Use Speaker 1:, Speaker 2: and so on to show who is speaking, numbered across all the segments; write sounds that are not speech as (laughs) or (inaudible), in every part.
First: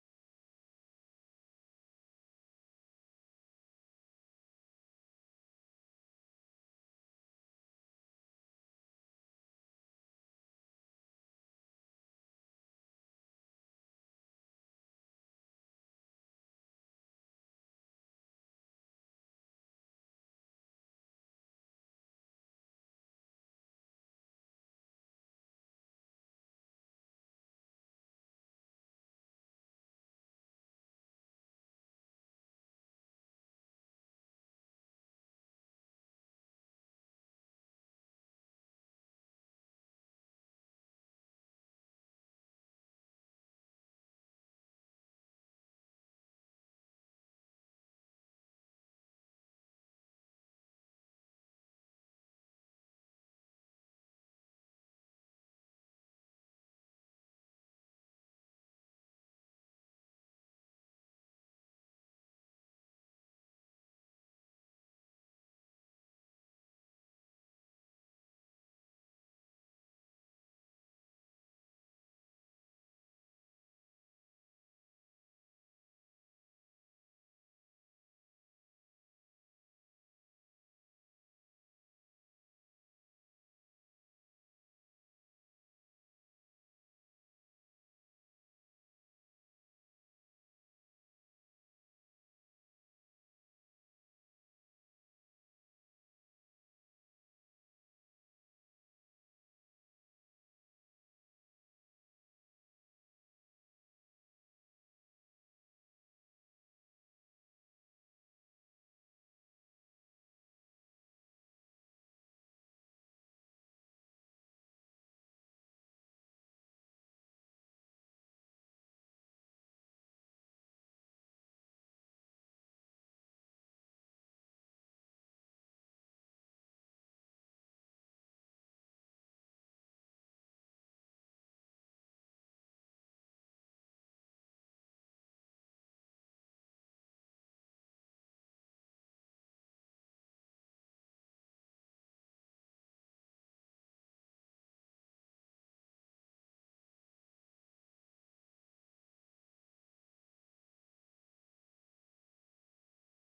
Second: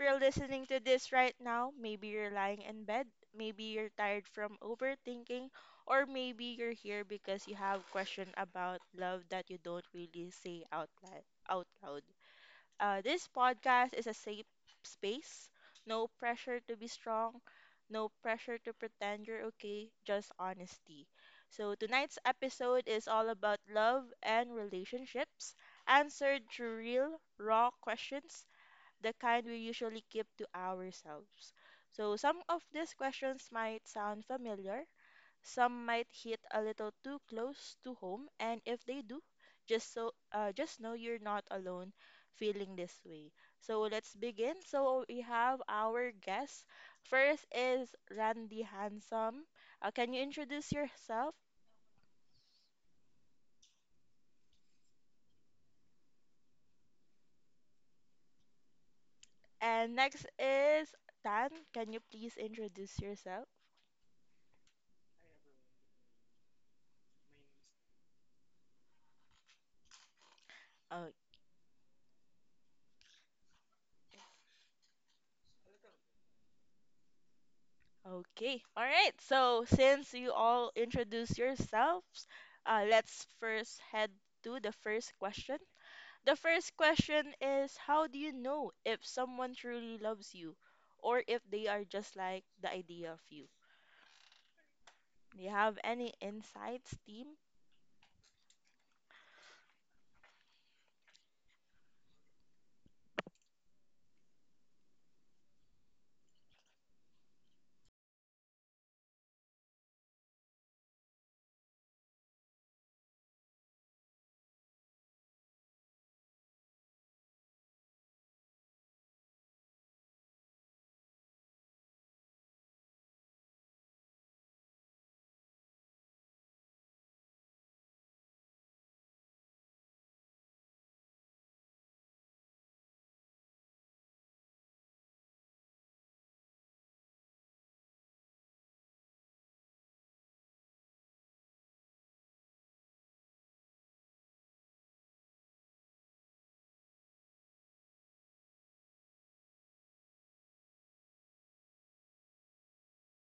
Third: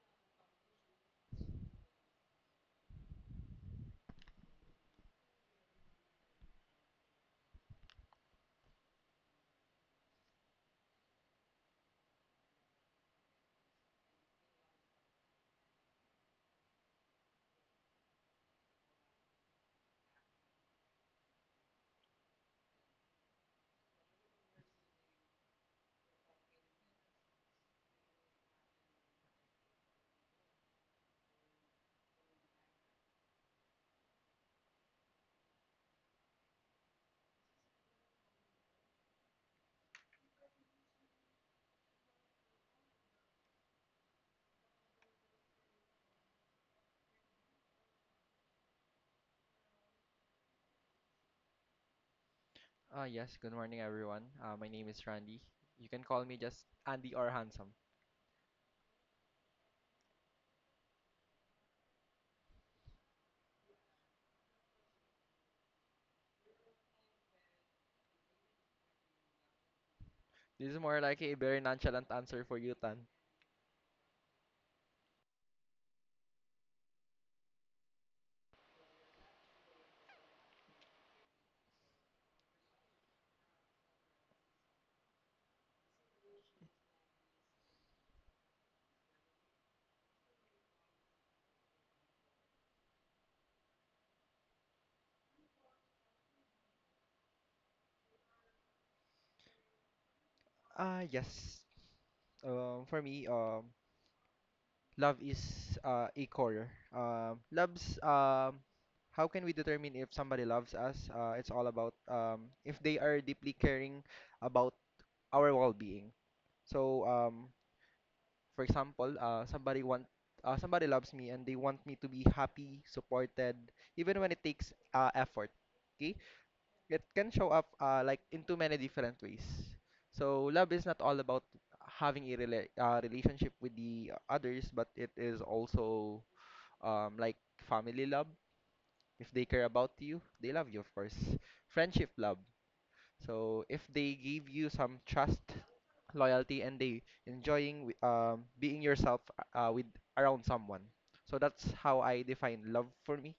Speaker 1: you're listening to this right now, maybe you're lying in bed, maybe you're tired from overthinking, or maybe you're here because you have question about love that you don't really say out loud. Out loud. This podcast is a safe space. No pressure to be strong, no pressure to pretend you're okay, just honesty. So, tonight's episode is all about love and relationships, answered through real, raw questions, the kind we usually keep to ourselves. So, some of these questions might sound familiar, some might hit a little too close to home, and if they do, just know you're not alone feeling this way. So let's begin. So we have our guests. First is Randy Handsome. Can you introduce yourself?
Speaker 2: Yes, Good morning everyone. My name is Randy. You can call me just Andy or Handsome.
Speaker 1: And next is Tan. Can you please introduce yourself?
Speaker 2: This is more
Speaker 1: Oh,
Speaker 2: like a very nonchalant answer for you, Tan.
Speaker 1: okay. All right. So since you all introduce yourselves, let's first head to the first question. The first question is how do you know if someone truly loves you or if they are just like the idea of you? Do you have any insights, team?
Speaker 2: Ah, yes. For me, love is a core. Um, loves, um, how can we determine if somebody loves us? It's all about if they are deeply caring about our well-being. So, um, For example, somebody loves me and they want me to be happy, supported, even when it takes effort. Okay, it can show up like in too many different ways. So love is not all about having a relationship with the others, but it is also like family love. If they care about you, they love you, of course. Friendship love. So if they give you some trust, loyalty, and they being yourself with around someone, so that's how I define love for me.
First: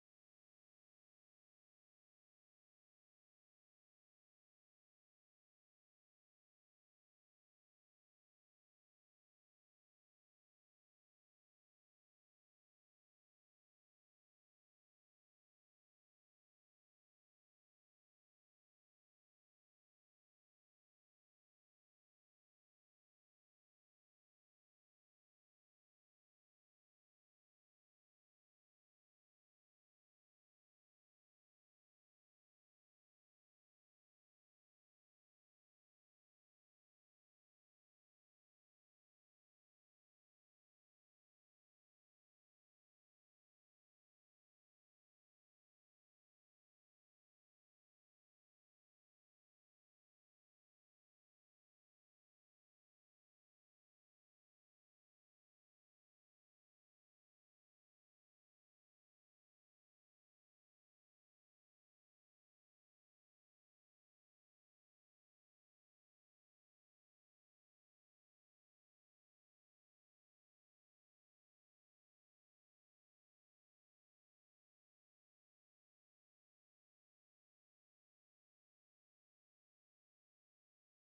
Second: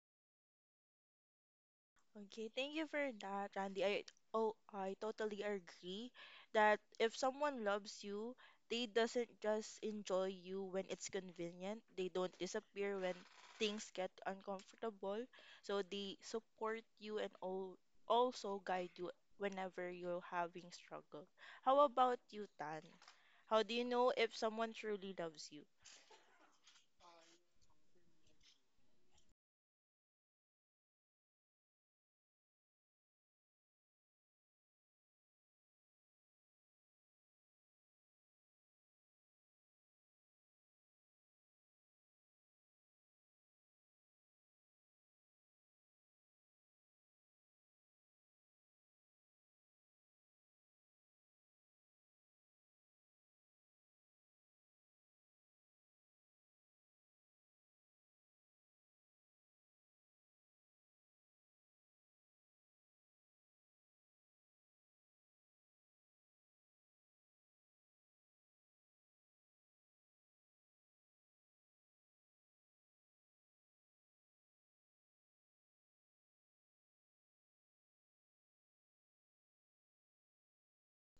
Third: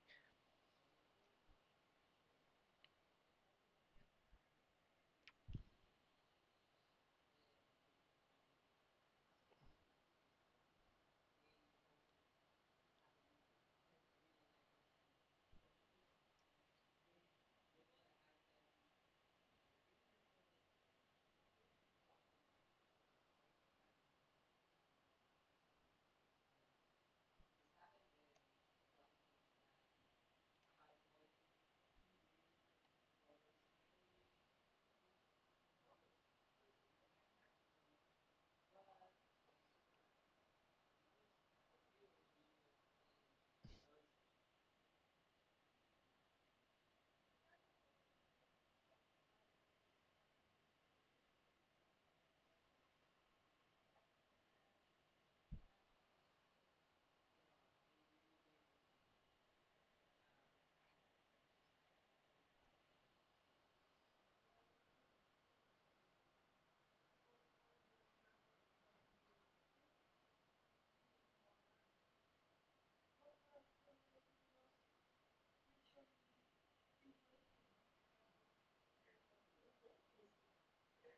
Speaker 1: Okay, thank you for that, Randy. I oh, I totally agree that if someone loves you, they doesn't just enjoy you when it's convenient. They don't disappear when things get uncomfortable. So they support you and all, also guide you whenever you're having struggle. How about you, Tan? How do you know if someone truly loves you?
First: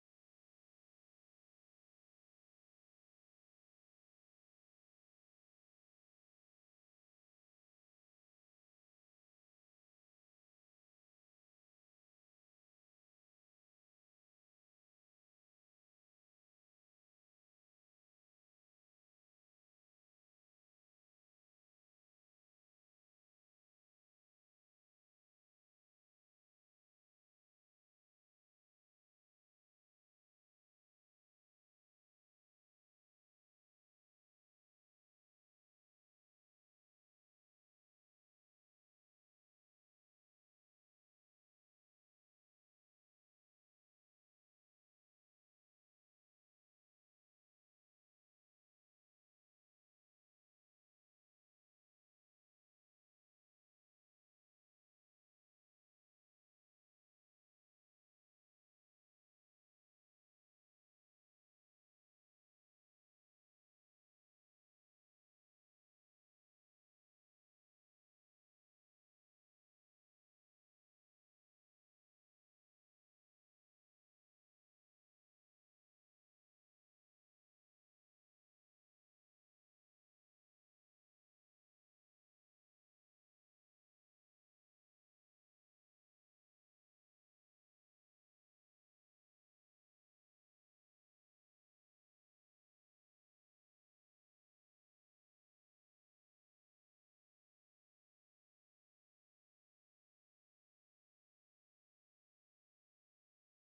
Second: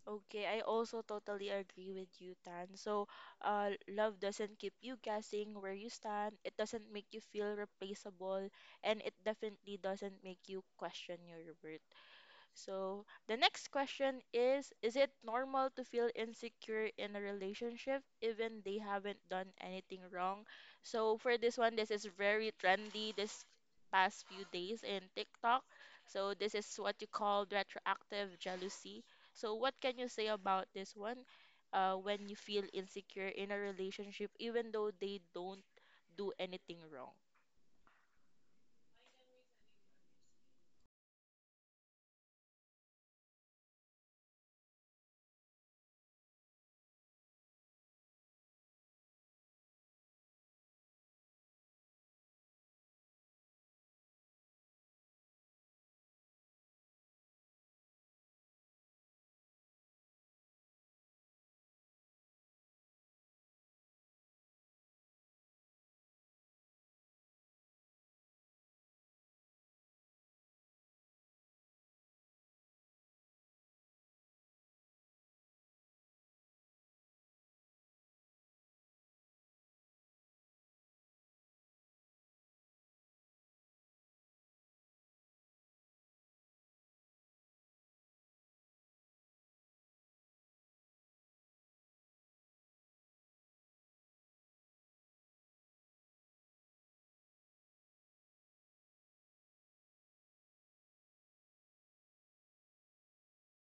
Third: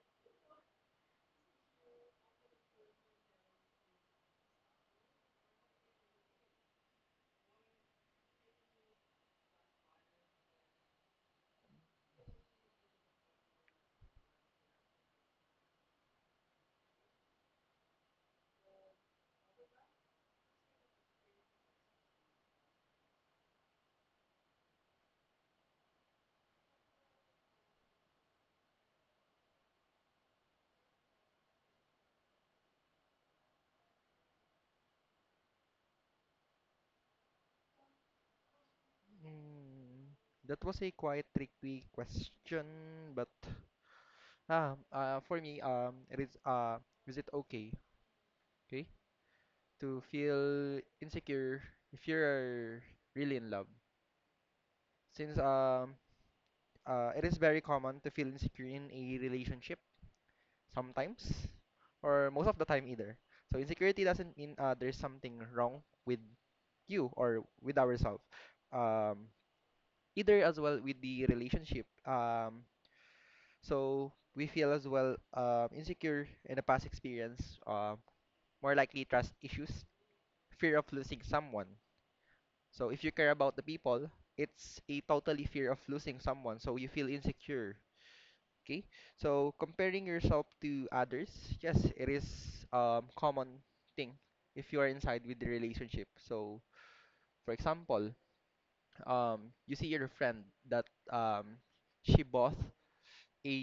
Speaker 1: Okay, I also totally agree with you, Tan. So, love doesn't keep you guessing where you stand. It doesn't make you feel replaceable, and it definitely doesn't make you question your worth. So, the next question is it normal to feel insecure in a relationship even they haven't done anything wrong? So, for this one, this is very trendy this past few days in TikTok. So, this is what you call retroactive jealousy. So, what can you say about this one when you feel insecure in a relationship even though they don't do anything wrong?
Speaker 2: Mm, that was a quite tricky question, but for me, it is is it okay, okay, to feel insecure if you're really in love? Since It is very common to feel insecure in a relationship sometimes or most of the time either. So insecurity doesn't mean there's something wrong with you or with ourselves. Um, Either as well with the relationship. So we feel as well insecure in a past experience, more likely trust issues, fear of losing someone. So if you care about the people, it's a totally fear of losing someone. So you feel insecure. Okay, so comparing yourself to others, yes, it is common thing if you are inside with the relationship. So, for example, you see your friend that um she bought a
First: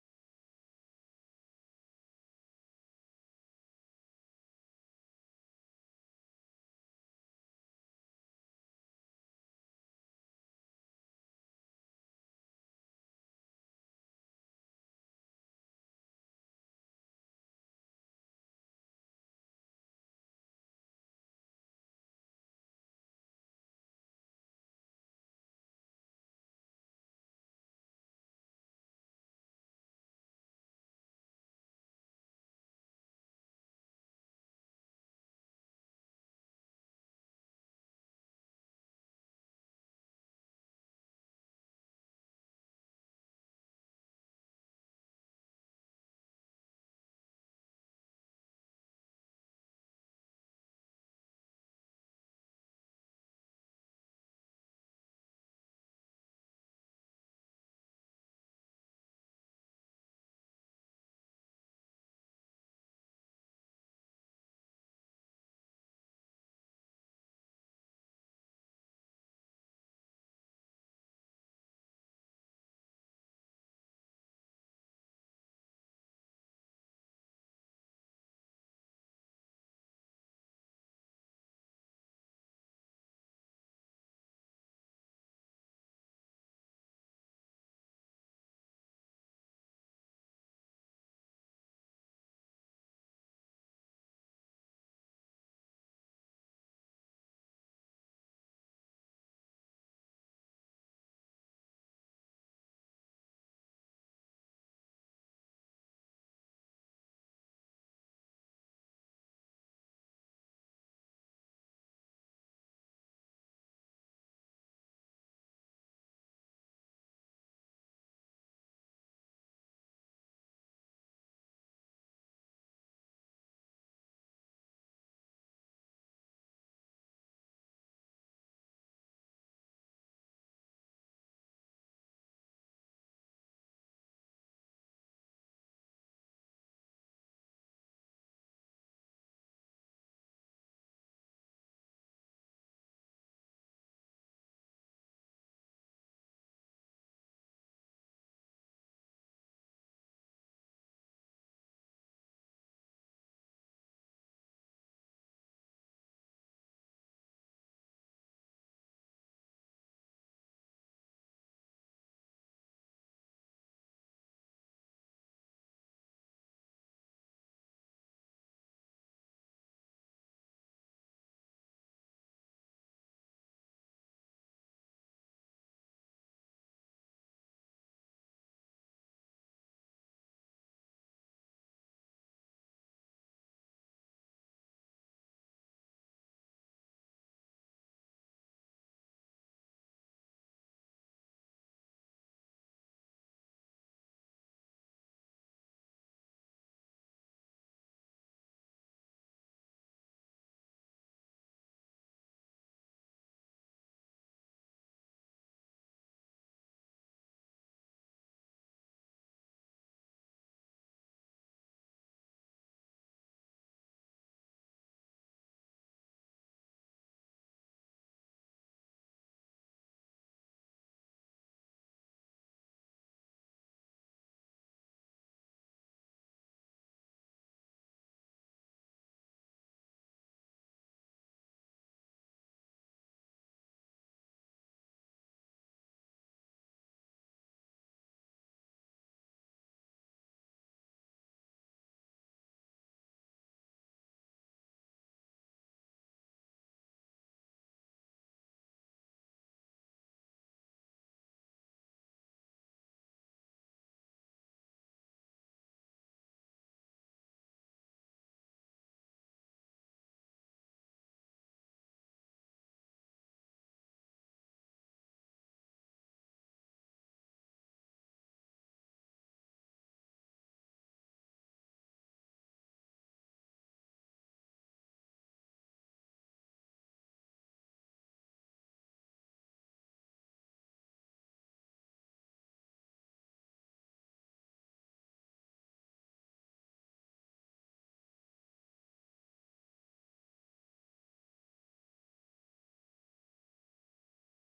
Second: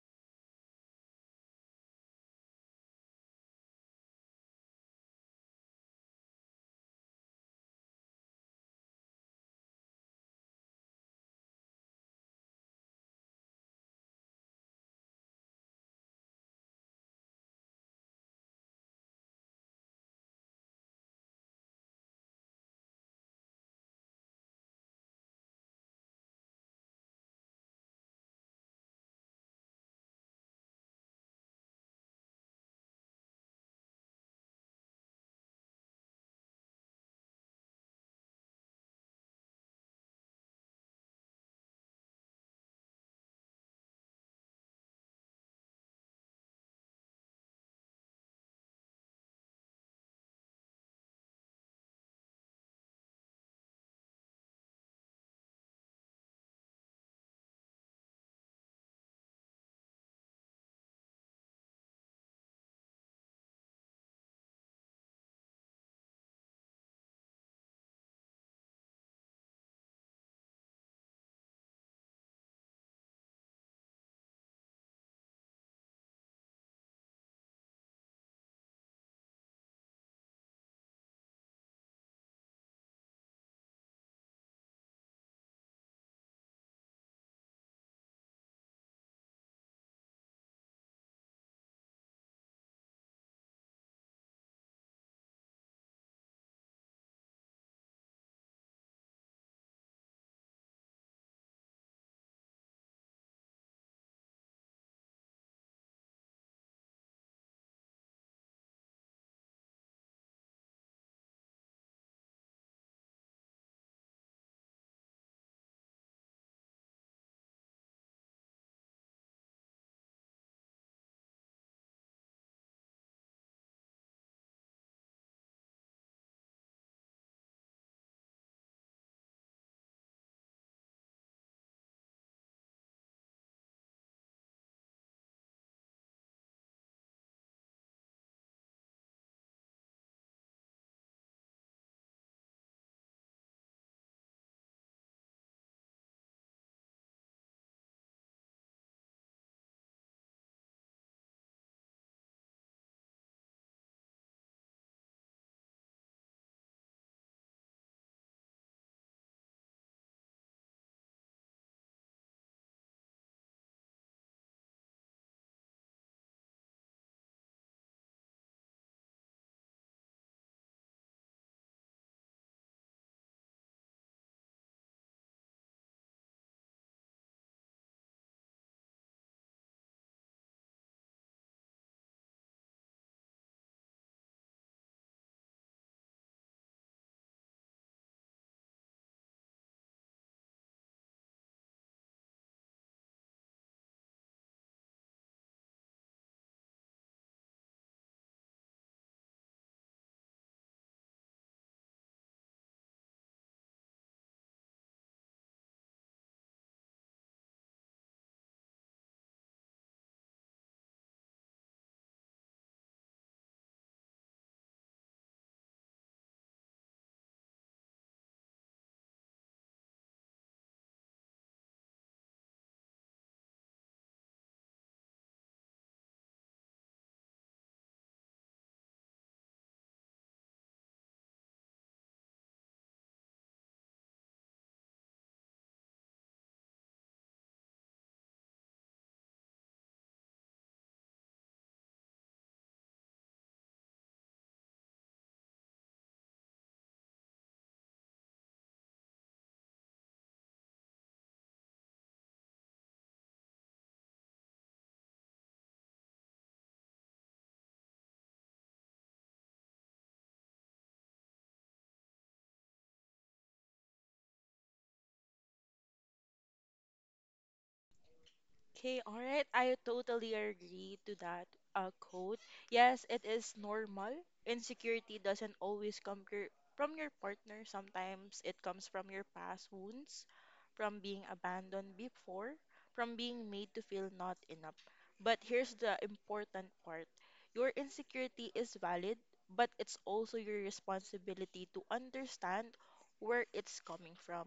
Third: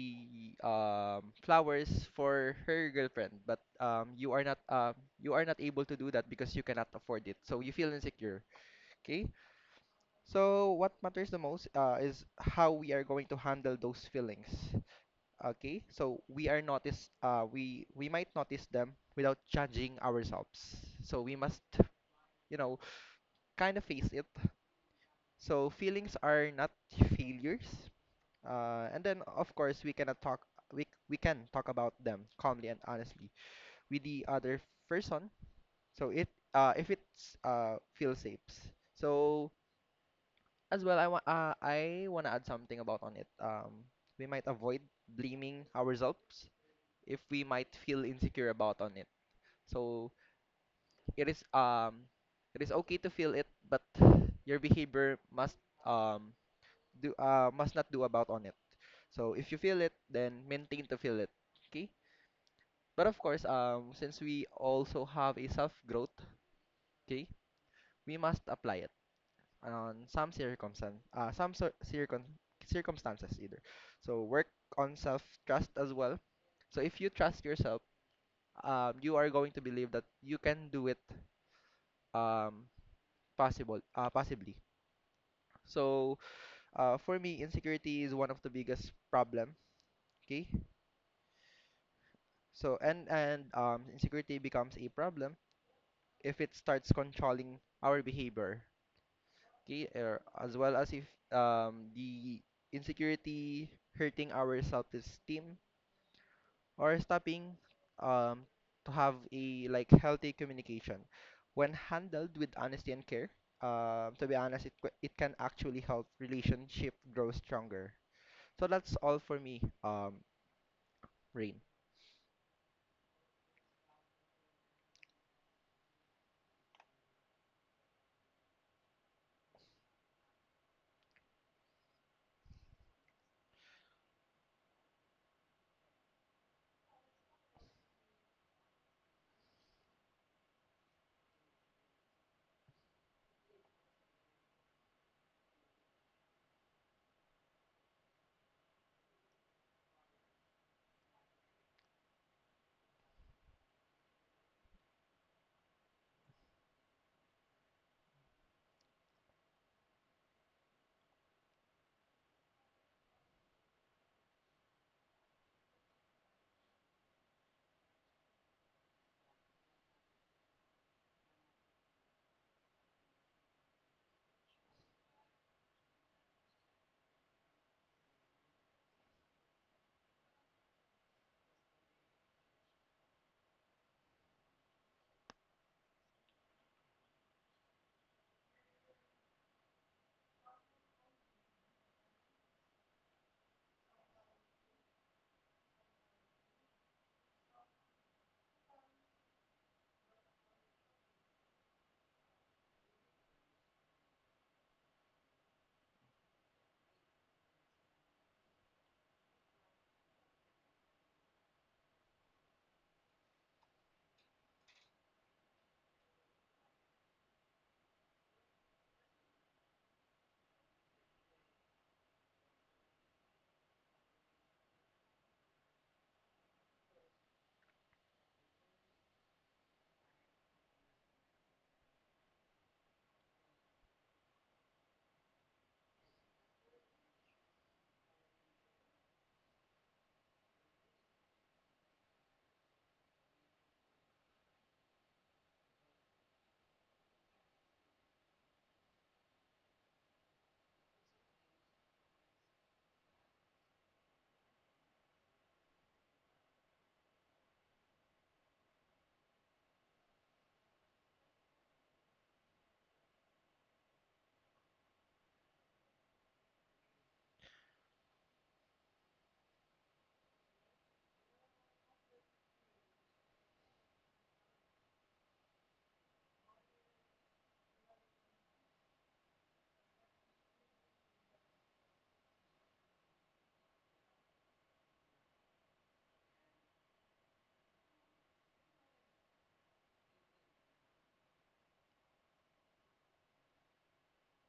Speaker 2: flowers for her girlfriend, but you are not you are not able to do that because you cannot afford it. So you feel insecure. Okay, so what matters the most is how we are going to handle those feelings. Okay, so we might notice them without judging ourselves. So we must, you know, kind of face it. So feelings are not failures. And then of course we cannot talk we can talk about them calmly and honestly with the other person. So it if it's feels safe. So as well I want to add something about on it. We might avoid blaming ourselves if we might feel insecure about on it. So it is um it is okay to feel it, but your behavior must um do must not do about on it. So if you feel it, then maintain to feel it. Okay? But of course, since we also have a self growth, okay, we must apply it on some circumstances either. So work on self trust as well. So if you trust yourself, you are going to believe that you can do it, um possible possibly. So for me insecurity is one of the biggest problem. Okay, so and insecurity becomes a problem if it starts controlling our behavior. Okay, as well as if the insecurity hurting our self-esteem or stopping um, to have a like healthy communication. When handled with honesty and care, to be honest, it can actually help relationship grow stronger. So that's all for me, Rain.
Speaker 1: Okay, all right. I totally agree to that quote. Yes, it is normal. Insecurity doesn't always come from your partner. Sometimes it comes from your past wounds, from being abandoned before, from being made to feel not enough. But here's the important part. Your insecurity is valid, but it's also your responsibility to understand where it's coming from.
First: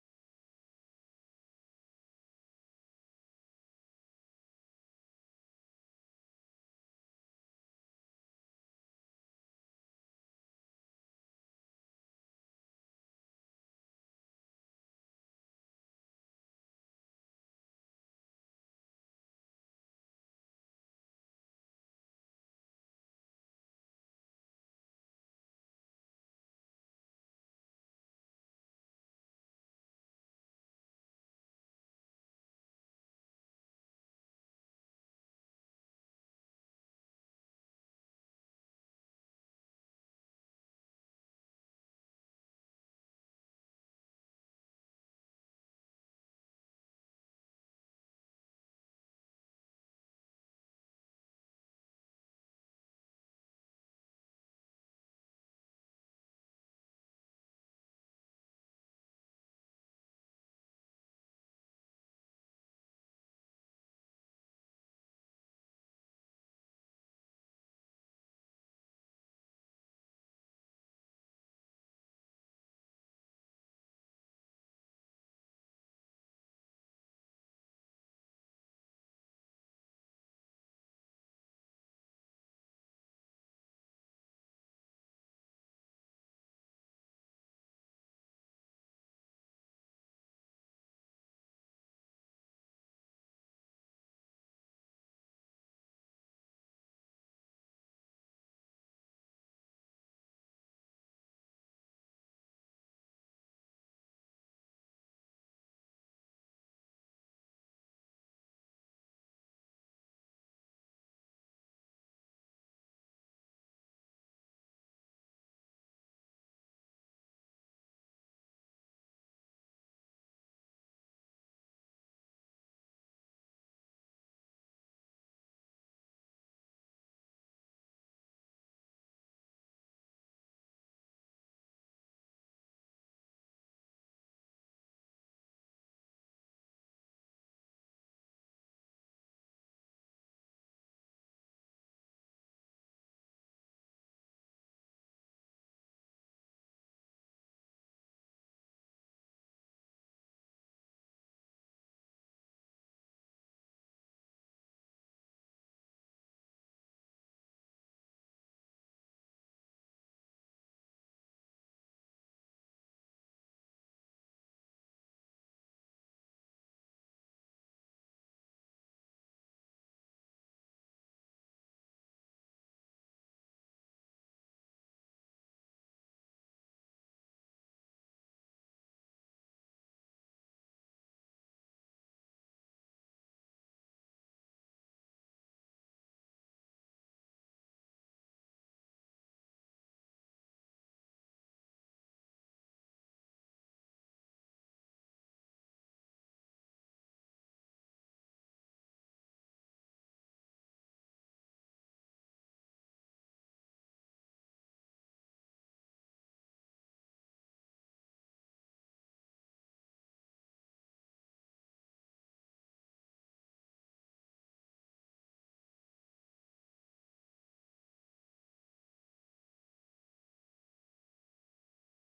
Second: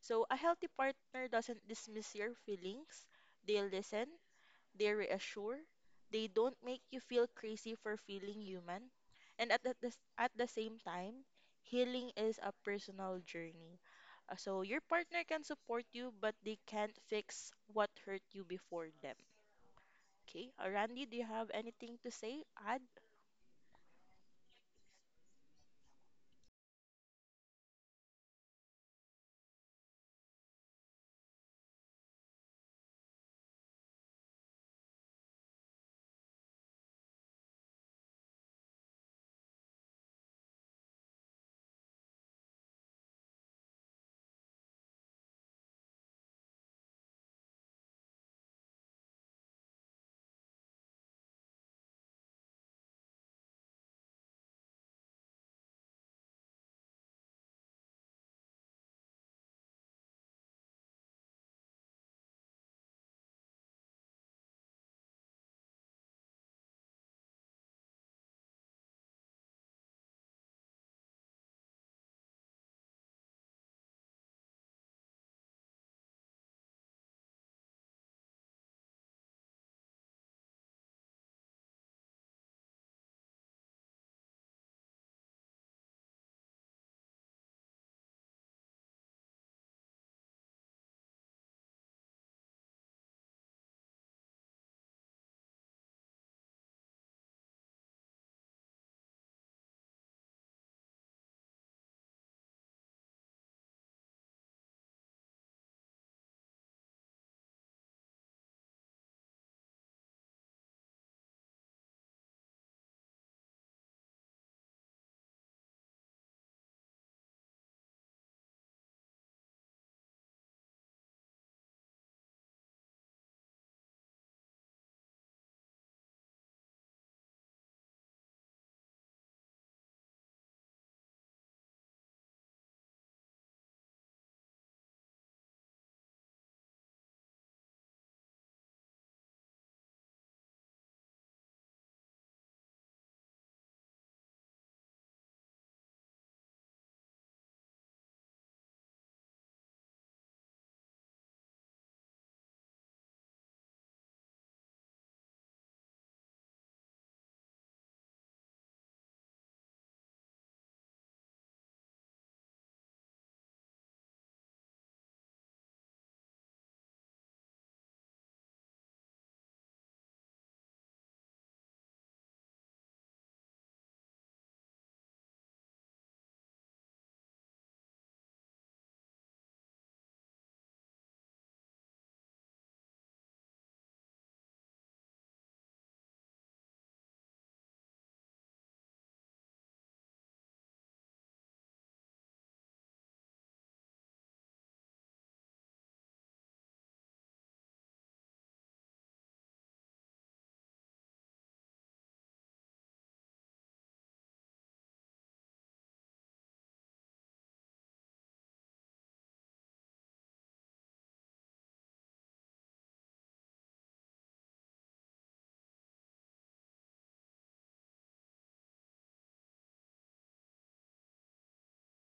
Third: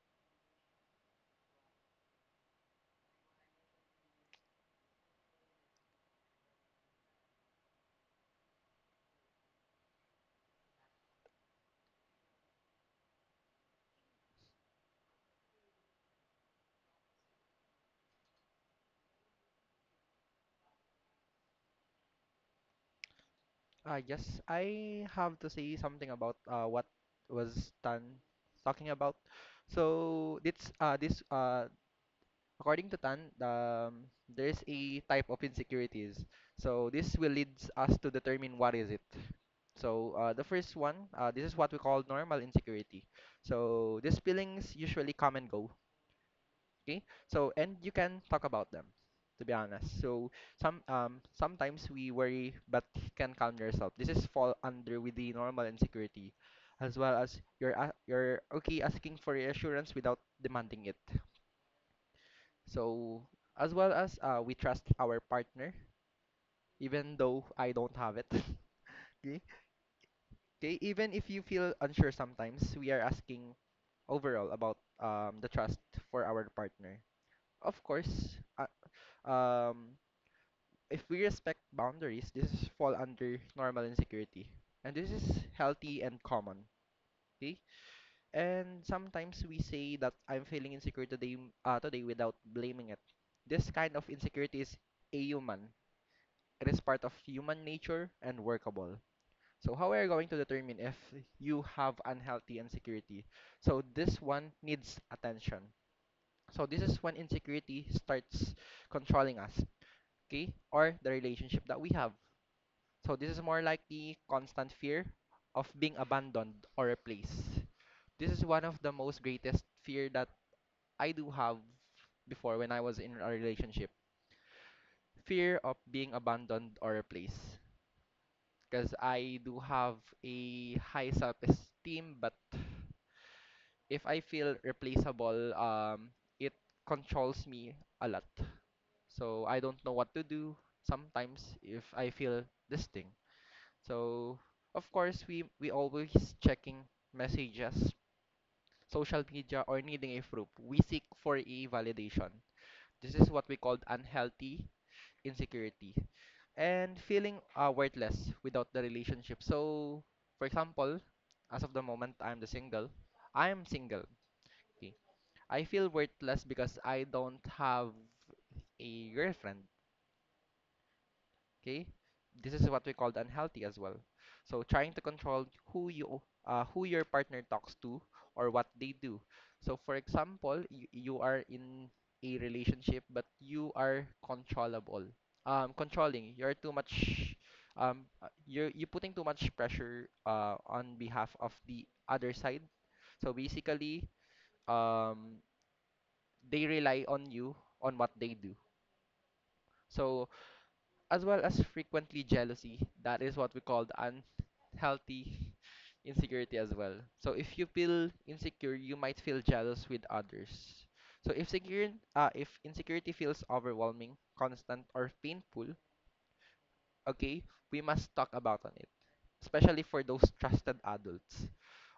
Speaker 1: So, a healthy partner doesn't dismiss your feelings. They listen, they reassure, they don't make you feel crazy for feeling human. And at the same time, healing is a personal journey. So your partner can support you, but they can't fix what hurt you before them. Okay. Randy, do you have anything to say? Add?
Speaker 2: I guess I have to say something about what was Tan talking about. So this this according to Tan, there is a type of insecurities. So this will leads us to determine what is it. So the first one, this is what we call normal insecurity. So these feelings usually come and go. Okay, so and you can talk about them to be honest. So sometimes we worry but can calm yourself. This is fall under with the normal insecurity, as well as you're okay asking for reassurance without demanding it. So as well as we trust our partner even though I don't have it (laughs) okay, okay, even if you feel unsure sometimes we are asking overall about the trust for our partner. Of course, um if we respect boundaries, this is fall under normal insecurity. And this is healthy and common. Okay? And sometimes we say that I'm feeling insecure today without blaming it. This kind of insecurity is a human. It is part of human nature and workable. So how are you going to determine if you have unhealthy insecurity? So this one needs attention. So this is when insecurity starts controlling us, okay? Or the relationship that we have. So this is more like the constant fear of being abandoned or replaced. This is one of the most greatest fear that I do have before when I was in a relationship. Fear of being abandoned or replaced. Because I do have a high self-esteem, but if I feel replaceable, it controls me a lot. So I don't know what to do sometimes if I feel this thing. So, of course, we always checking messages, social media, or needing a proof. We seek for a validation. This is what we called unhealthy insecurity and feeling worthless without the relationship. So, for example, as of the moment I am single. Okay. I feel worthless because I don't have a girlfriend. Okay, this is what we called unhealthy as well. So trying to control who your partner talks to or what they do. So for example, you are in a relationship but you are controllable. Controlling. You're too much. You putting too much pressure on behalf of the other side. So basically, um, they rely on you on what they do. So as well as frequently jealousy. That is what we call the unhealthy (laughs) insecurity as well. So if you feel insecure, you might feel jealous with others. So if insecurity feels overwhelming, constant, or painful, okay, we must talk about on it, especially for those trusted adults.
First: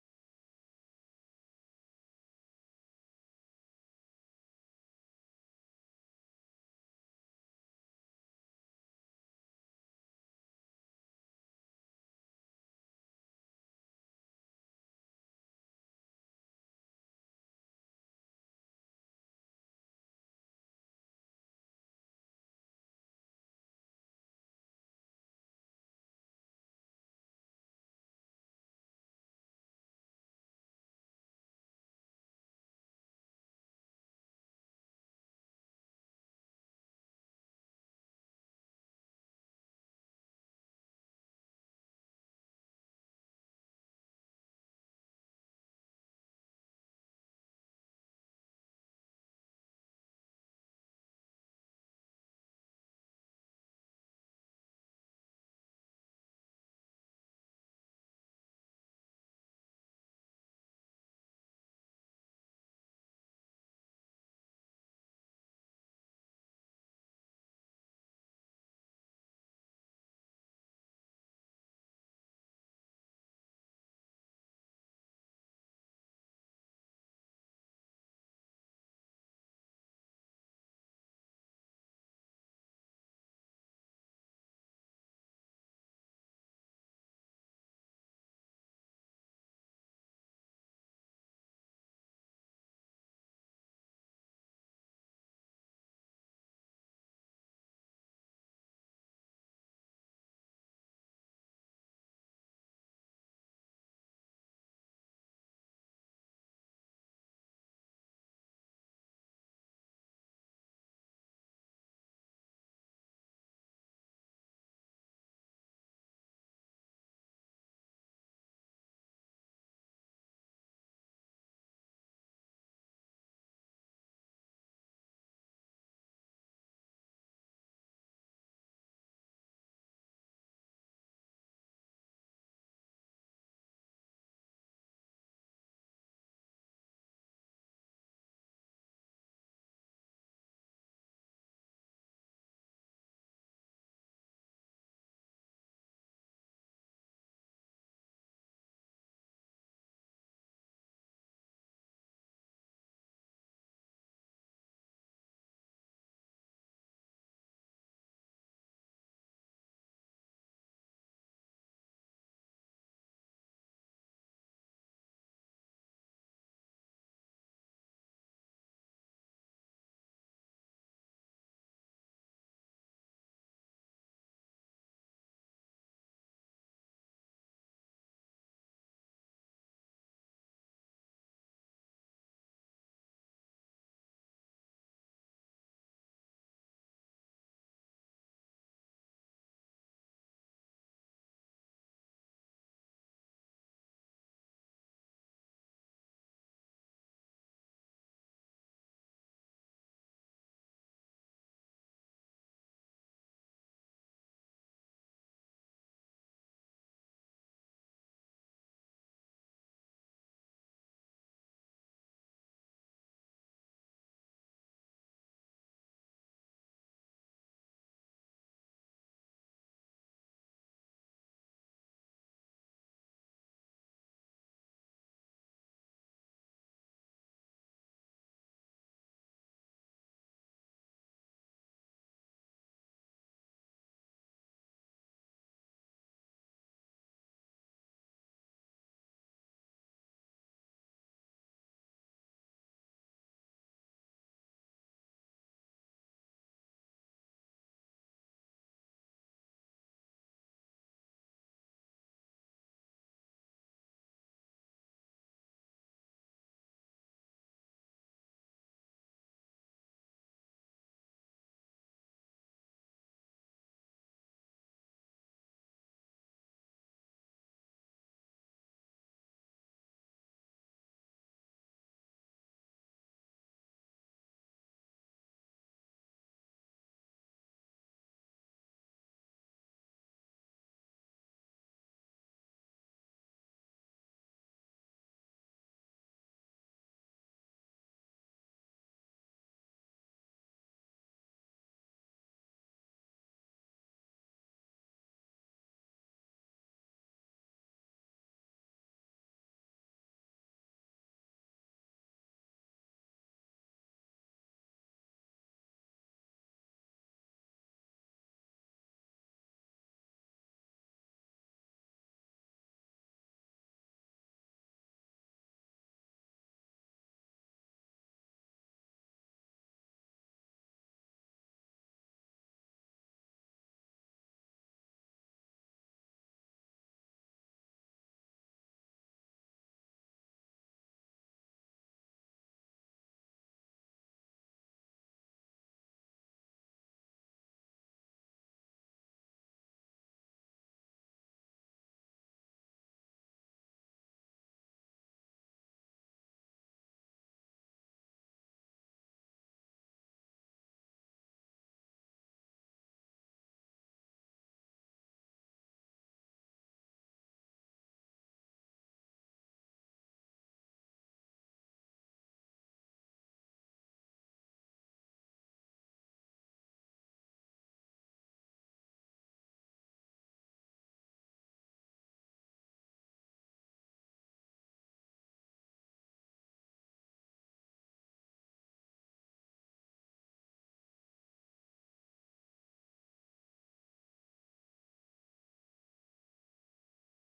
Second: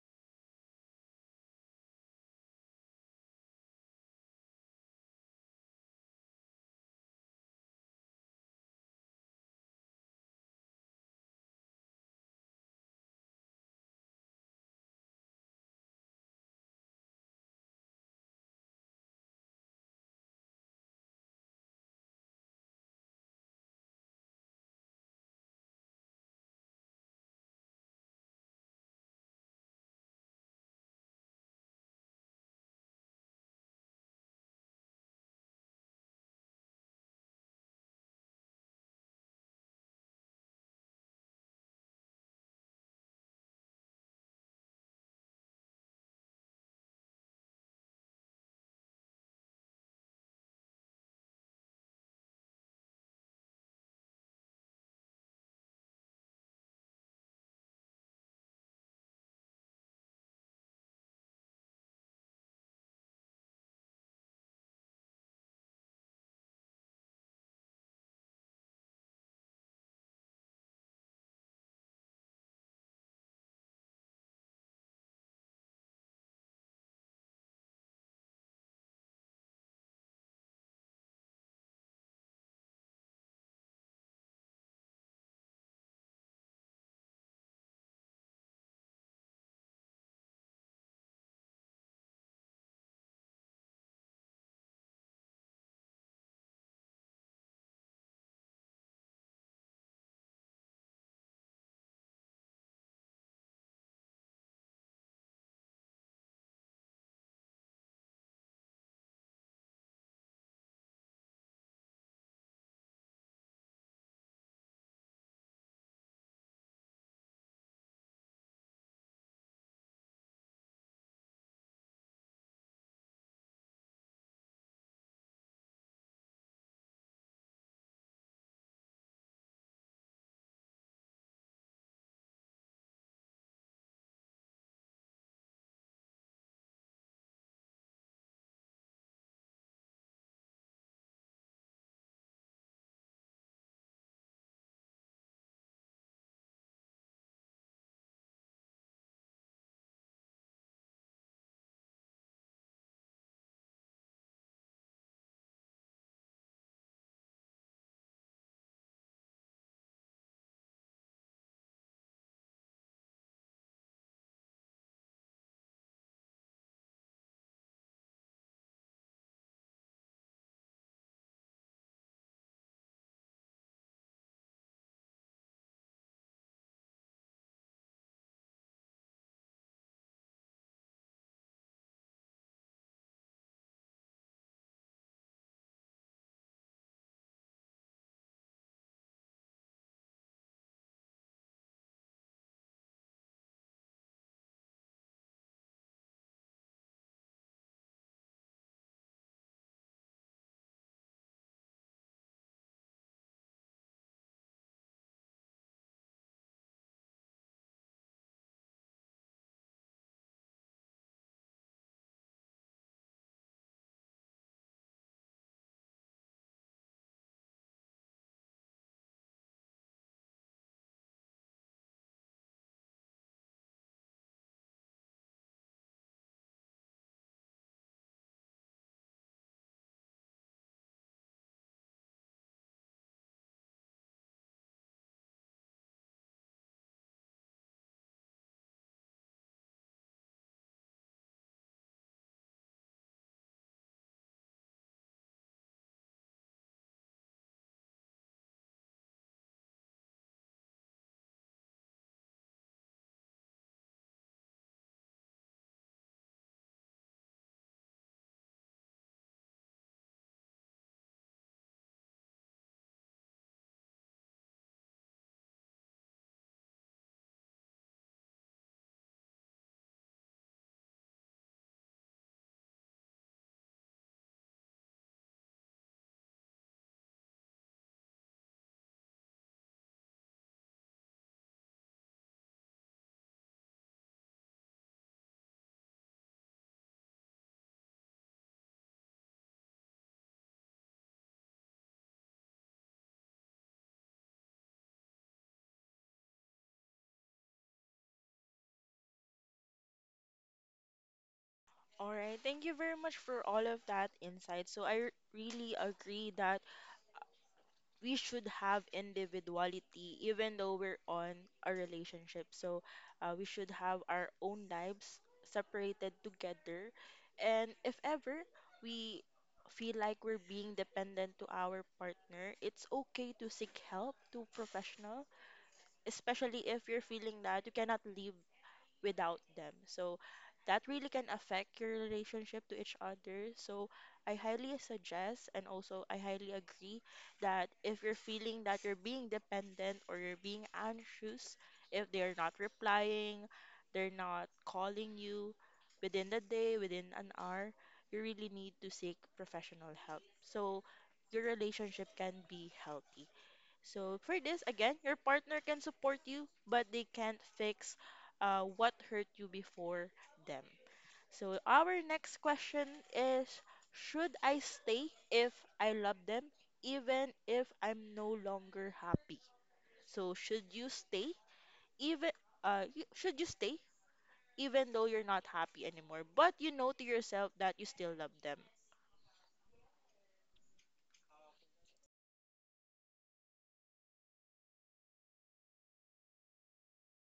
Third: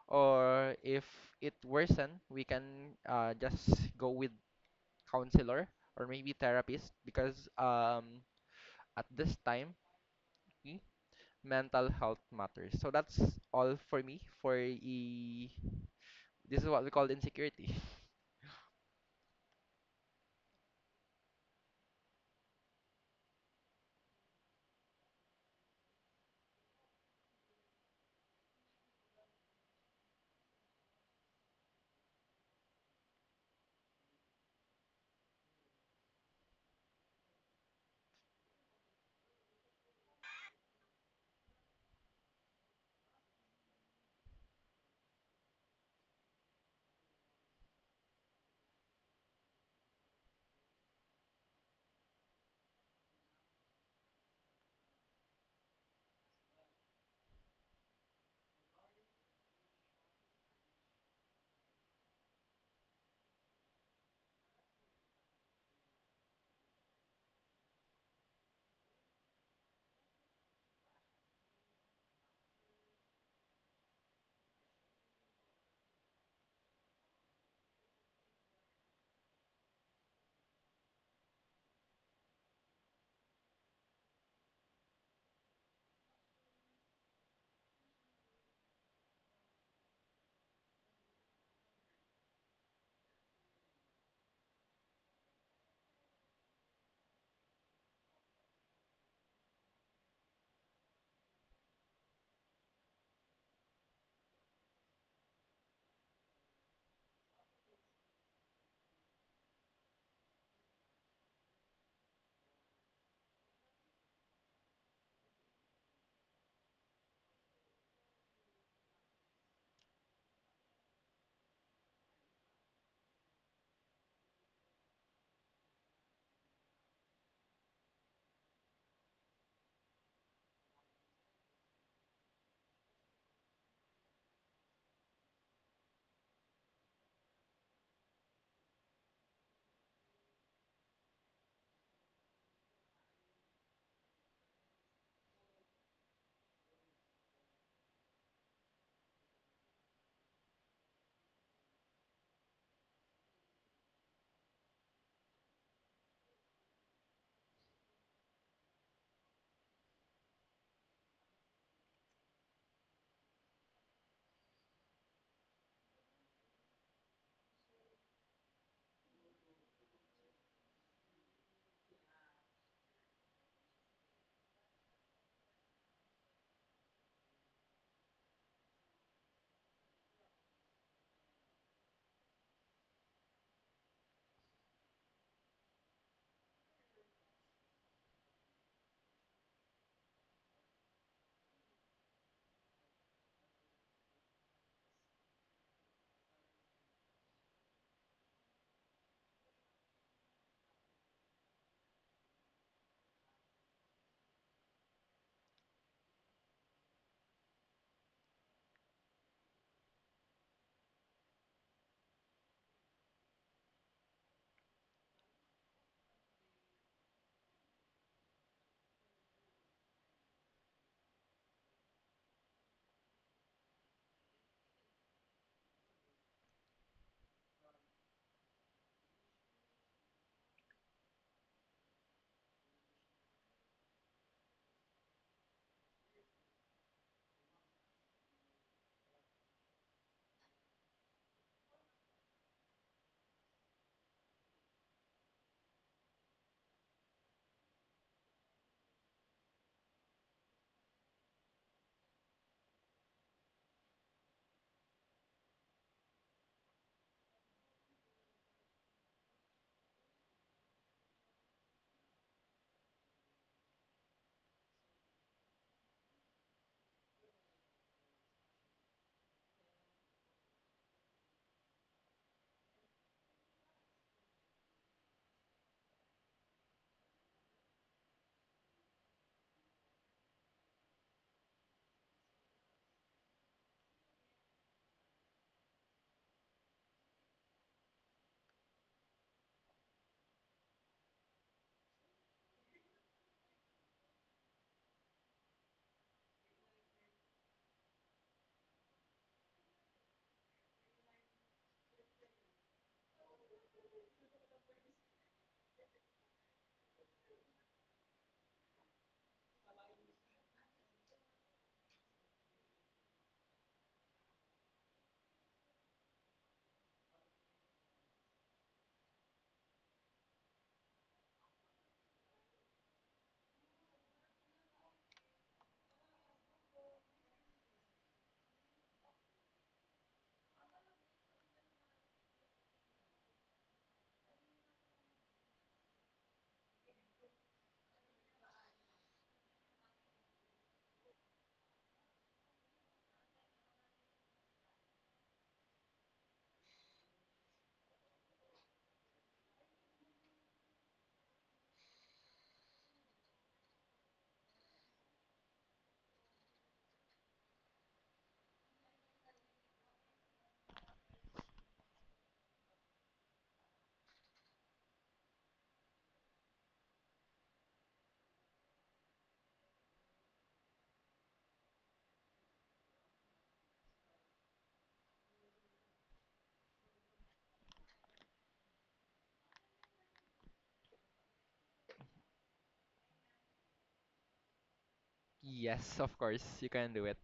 Speaker 2: Or if it worsen, we can just go with counselor or maybe therapist because at this time, okay, mental health matters. So that's all for me for e this is what we call insecurity. (laughs)
Speaker 1: All right, thank you very much for all of that insight. So I really agree that we should have individuality even though we're on a relationship, so we should have our own lives separated together, and if ever we feel like we're being dependent to our partner, it's okay to seek help to professional, especially if you're feeling that you cannot live without them. So that really can affect your relationship to each other. So I highly suggest and also I highly agree that if you're feeling that you're being dependent or you're being anxious, if they're not replying, they're not calling you within the day, within an hour, you really need to seek professional help. So your relationship can be healthy. So for this, again, your partner can support you, but they can't fix what hurt you before them. So our next question is, should I stay if I love them, even if I'm no longer happy? So should you stay even should you stay even though you're not happy anymore, but you know to yourself that you still love them?
Speaker 2: Yes, of course, you can do it.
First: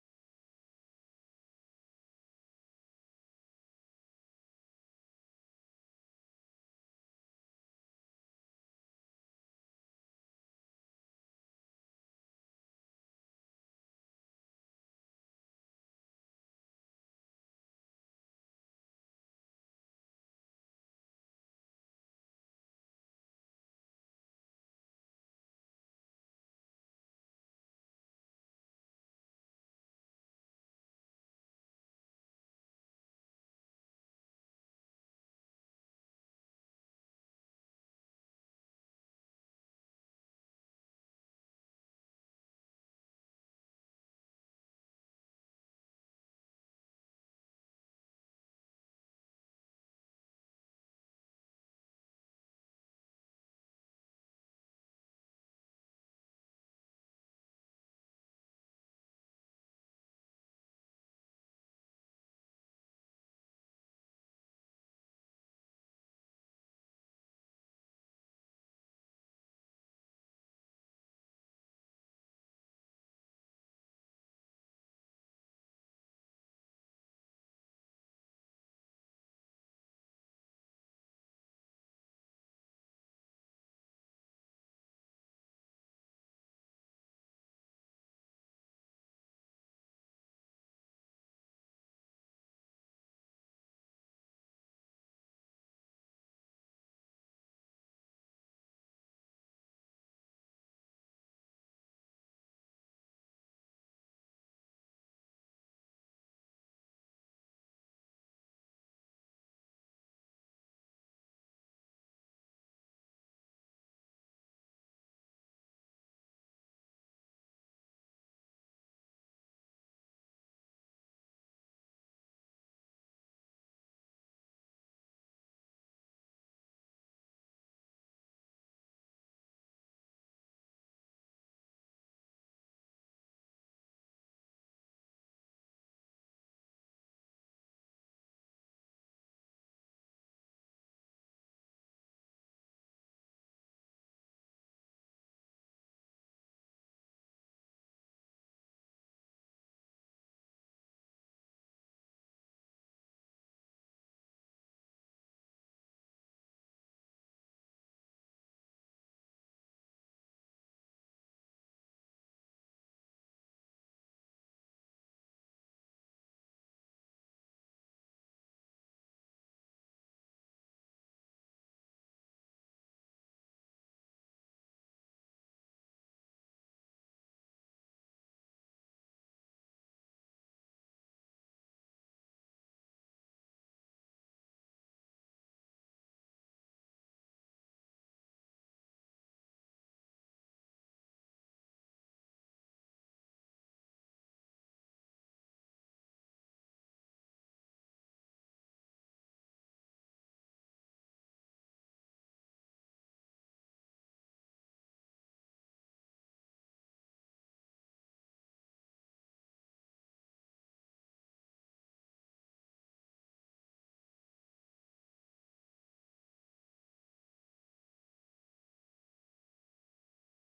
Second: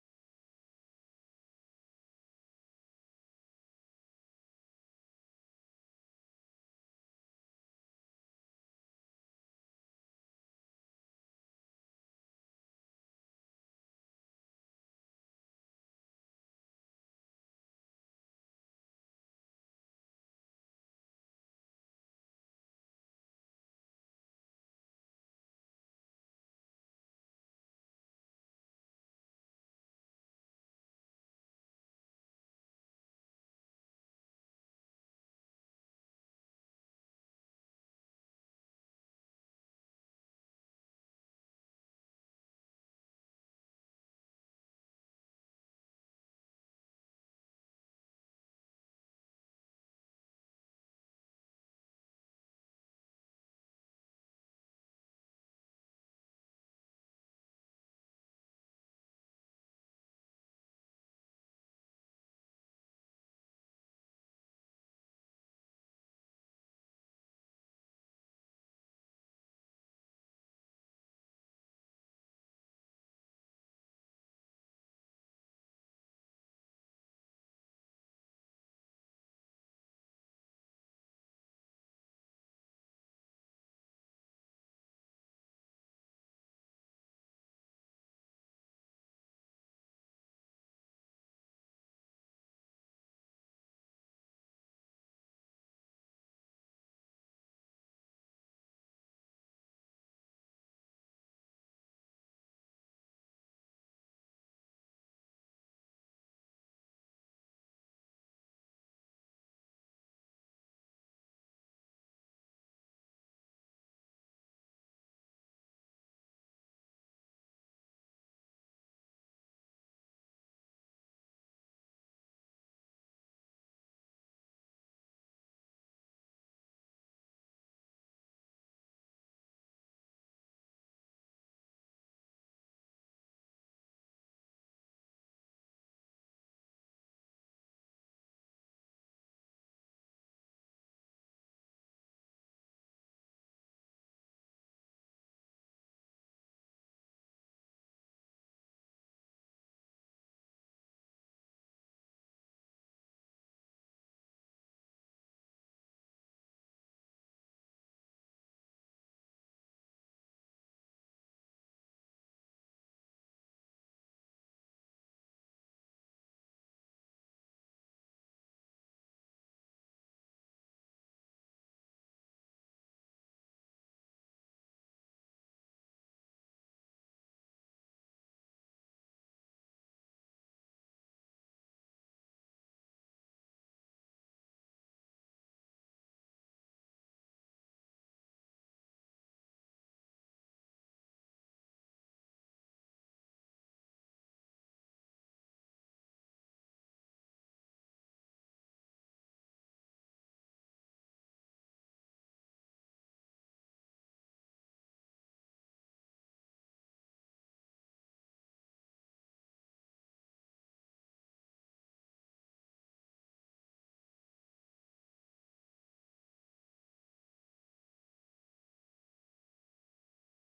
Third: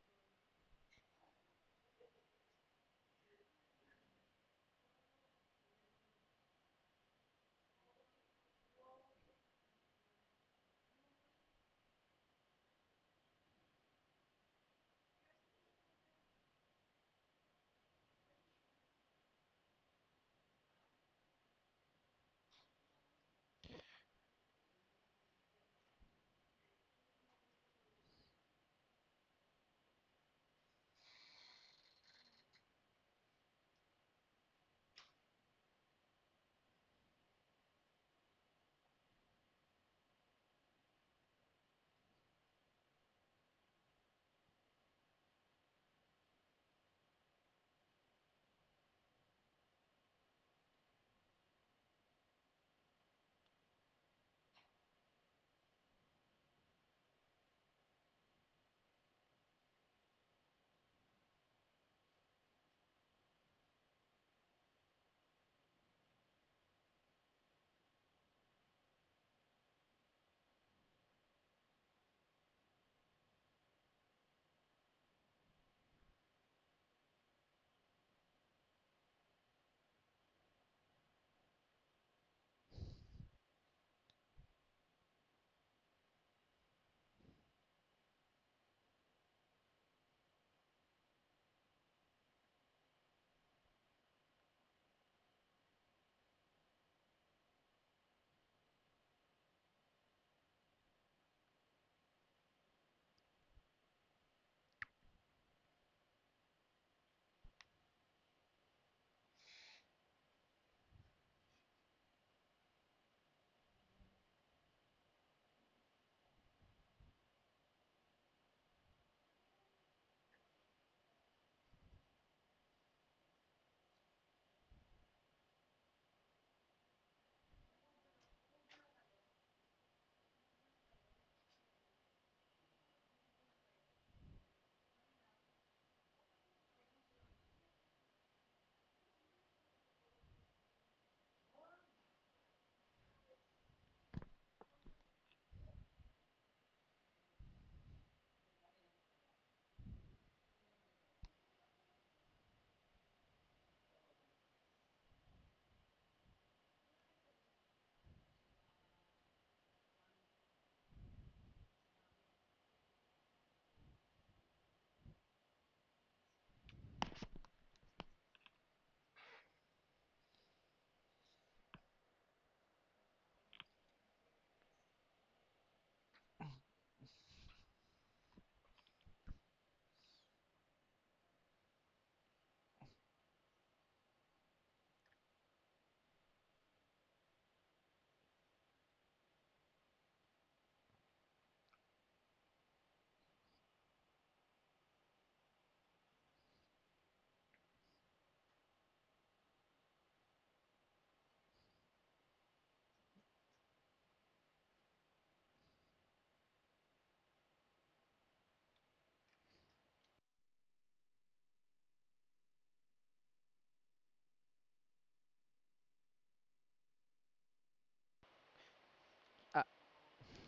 Speaker 2: Ah,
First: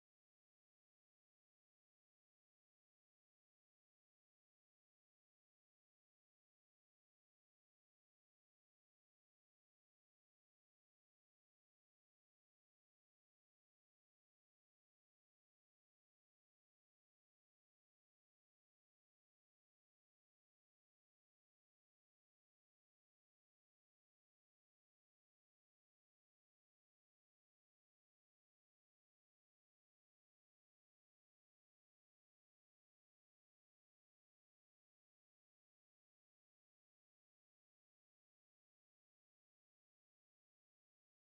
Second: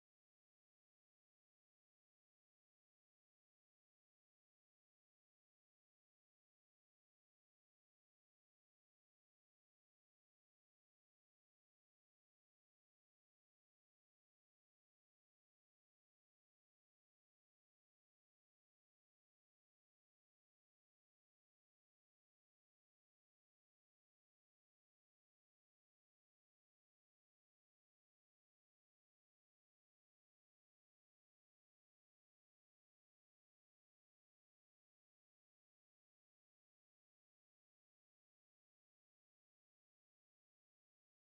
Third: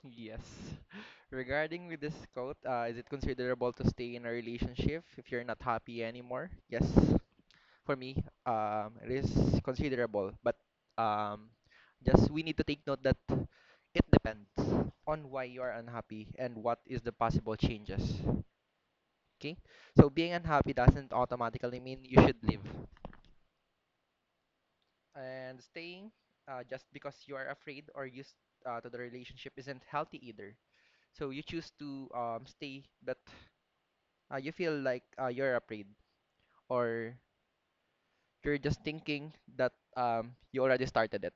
Speaker 2: yes. Regarding with this quote, is it considerable to stay in a relationship if you're not happy anymore? Yes. For me, it is considerable, but um, just we need to take note that it depends on why you are unhappy and what is the possible changes. Okay? So being unhappy doesn't automatically mean you should leave. And staying just because you are afraid or used to the relationship isn't healthy either. So you choose to stay, but you feel like you're afraid or you're just thinking that you already started it.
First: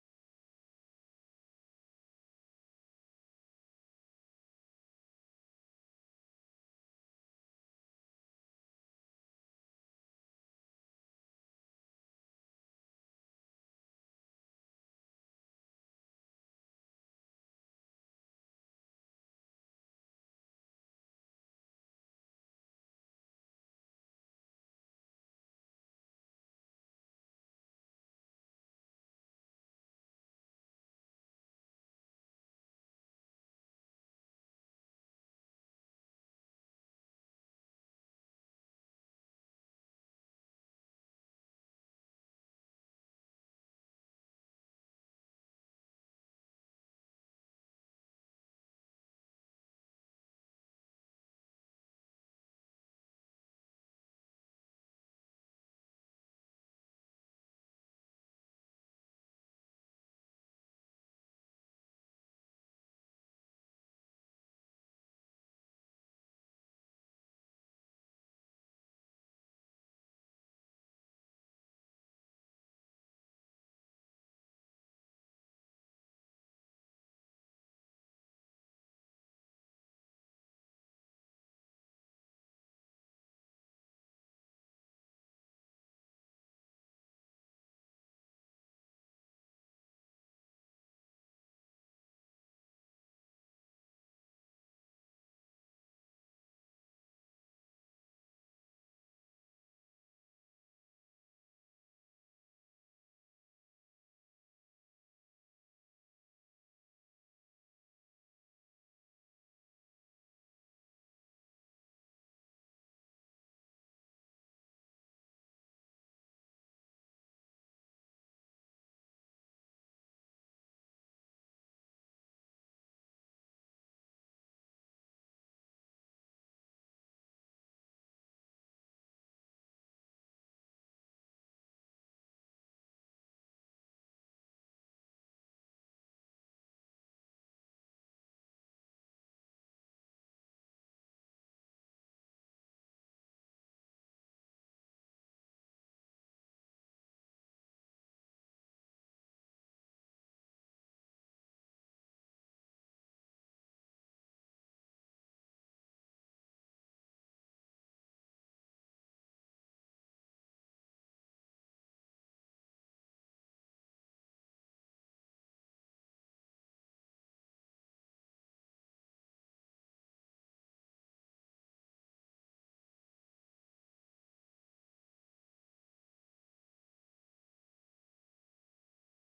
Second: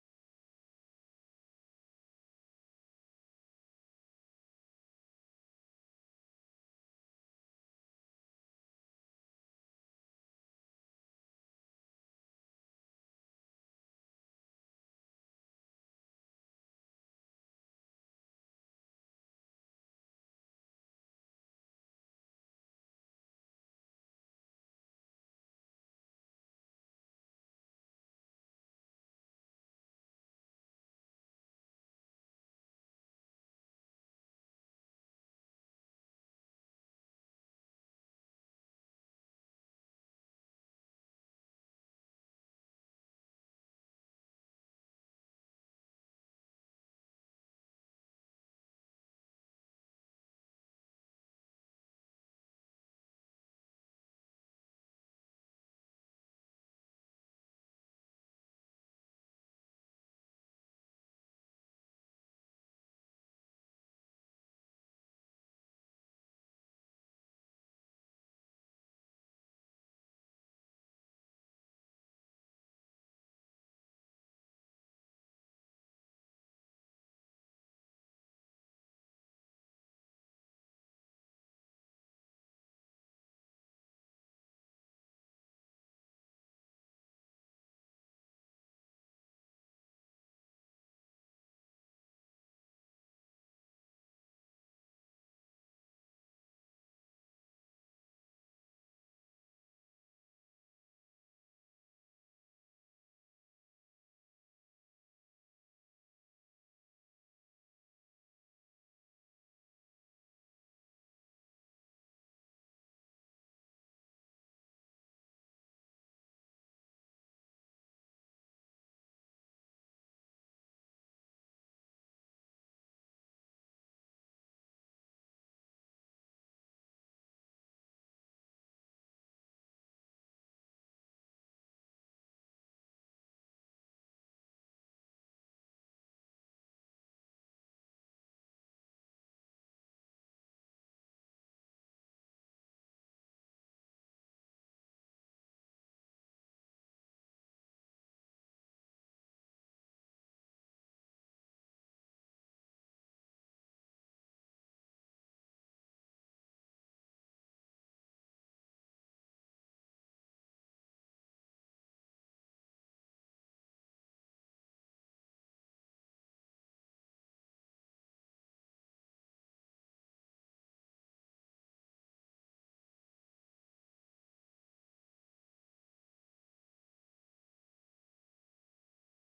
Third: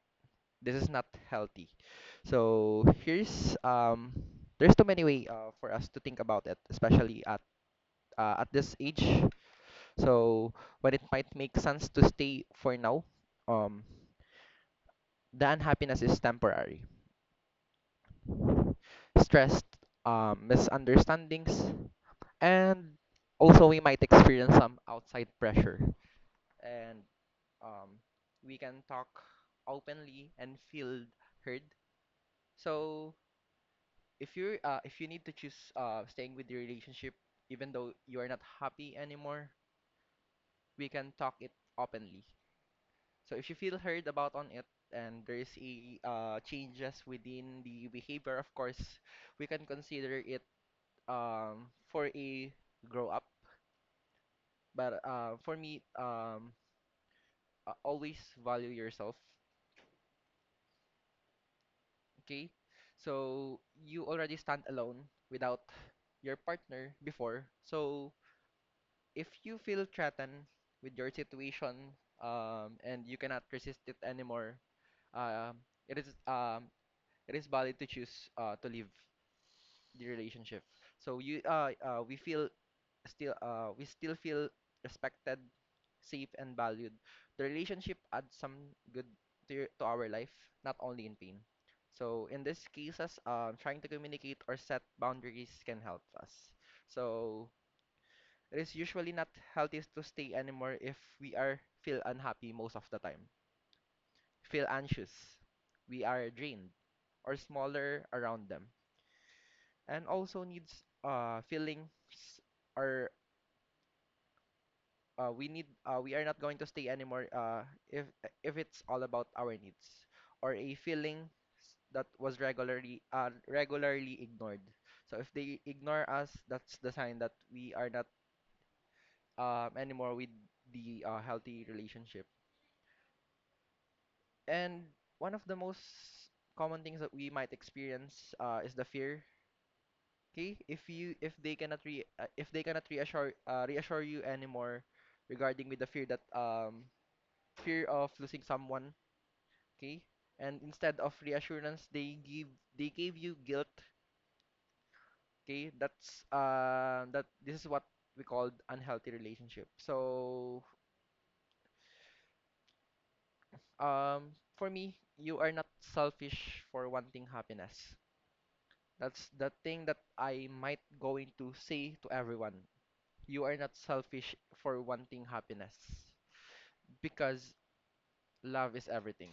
Speaker 2: This is not healthy. So here's there's too many way for us to think about it, especially at this age. So when it might make sense to stay for now, um, the unhappiness is temporary. Stress, misunderstandings, and also we might experience some outside pressure. And um, we can talk openly and feel heard. So if you need to choose staying with your relationship, even though you are not happy anymore, we can talk it openly. So if you feel heard about on it and there is a changes within the behavior, of course, we can consider it for a grow up. But for me, always value yourself, okay? So you already stand alone without your partner before. So if you feel threatened with your situation, and you cannot resist it anymore, um it is um, it is valid to choose to leave the relationship. So you we feel still we still feel respected, safe, and valued. The relationship adds some good to our life, not only in pain. So in these cases, trying to communicate or set boundaries can help us. So it is usually not healthy to stay anymore if we are feel unhappy most of the time, feel anxious, we are drained, or smaller around them, and also needs feelings or we are not going to stay anymore if if it's all about our needs or a feeling that was regularly ignored. So if they ignore us, that's the sign that we are not anymore with the healthy relationship. And one of the most common things that we might experience is the fear. Okay, if you if they cannot re if they cannot reassure you anymore regarding with the fear that, fear of losing someone, okay, and instead of reassurance they gave you guilt. Okay, that's that this is what we called unhealthy relationship. Um for me, you are not selfish for wanting happiness. That's the thing that I might going to say to everyone. You are not selfish for wanting happiness because love is everything.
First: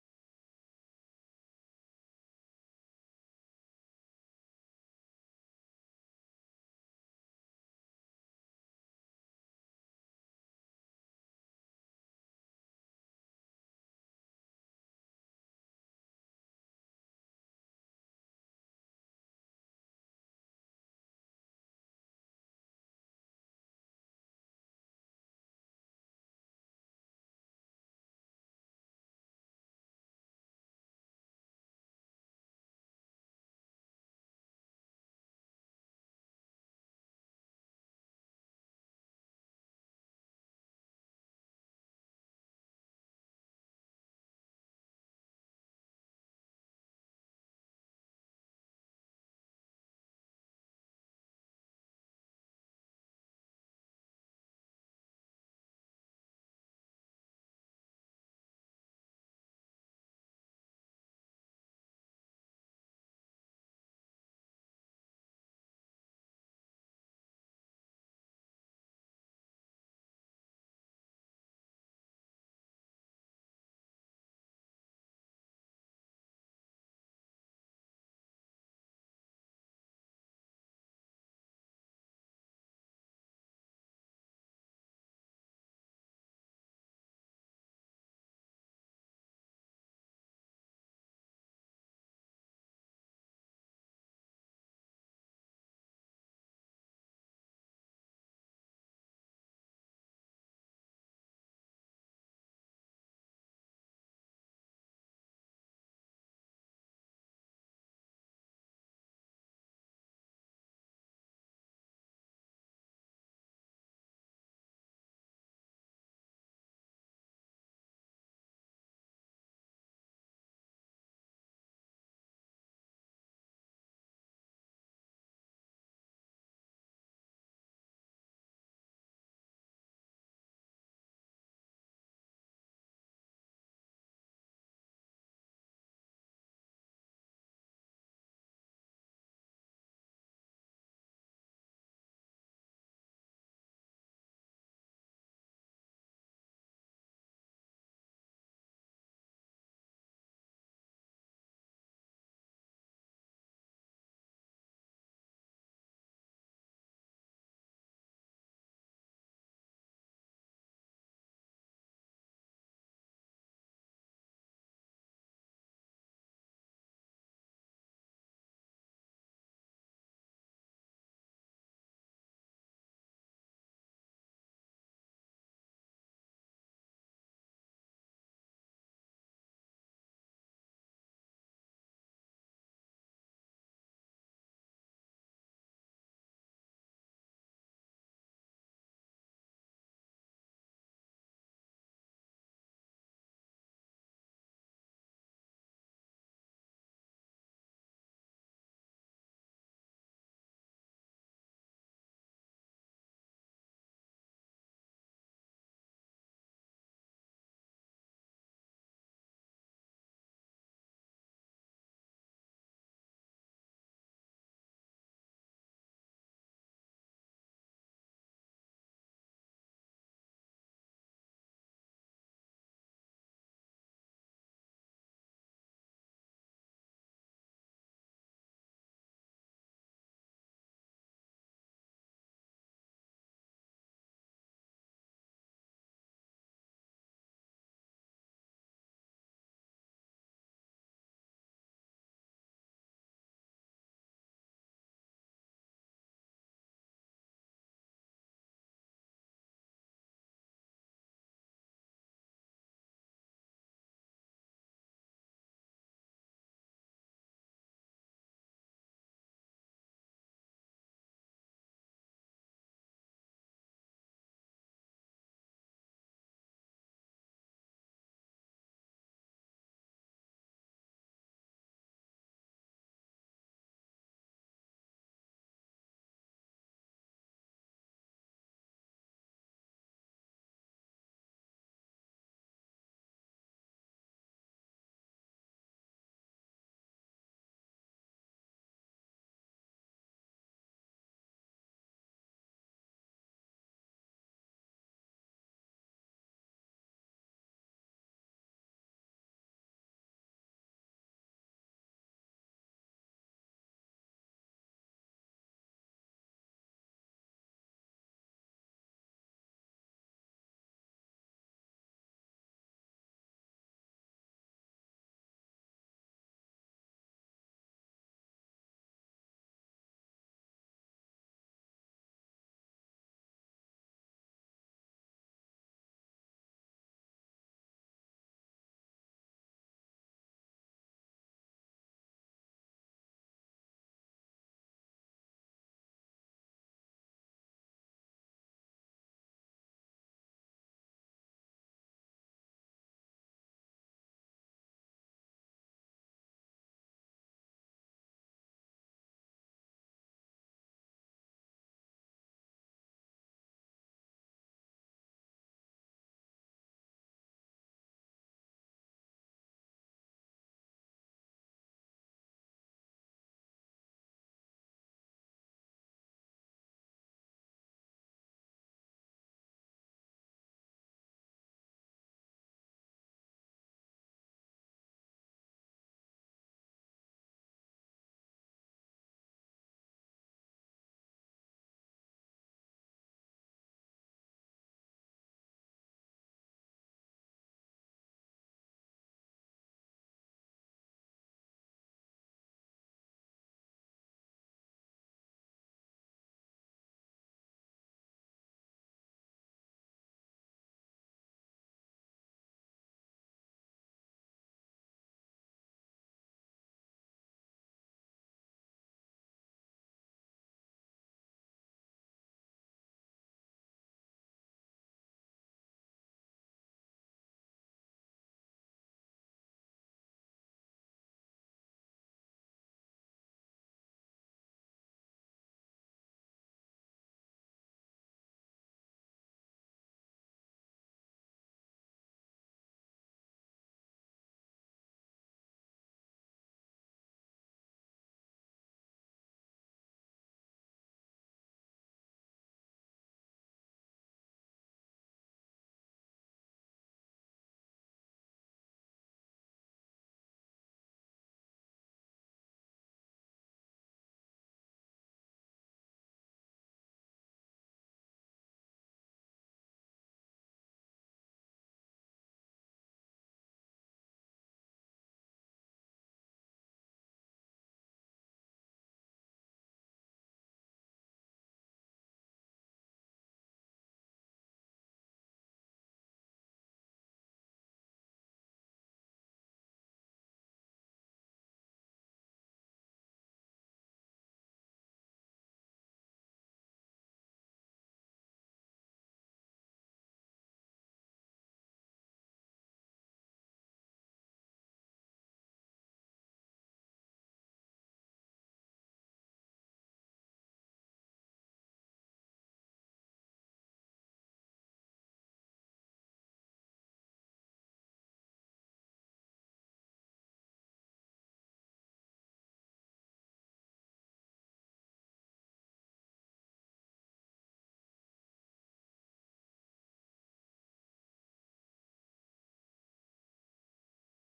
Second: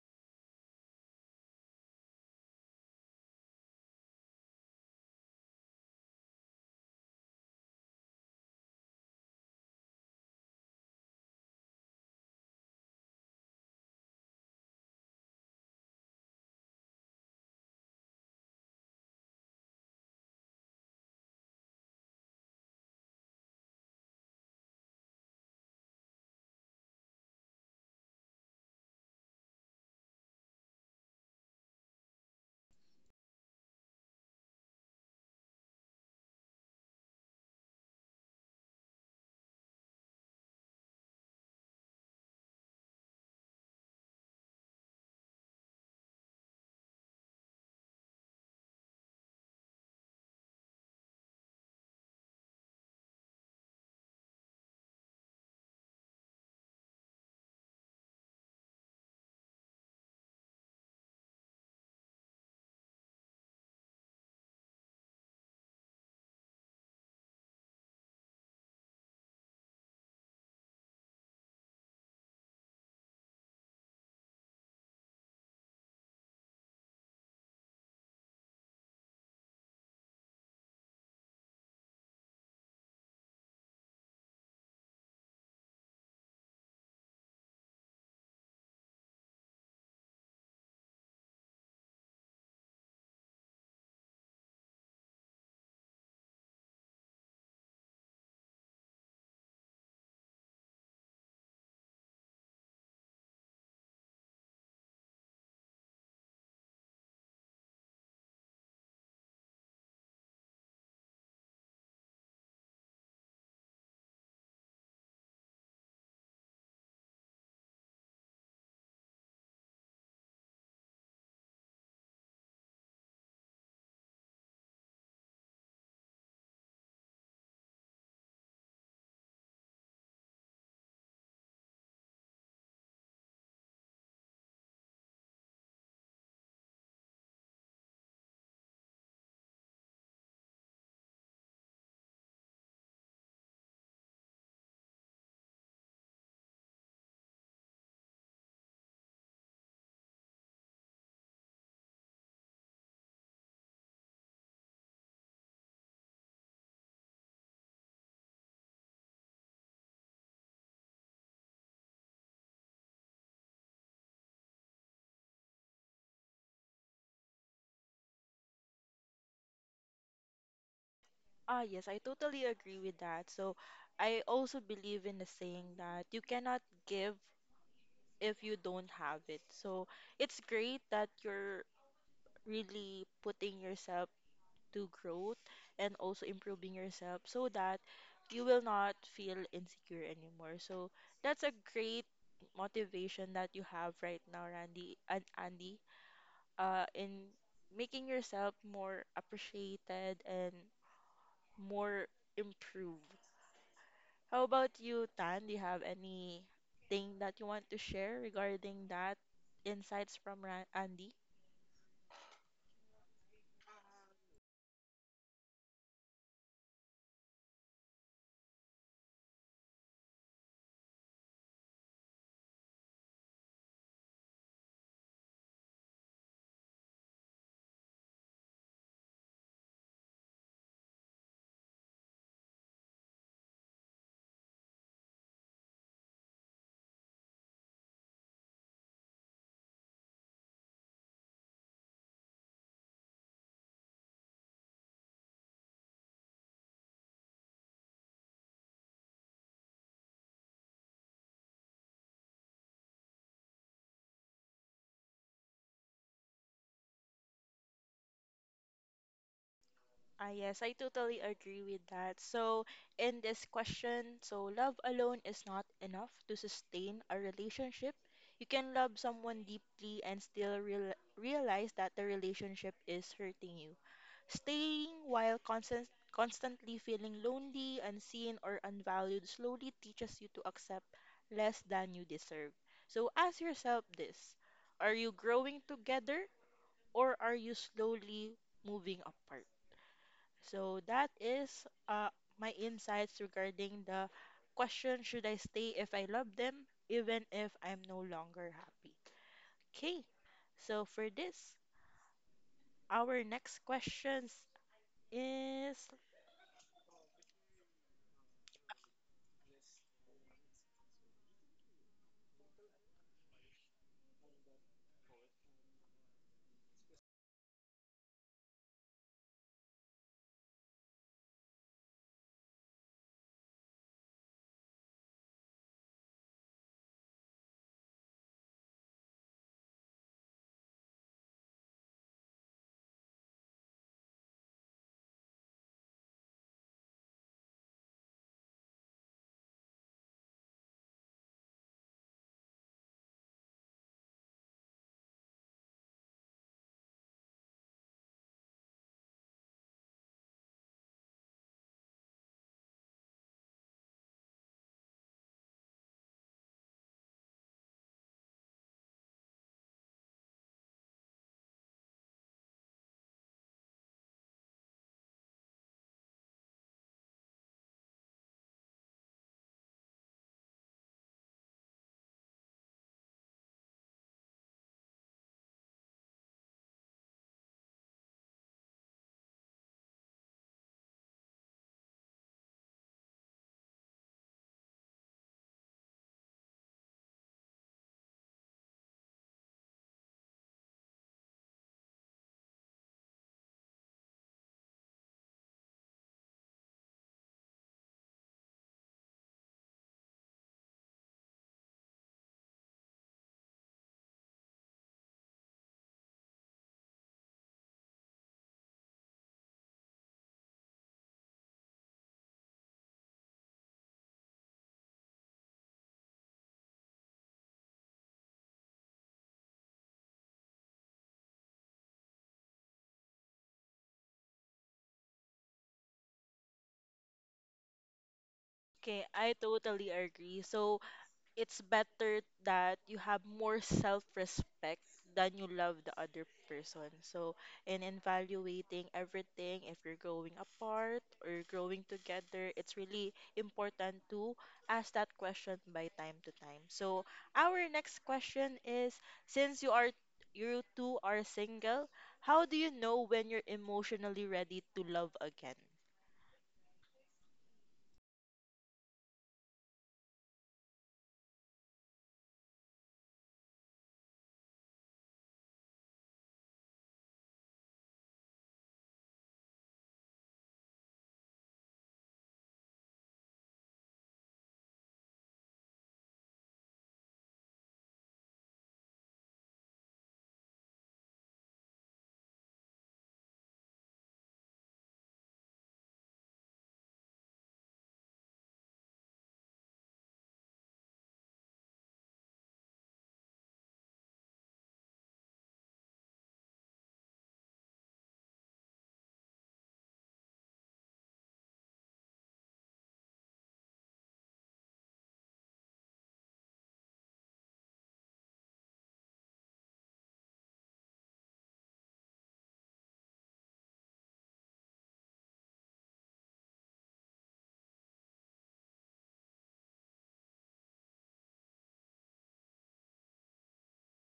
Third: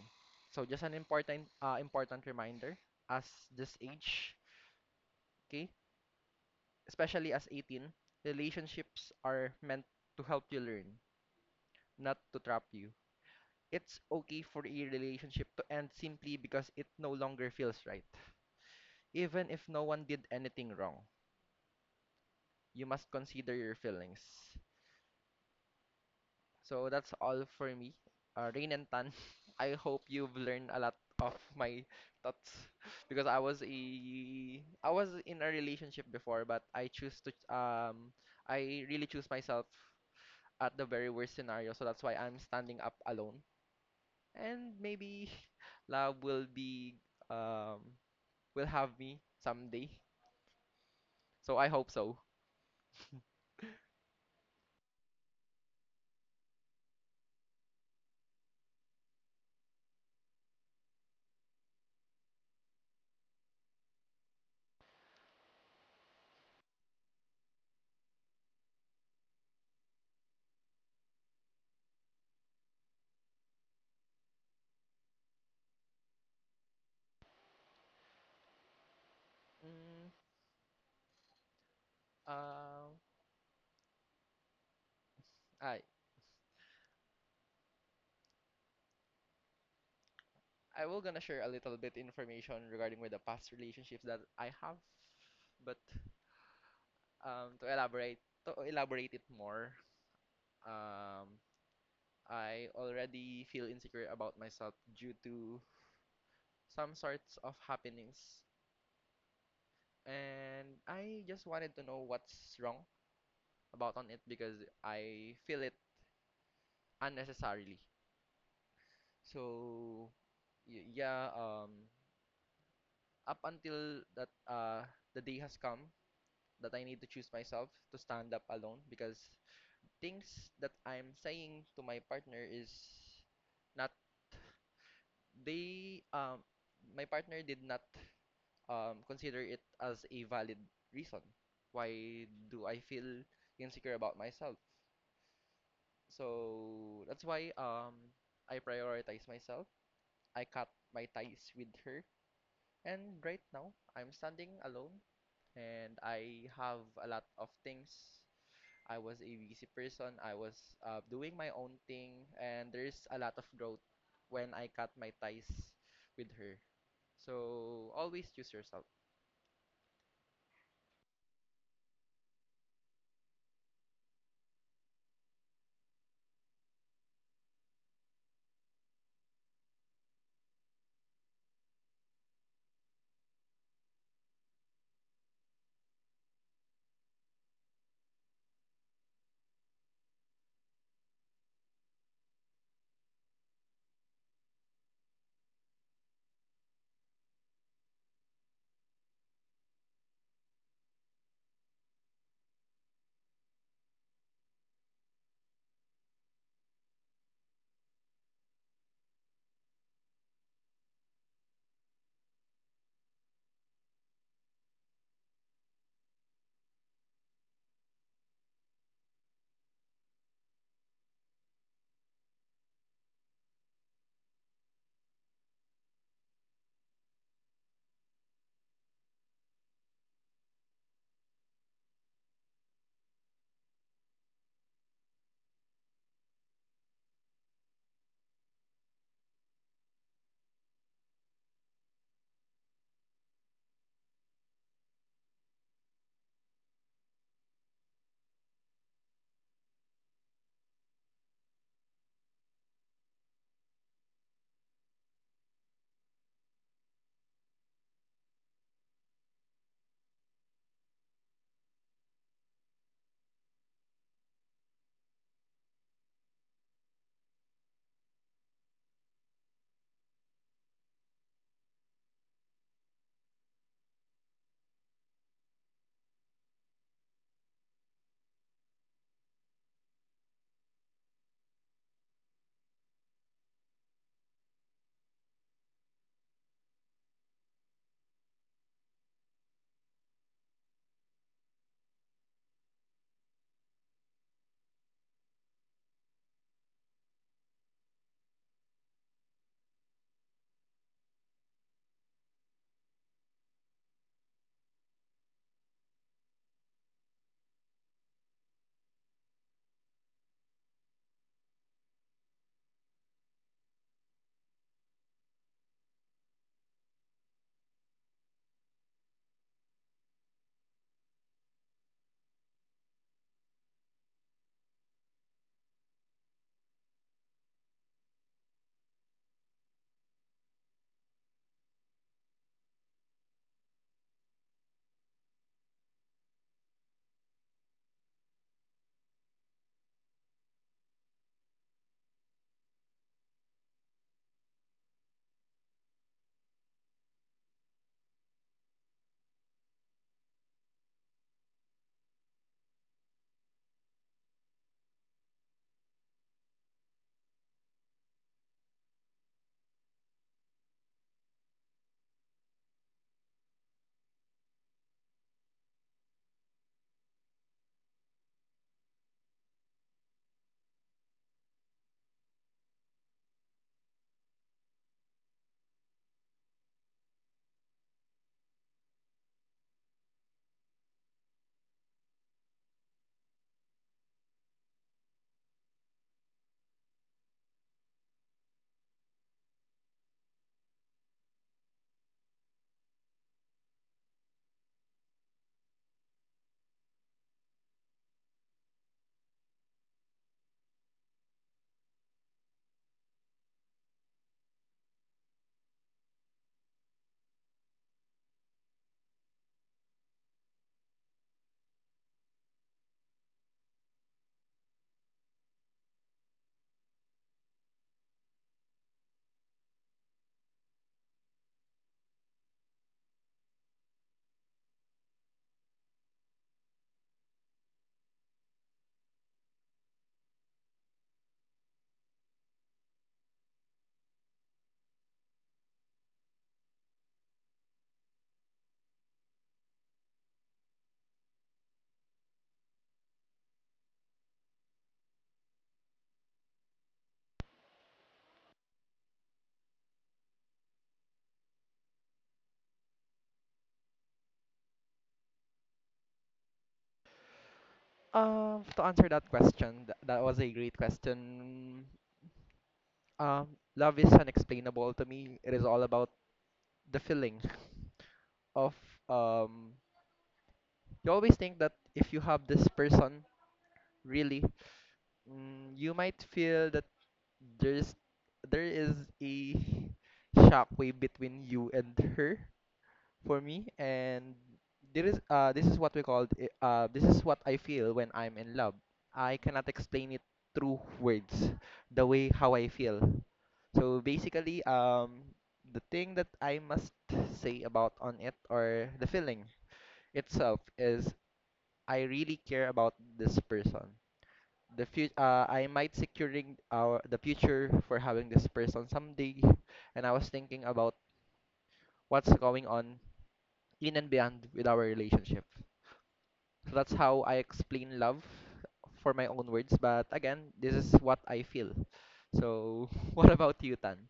Speaker 2: So just an important important reminder as this age, okay, especially as 18, relationships are meant to help you learn, not to trap you. It's okay for a relationship to end simply because it no longer feels right. Even if no one did anything wrong, you must consider your feelings. So that's all for me. Rain and Tan, (laughs) I hope you've learned a lot of my thoughts (laughs) because I was in a relationship before, but I choose to I really choose myself at the very worst scenario. So that's why I'm standing up alone. And maybe (laughs) love will be um will have me someday. So I hope so. Mm, uh, I I will gonna share a little bit information regarding with the past relationships that I have, but um to elaborate to elaborate it more, um I already feel insecure about myself due to some sorts of happenings, and I just wanted to know what's wrong about on it because I feel it unnecessarily. So yeah, up until that the day has come that I need to choose myself to stand up alone because things that I'm saying to my partner is not, they my partner did not consider it as a valid reason why do I feel insecure about myself. So that's why I prioritize myself. I cut my ties with her. And right now, I'm standing alone and I have a lot of things. I was a busy person. I was doing my own thing, and there's a lot of growth when I cut my ties with her. So always choose yourself.
Speaker 1: Ah, yes, I totally agree with that. So I also believe in the saying that you cannot give if you don't have it. So it's great that you're really putting yourself to growth and also improving yourself so that you will not feel insecure anymore. So that's a great motivation that you have right now, Randy and Andy, in making yourself more appreciated and more improved. How about you, Tan? Do you have anything that you want to share regarding that insights from Andy? Ah, yes, I totally agree with that. So, in this question, so love alone is not enough to sustain a relationship. You can love someone deeply and still realize that the relationship is hurting you. Staying while constantly feeling lonely, unseen, or unvalued slowly teaches you to accept less than you deserve. So ask yourself this, are you growing together or are you slowly moving apart? So that is my insights regarding the question, should I stay if I love them, even if I'm no longer happy? Okay, so for this, our next questions is. Okay, I totally agree. So it's better that you have more self-respect than you love the other person. So in evaluating everything, if you're growing apart or growing together, it's really important to ask that question by time to time. So our next question is, since you are you two are single, how do you know when you're emotionally ready to love again?
Speaker 2: To answer that question, that was a great question. Um, love is unexplainable to me. It is all about the feeling of um. You always think that if you have this person really, you might feel that there's there is a shockwave between you and her, for me. And there is this is what I feel when I'm in love. I cannot explain it through words the way how I feel. So basically the thing that I must say about on it, or the feeling itself, is I really care about this person. The future I might securing our the future for having this person someday, and I was thinking about what's going on in and beyond with our relationship. So that's how I explain love for my own words, but again, this is what I feel. So (laughs) what about you, Tan?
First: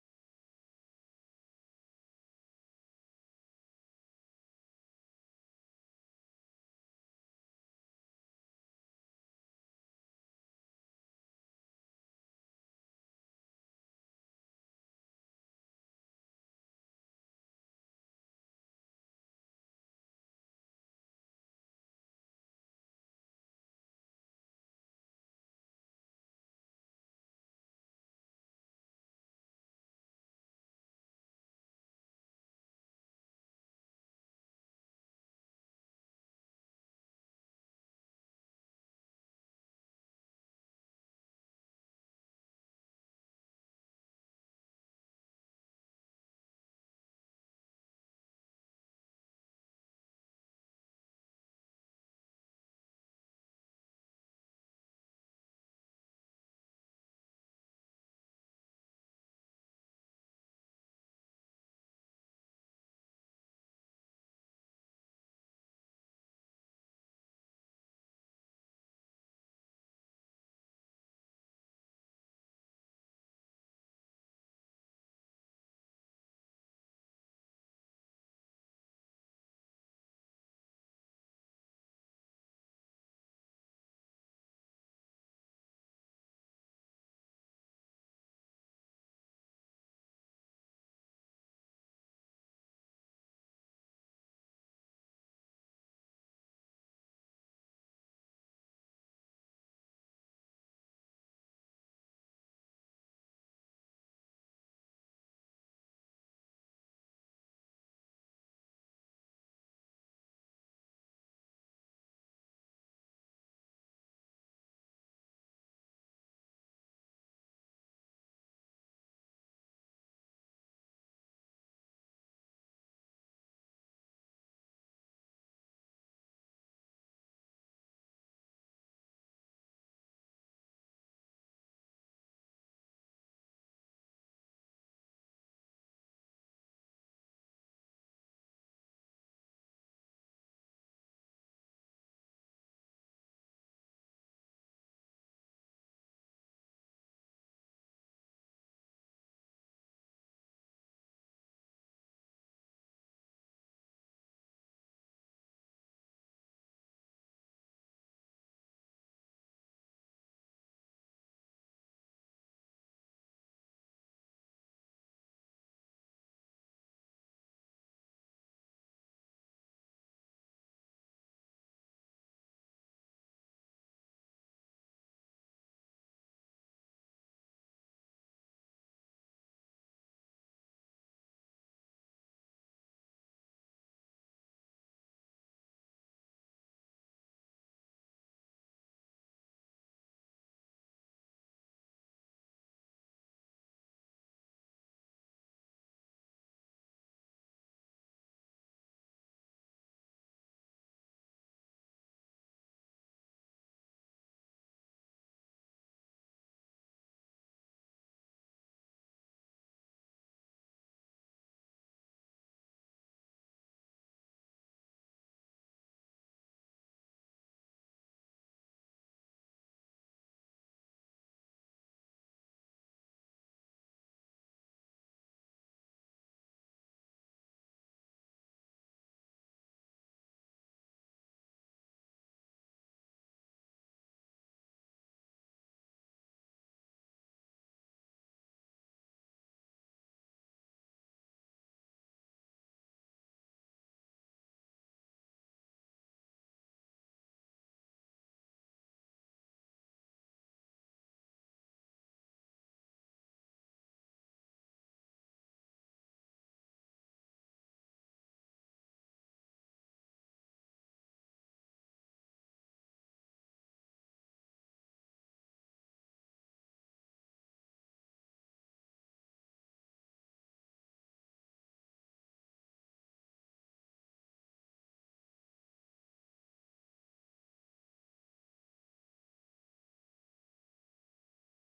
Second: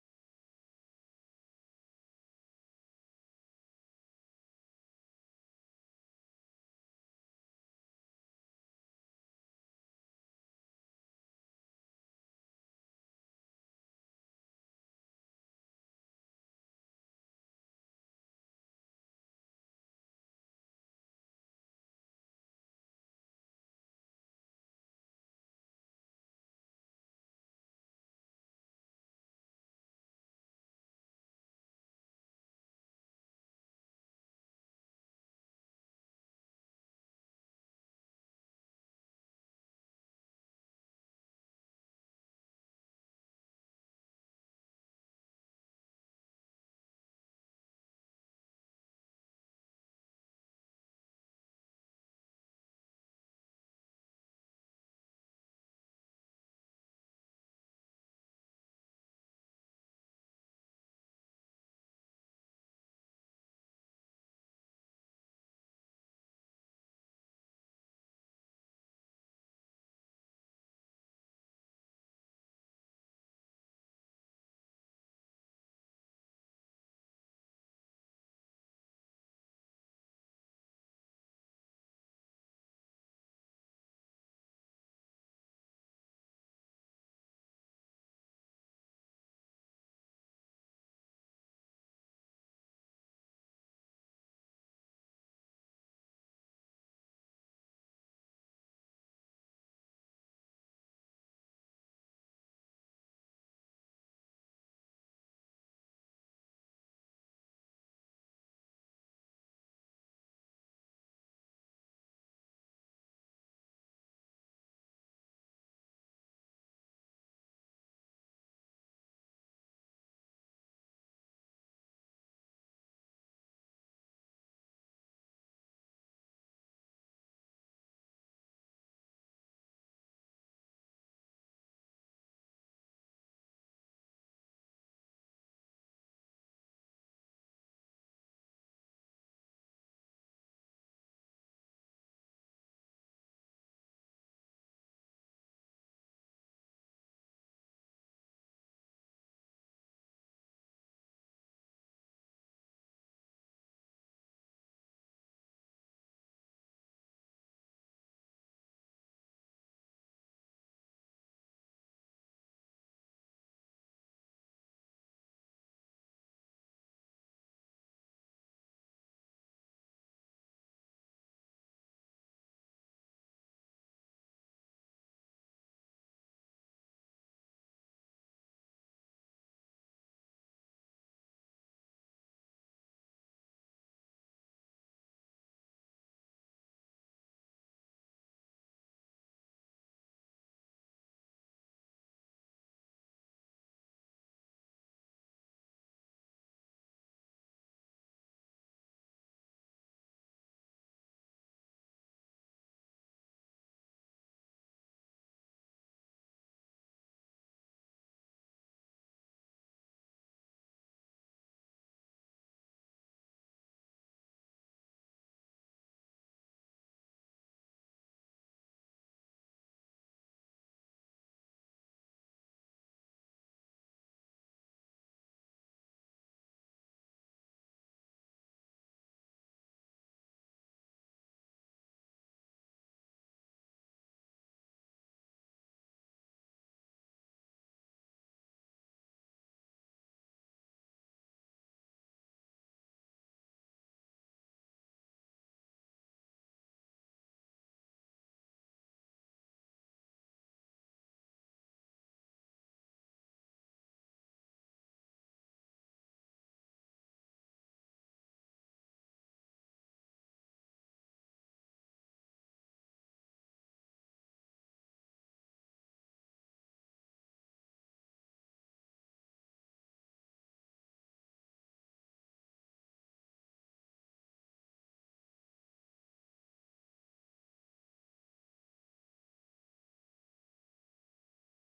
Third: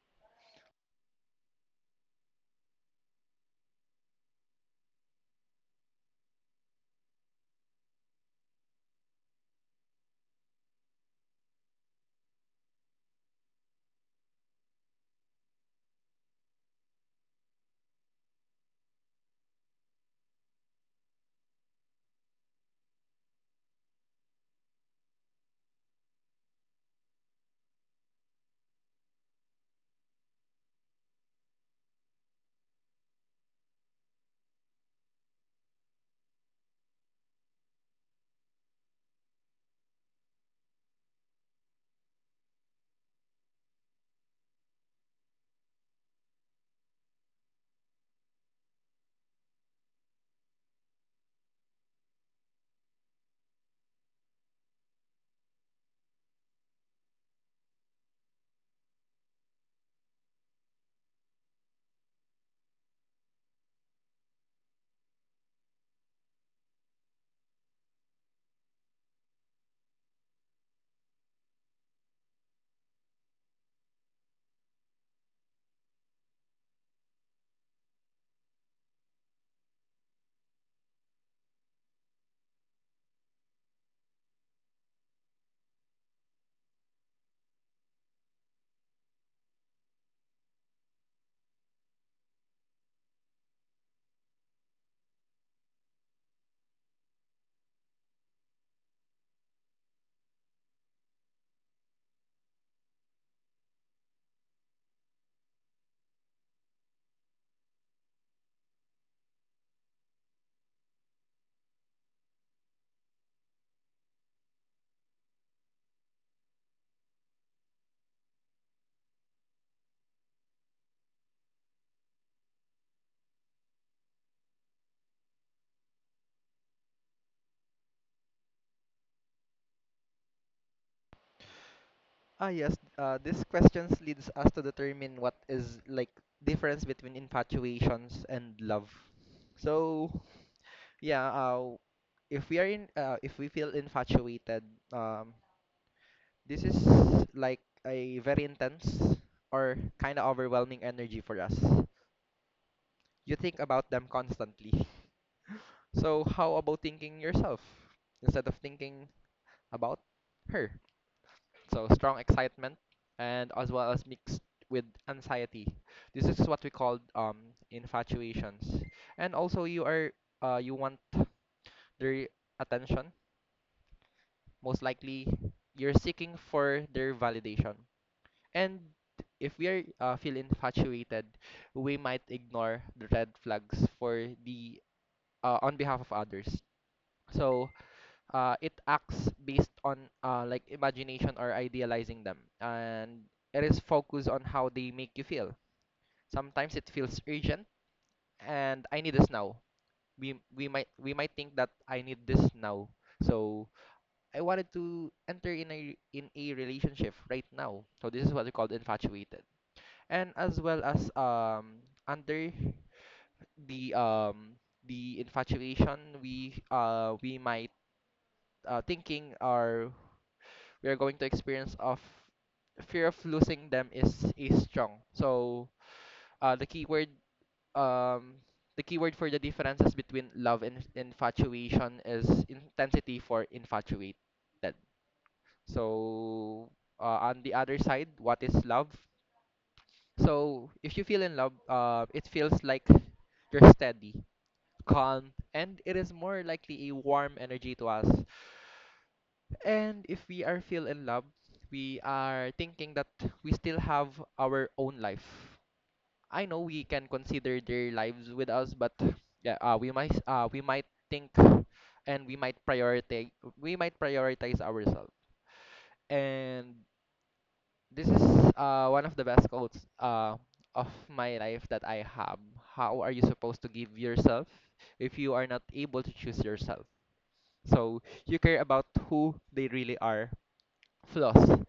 Speaker 2: Ah, yes, these questions leads us to determine what is like difference between infatuations and love. So yeah, if we feel infatuated, um this is like a very intense or kind of overwhelming energy for us. You think about them constantly. So, how about thinking yourself instead of thinking about her? So, strong excitement and as well as mixed with anxiety. This is what we call infatuations. And also, you are you want their attention. Most likely, you're seeking for their validation. And if we are feel infatuated, we might ignore the red flags for the on behalf of others. So it acts based on like imagination or idealizing them, and it is focused on how they make you feel. Sometimes it feels urgent, and I need this now. We might think that I need this now. So I wanted to enter in a relationship right now. So this is what we call infatuated. And as well as under the um the infatuation we might thinking, or we are going to experience of fear of losing them, is strong. So the keyword, um the keyword for the differences between love and infatuation is intensity for infatuated. So on the other side, what is love? So if you feel in love, it feels like you're steady, calm, and it is more likely a warm energy to us. And if we are feel in love, we are thinking that we still have our own life. I know we can consider their lives with us, but yeah, we might think, and we might prioritize ourselves. And this is one of the best quotes of my life that I have. How are you supposed to give yourself if you are not able to choose yourself? So you care about who they really are, flaws.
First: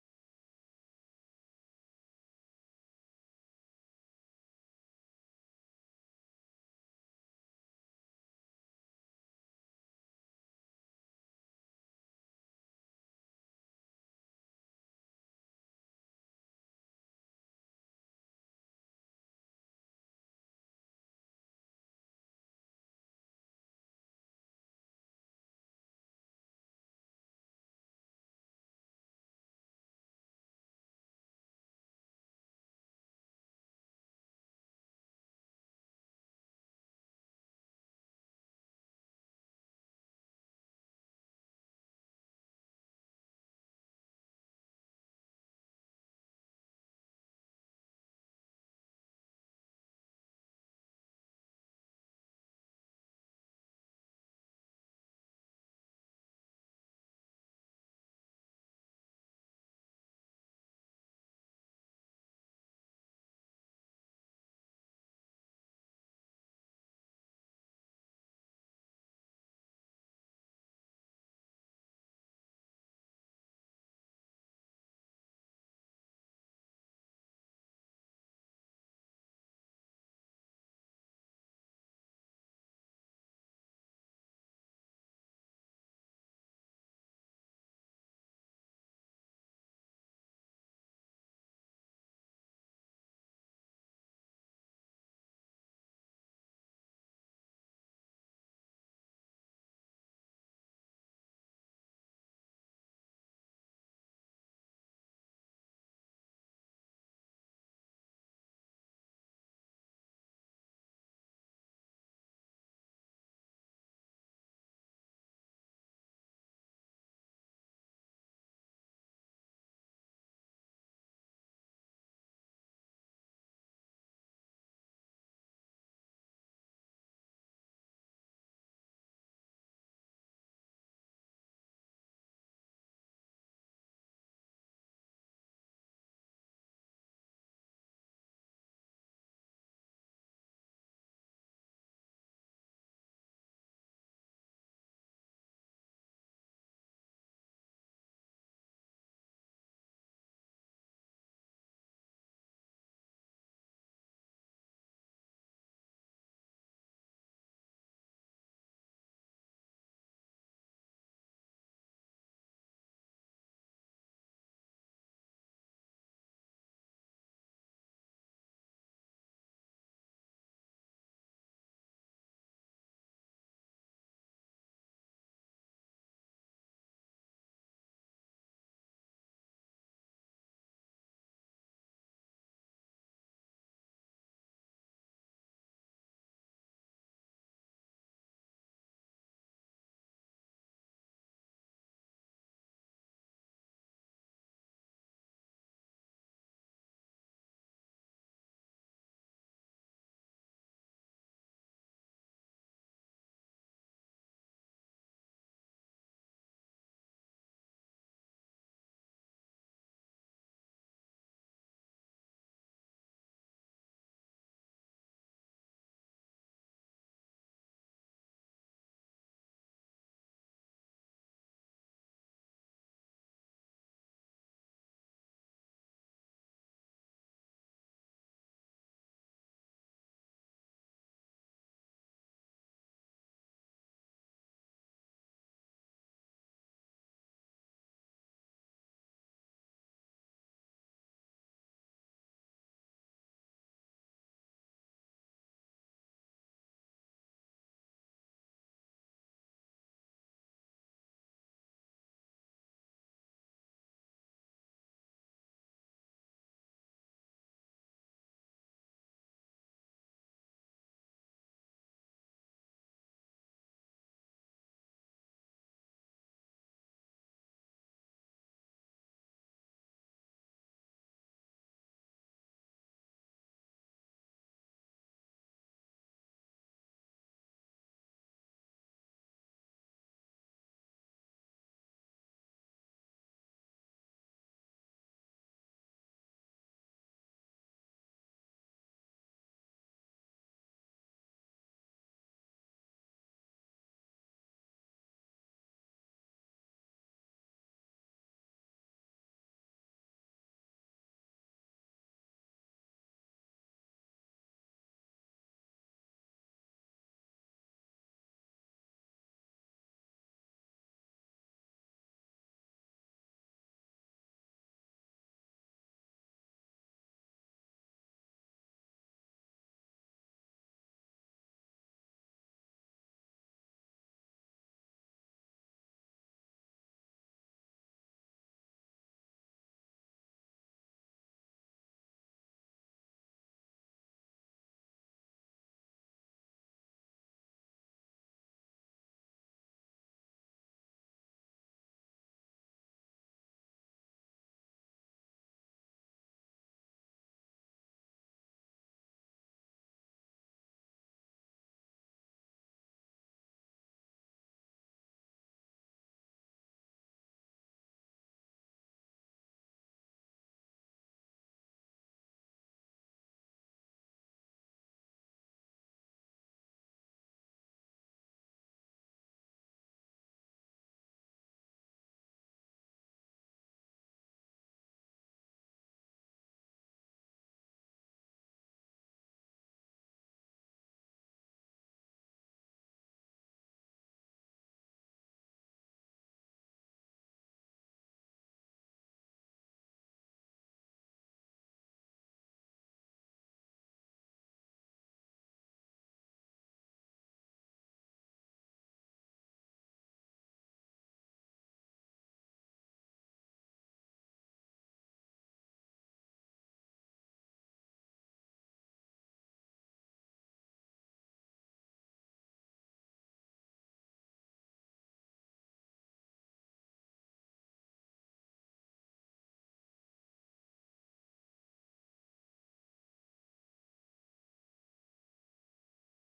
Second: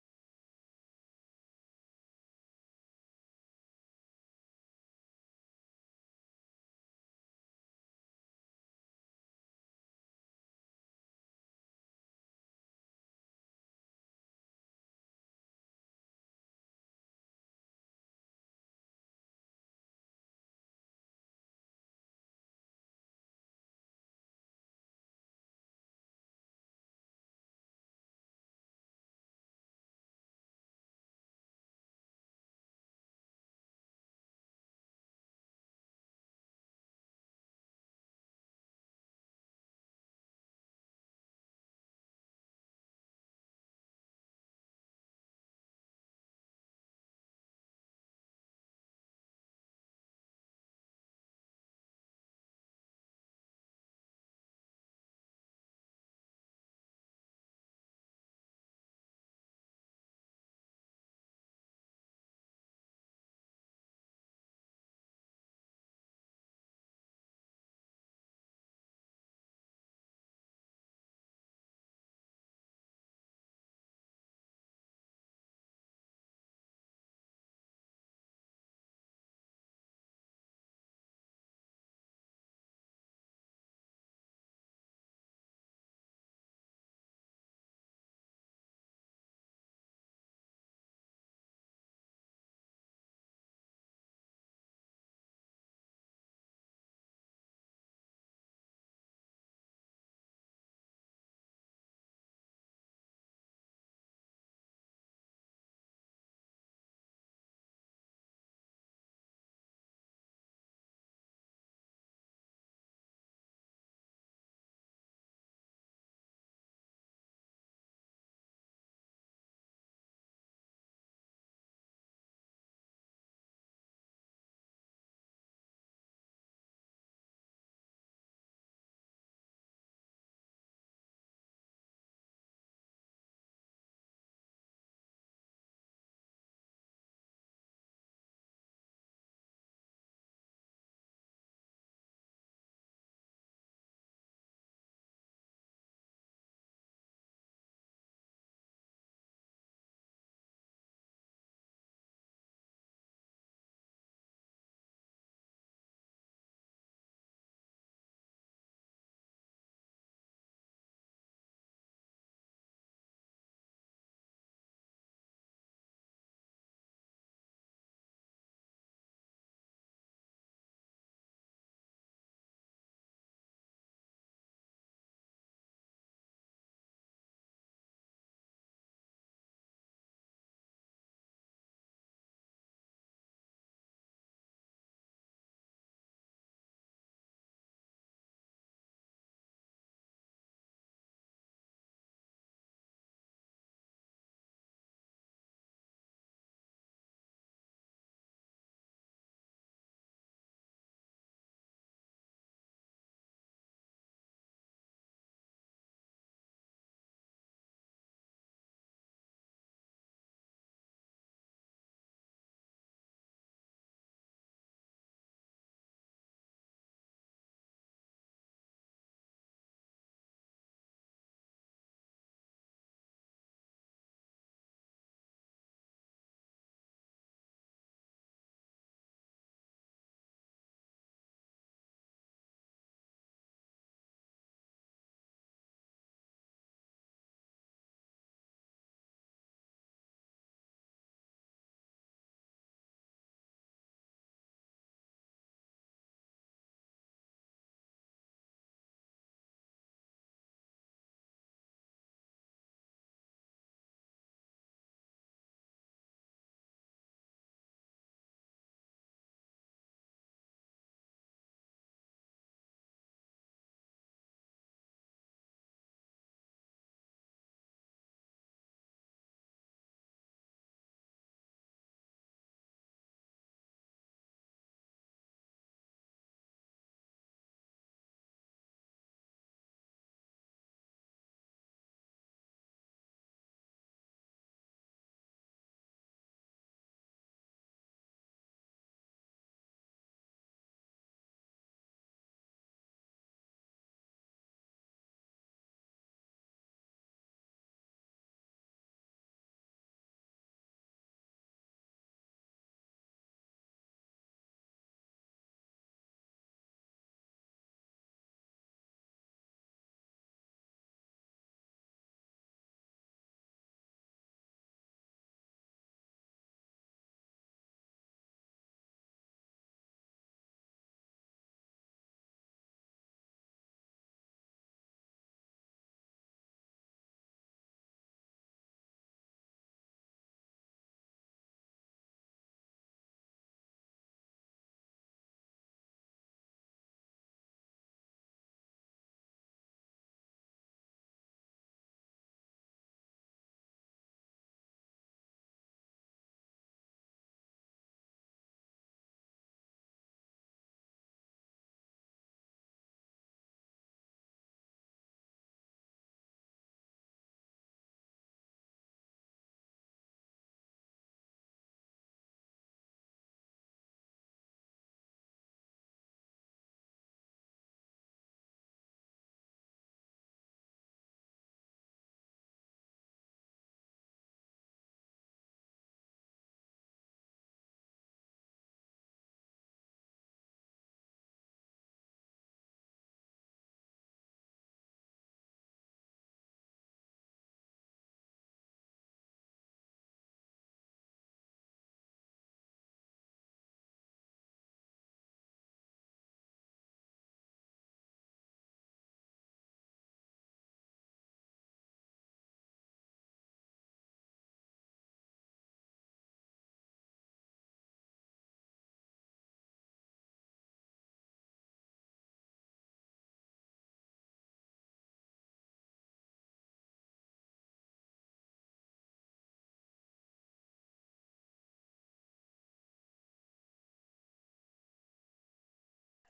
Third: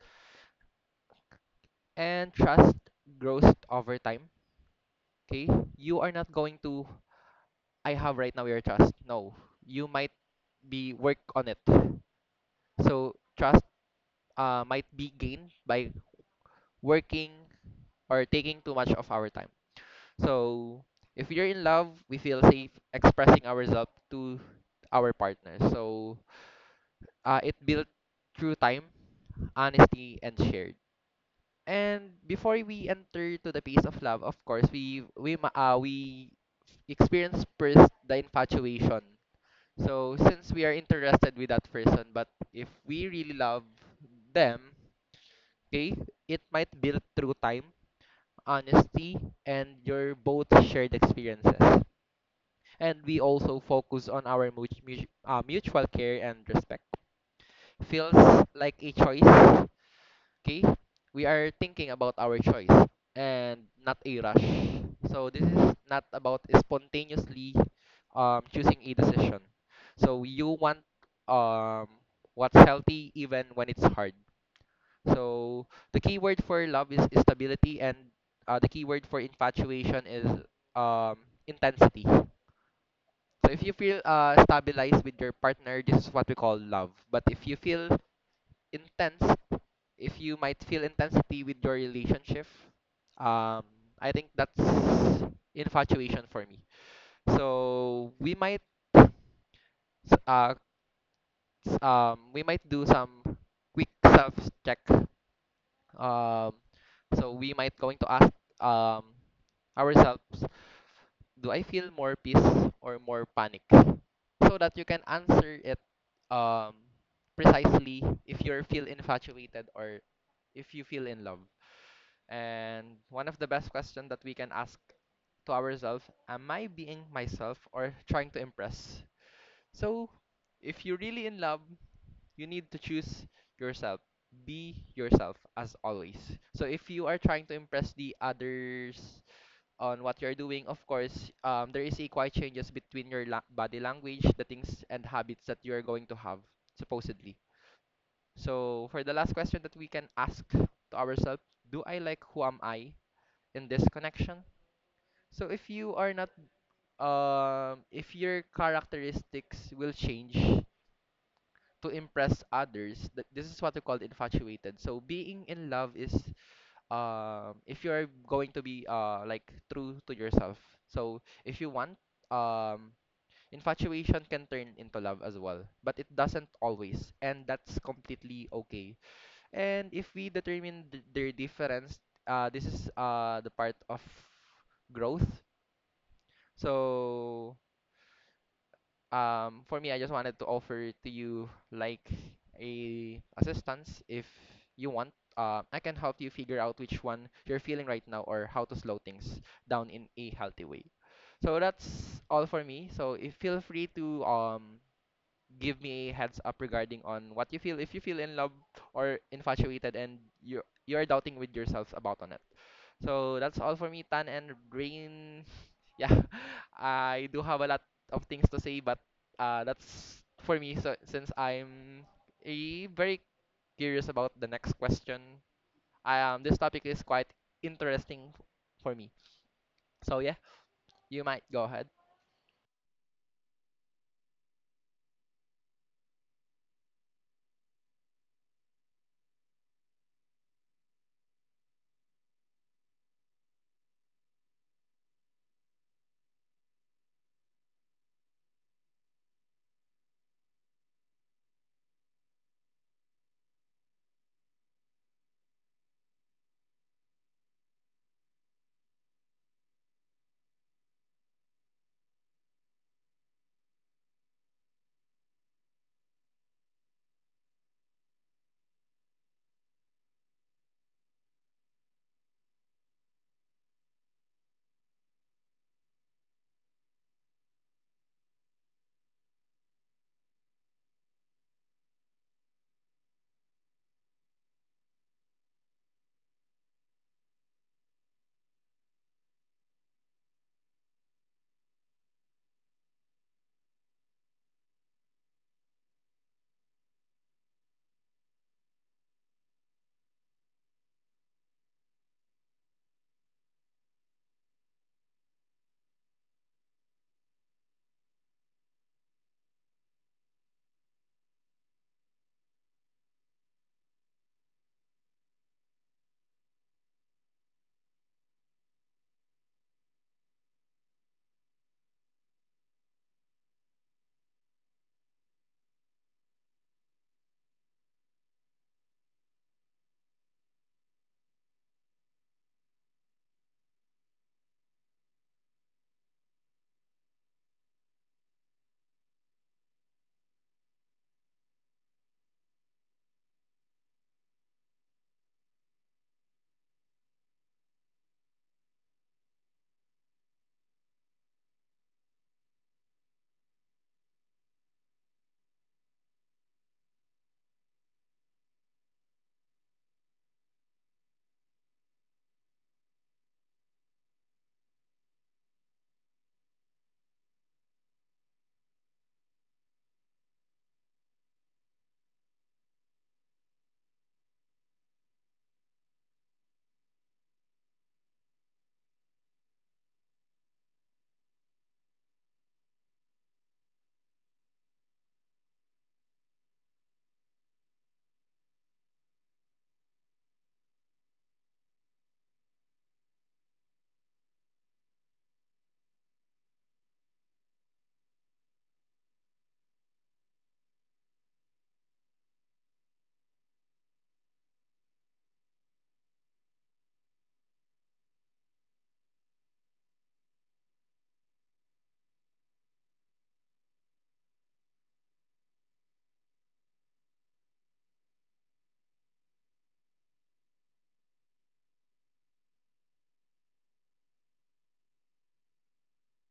Speaker 2: And trust grows over time. Okay? You are not going to, I have right now your trust. No. You might be work on it. So trust might be gained by working or taking too much of our time. So if you're in love, we feel safe expressing ourselves to our partner. So it built through time, honesty, and shared. And before we enter to the phase of love, of course, we experience first the infatuation. So since we are interested with that person, but if we really love them, okay, it might build through time, honesty, and your both shared experiences. And we also focus on our mutual care and respect. Feels like a choice, okay? We are thinking about our choice and not a rush. So this is not about spontaneously choosing a decision. So you want, um, what's healthy even when it's hard. So the key word for love is stability, and the key word for infatuation is, um, intensity. So if you feel stabilized with your partner, this is what we call love. But if you feel intense, if you might feel intensity with your relationship, um, I think that's infatuation for me. So we might uh, we might do some quick self check. Um, so we might going to ask, um, ourselves, do I feel more peace or more panic? So that you can answer it um, precisely if you feel infatuated or if you feel in love. And one of the best questions that we can ask to ourselves, am I being myself or trying to impress? So if you're really in love, you need to choose yourself. Be yourself as always. So if you are trying to impress the others on what you're doing, of course, there is a quite changes between your body language, the things and habits that you are going to have, supposedly. So, for the last question that we can ask to ourselves, do I like who am I in this connection? So, if you are not, if your characteristics will change to impress others, that this is what we call infatuated. So, being in love is if you're going to be like true to yourself. So if you want um infatuation can turn into love as well, but it doesn't always, and that's completely okay. And if we determine their difference, this is the part of growth. So for me, I just wanted to offer to you like a assistance if you want. I can help you figure out which one you're feeling right now, or how to slow things down in a healthy way. So that's all for me. So if feel free to give me a heads up regarding on what you feel, if you feel in love or infatuated and you're doubting with yourselves about on it. So that's all for me, Tan and Rain. (laughs) Yeah, I do have a lot of things to say, but that's for me. So since I'm very curious about the next question, this topic is quite interesting for me. So yeah, you might go ahead.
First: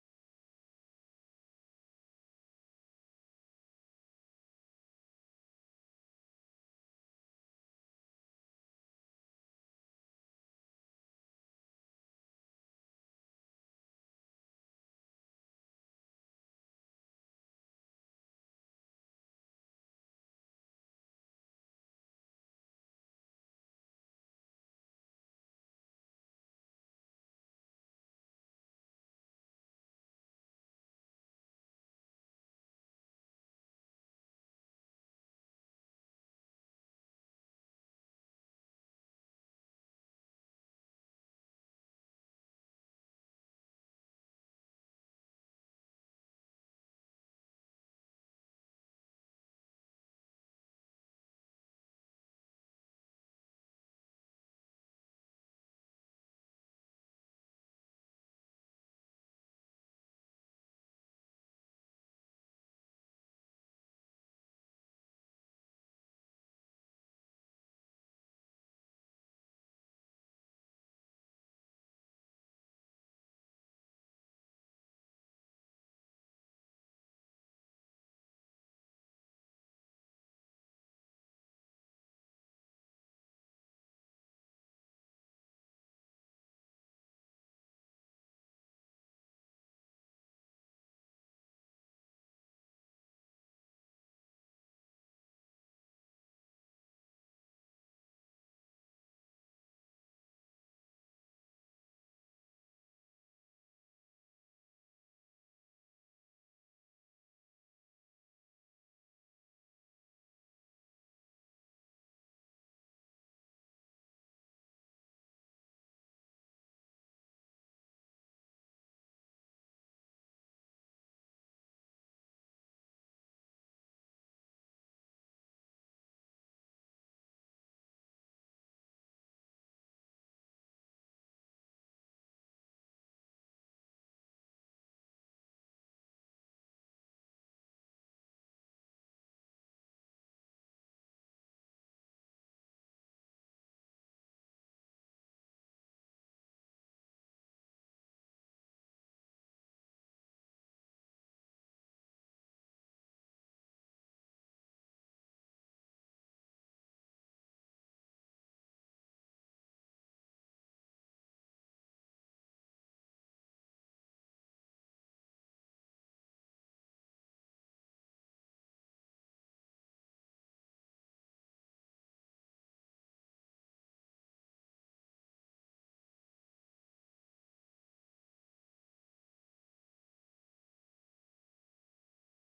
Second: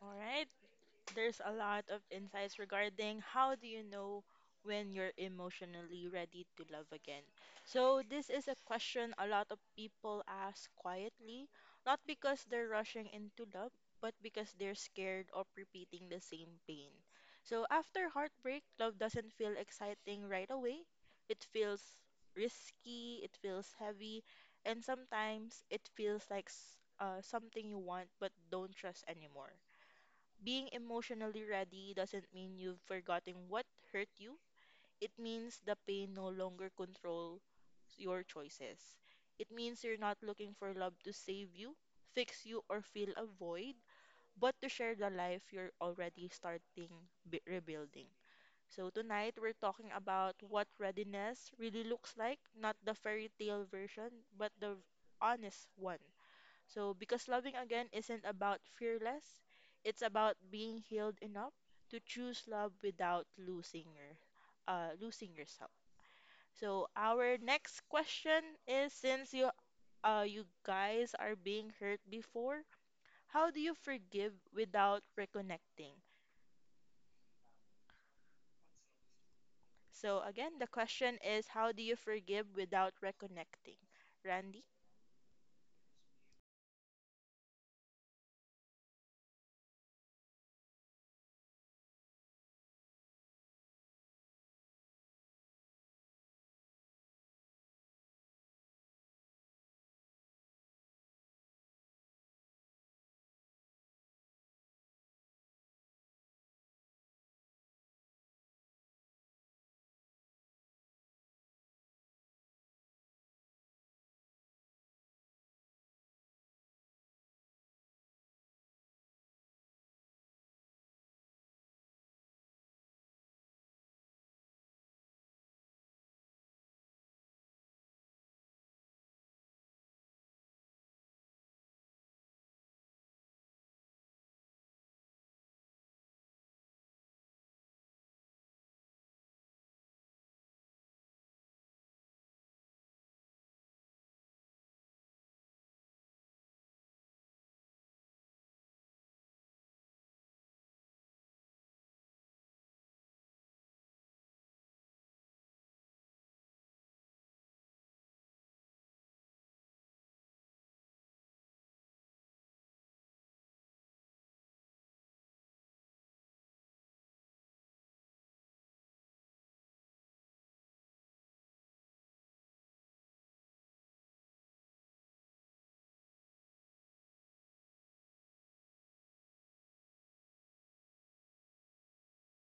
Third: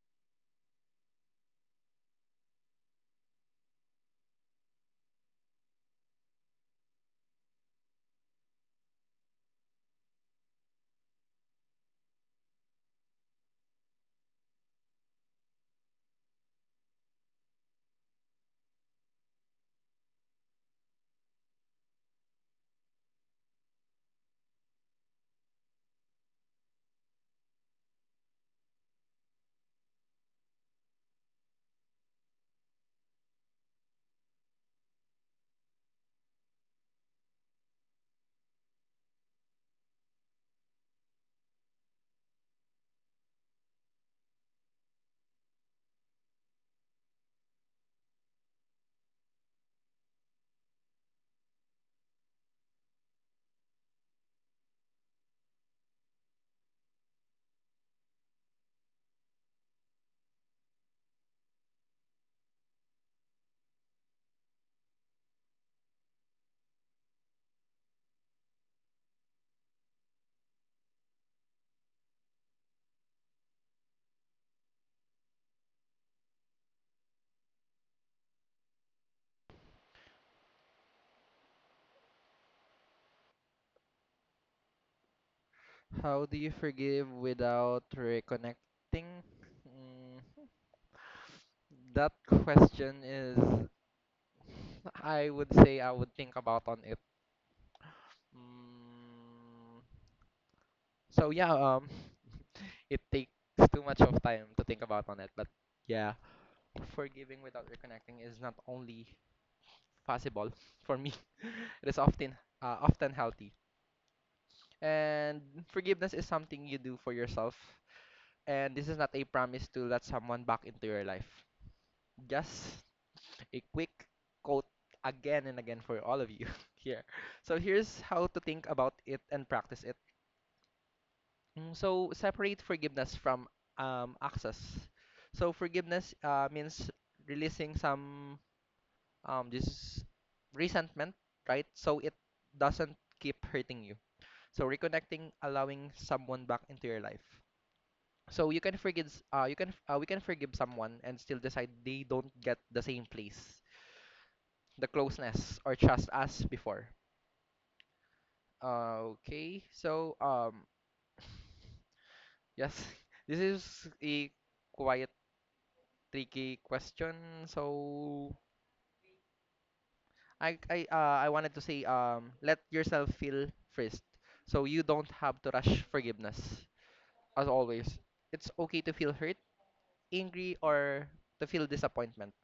Speaker 1: All right, there's a lot of insights regarding how do you know when you're emotionally ready to love again. So this is a question a lot of people ask quietly, not because they're rushing into love, but because they're scared of repeating the same pain. So after heartbreak, love doesn't feel exciting right away. It feels risky, it feels heavy, and sometimes it feels like something you want but don't trust anymore. Being emotionally ready doesn't mean you've forgotten what hurt you. It means the pain no longer controls your choices. It means you're not looking for love to save you, fix you, or fill a void, but to share the life you're already rebuilding. So, tonight we're talking about what readiness really looks like, not the fairy tale version, but the honest one. So, because loving again isn't about fearless, it's about being healed enough to choose love without losing yourself. So, our next question is, since you guys are being hurt before, how do you forgive without reconnecting? So, again, the question is, how do you forgive without reconnecting? Randy?
Speaker 2: How do you forgive without reconnecting? Mm, that question is, I would say I would think about on it. Mm, so yeah, um. It takes too much of time to think about on it. But yeah, forgiving without reconnecting is not only possible for me; (laughs) it is often often healthy. And forgiveness is something you do for yourself, and this is not a promise to let someone back into your life. Just a quick quote again and again for all of you (laughs) here. So here's how to think about it and practice it. So separate forgiveness from, access. So forgiveness means releasing some this resentment, right? So it doesn't keep hurting you. So reconnecting, allowing someone back into your life. So you can you can we can forgive someone and still decide they don't get the same place, the closeness or trust as before. Okay, so (sighs) yes, (laughs) this is a quiet tricky question. So I wanted to say let yourself feel first. So you don't have to rush forgiveness. As always, it's okay to feel hurt, angry, or to feel disappointment.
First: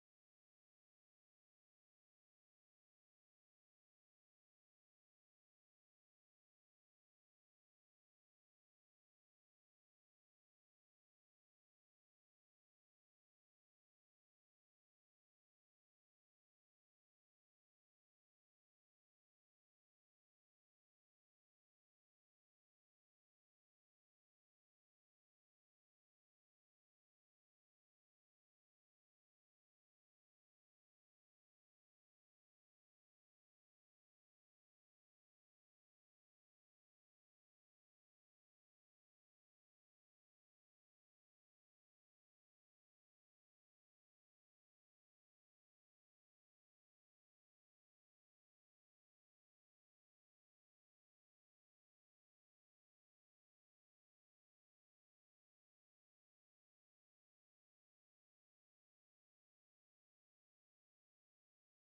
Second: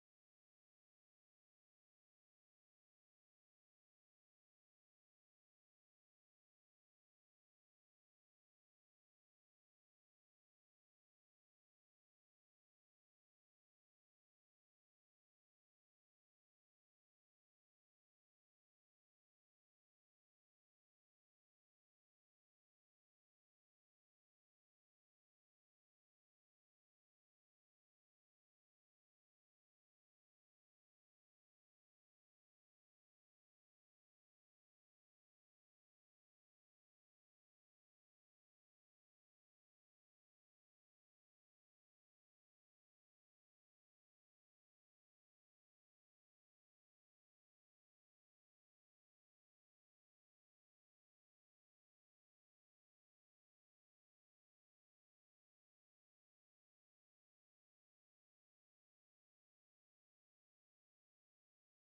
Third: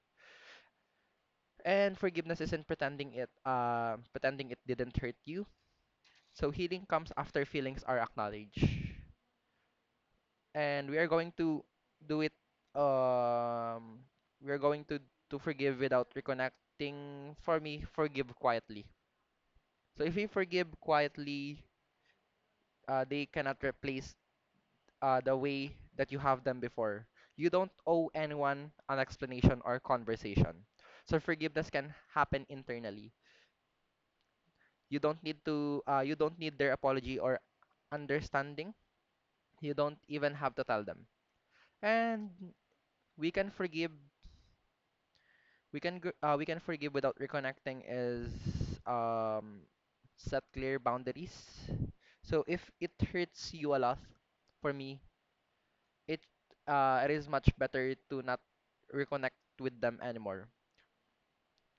Speaker 2: And forgiveness isn't pretending it didn't hurt you. So healing comes after feelings are acknowledged. And we are going to do it um we are going to forgive without reconnecting, for me forgive quietly. So if you forgive quietly, they cannot replace the way that you have them before. You don't owe anyone an explanation or conversation. So forgiveness can happen internally. You don't need to. You don't need their apology or understanding. You don't even have to tell them. And we can forgive. We can forgive without reconnecting. Is um, Set clear boundaries. So if it hurts you a lot, for me it it is much better to not reconnect with them anymore.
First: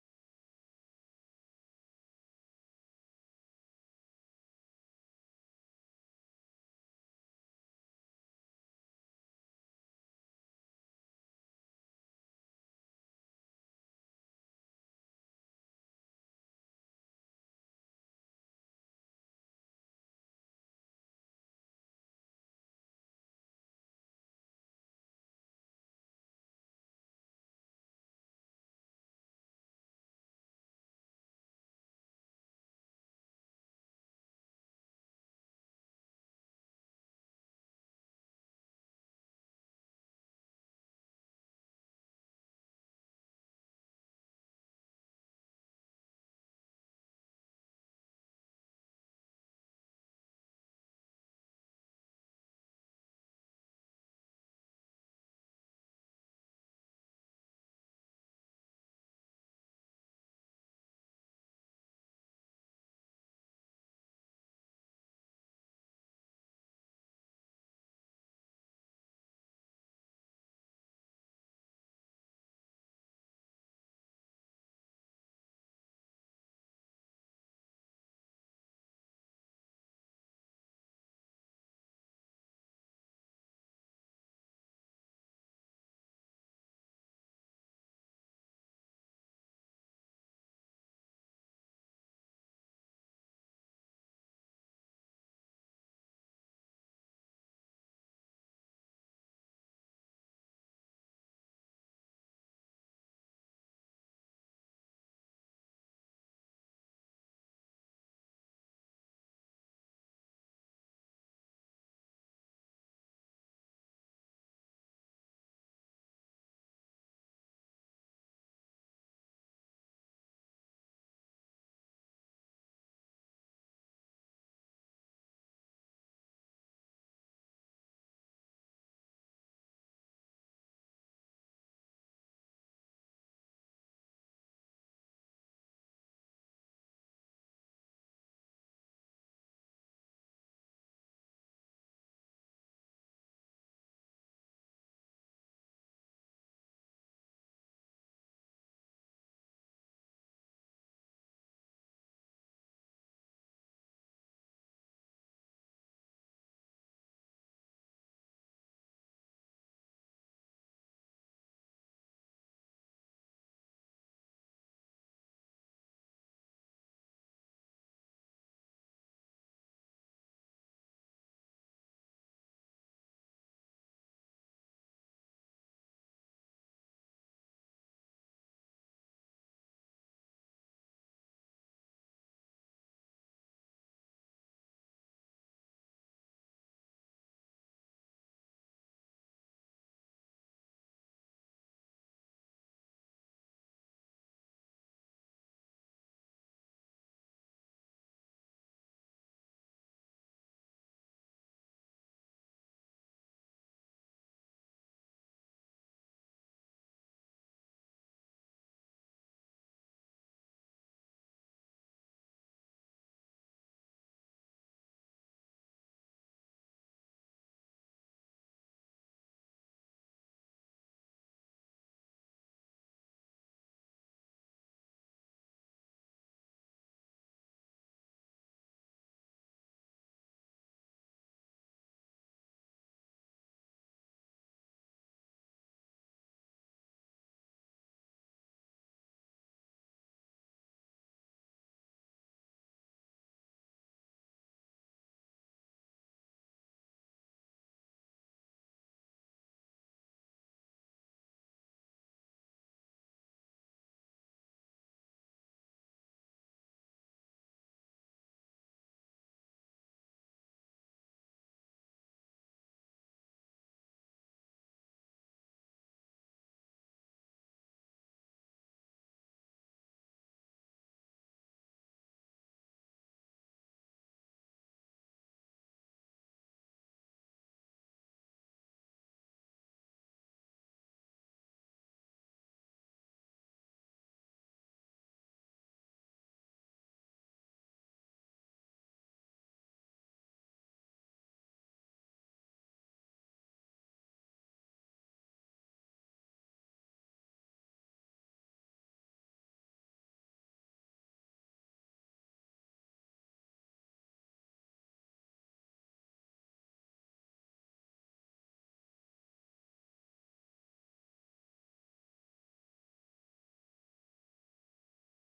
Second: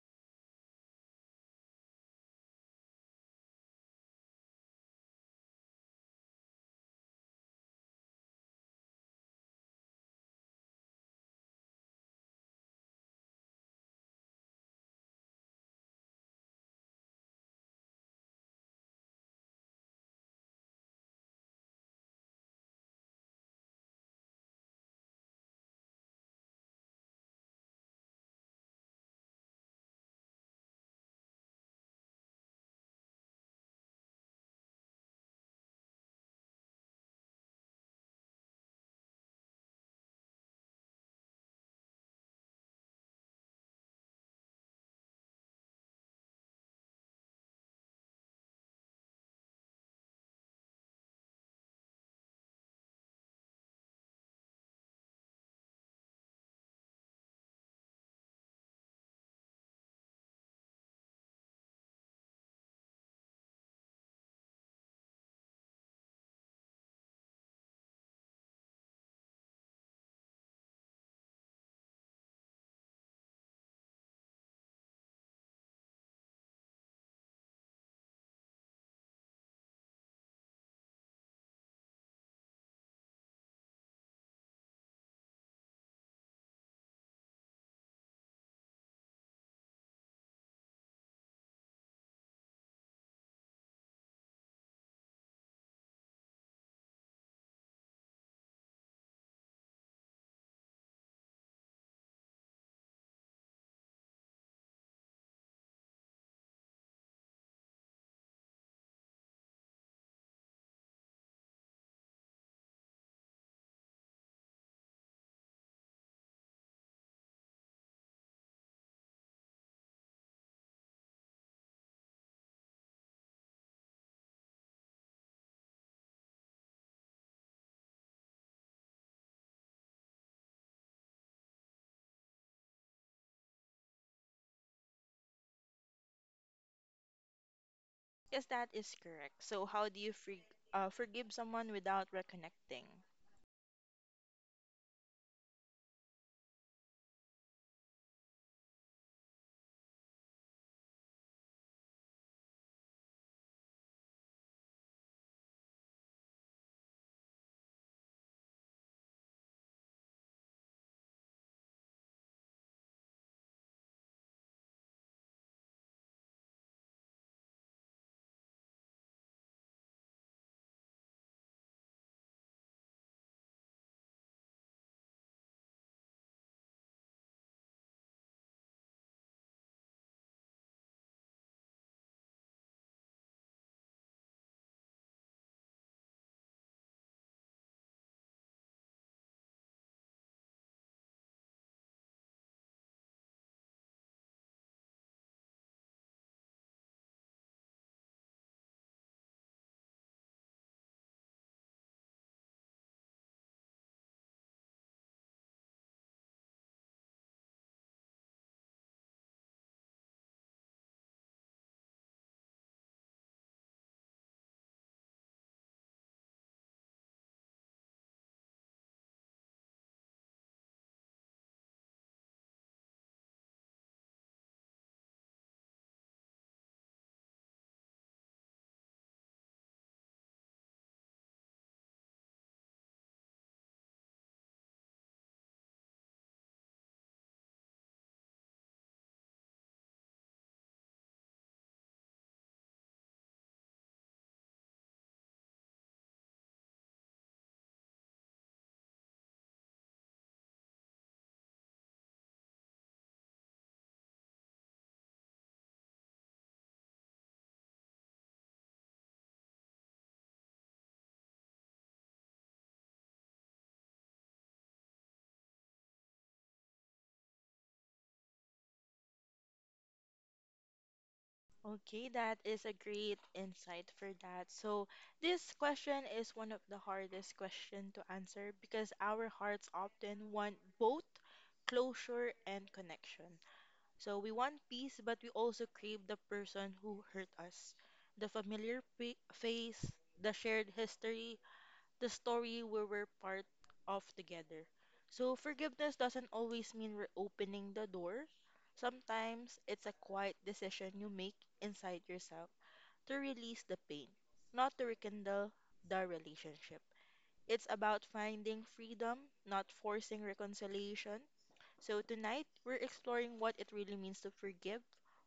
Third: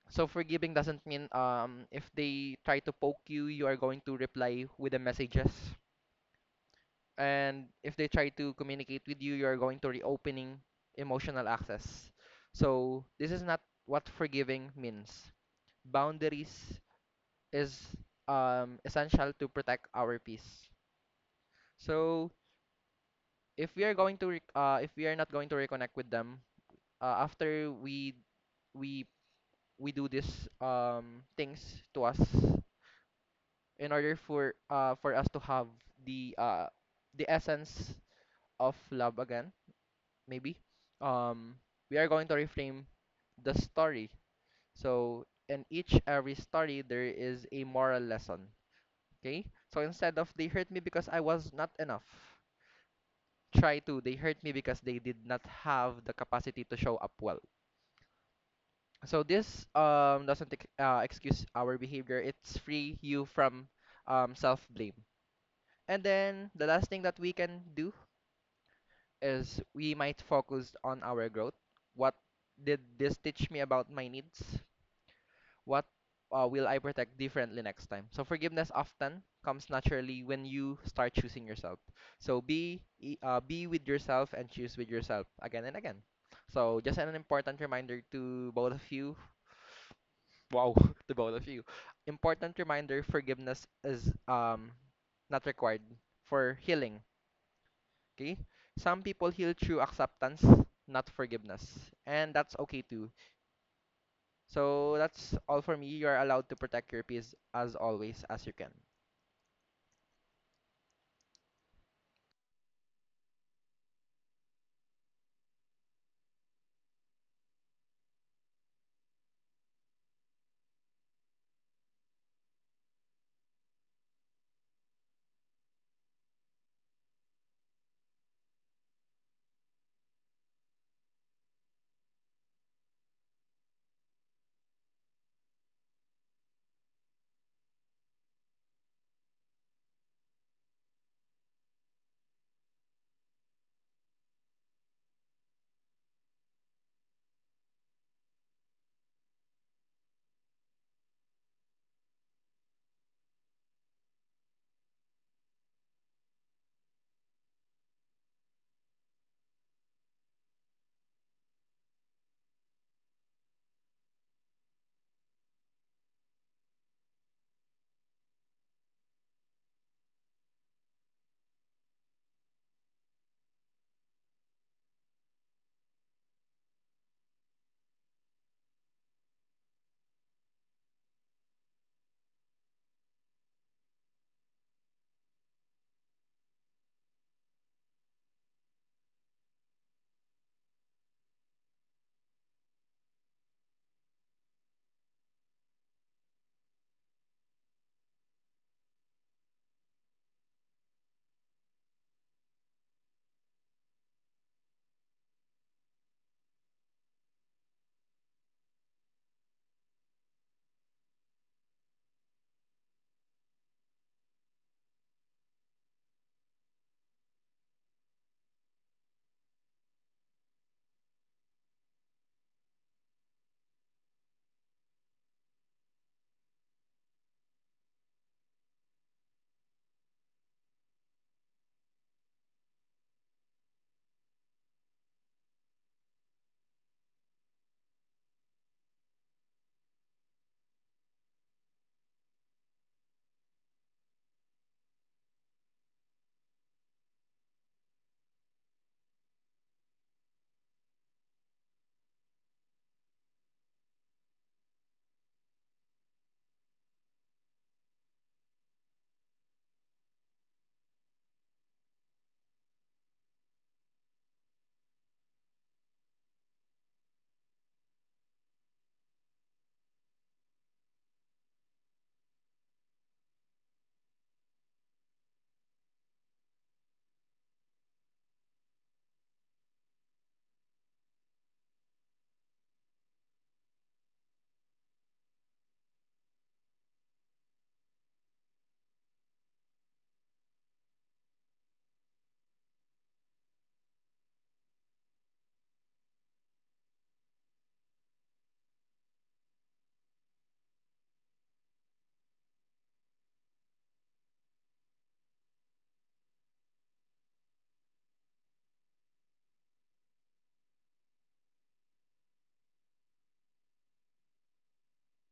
Speaker 2: So forgiving doesn't mean, if they try to poke you, you are going to reply with the messages, and if they try to communicate with you, you are going to reopening emotional access. So this is not what forgiving means. Boundaries is essential to protect our peace. So if we are going to if we are not going to reconnect with them after we we do these things to us in order for us to have the uh, the essence of love again, maybe um, we are going to reframe the story. So in each every story there is a moral lesson, okay? So instead of they hurt me because I was not enough, try to they hurt me because they did not have the capacity to show up well. So this doesn't excuse our behavior. It's free you from self-blame. And then the last thing that we can do is we might focus on our growth. What did this teach me about my needs? What will I protect differently next time? So forgiveness often comes naturally when you start choosing yourself. So be with yourself and choose with yourself again and again. So just an important reminder to both of you. Wow, (laughs) to both of you. Important reminder, forgiveness is not required for healing, okay? Some people heal through acceptance, not forgiveness, and that's okay too. So that's all for me. You are allowed to protect your peace as always as you can.
Speaker 1: Yes, that is correct. So, how do you forgive someone without reconnecting? Okay, that is a great insight for that. So, this question is one of the hardest question to answer because our hearts often want both closure and connection. So, we want peace, but we also crave the person who hurt us, the face, the shared history, the story we were part of together. So, forgiveness doesn't always mean reopening the door. Sometimes it's a quiet decision you make inside yourself to release the pain, not to rekindle the relationship. It's about finding freedom, not forcing reconciliation. So, tonight we're exploring what it really means to forgive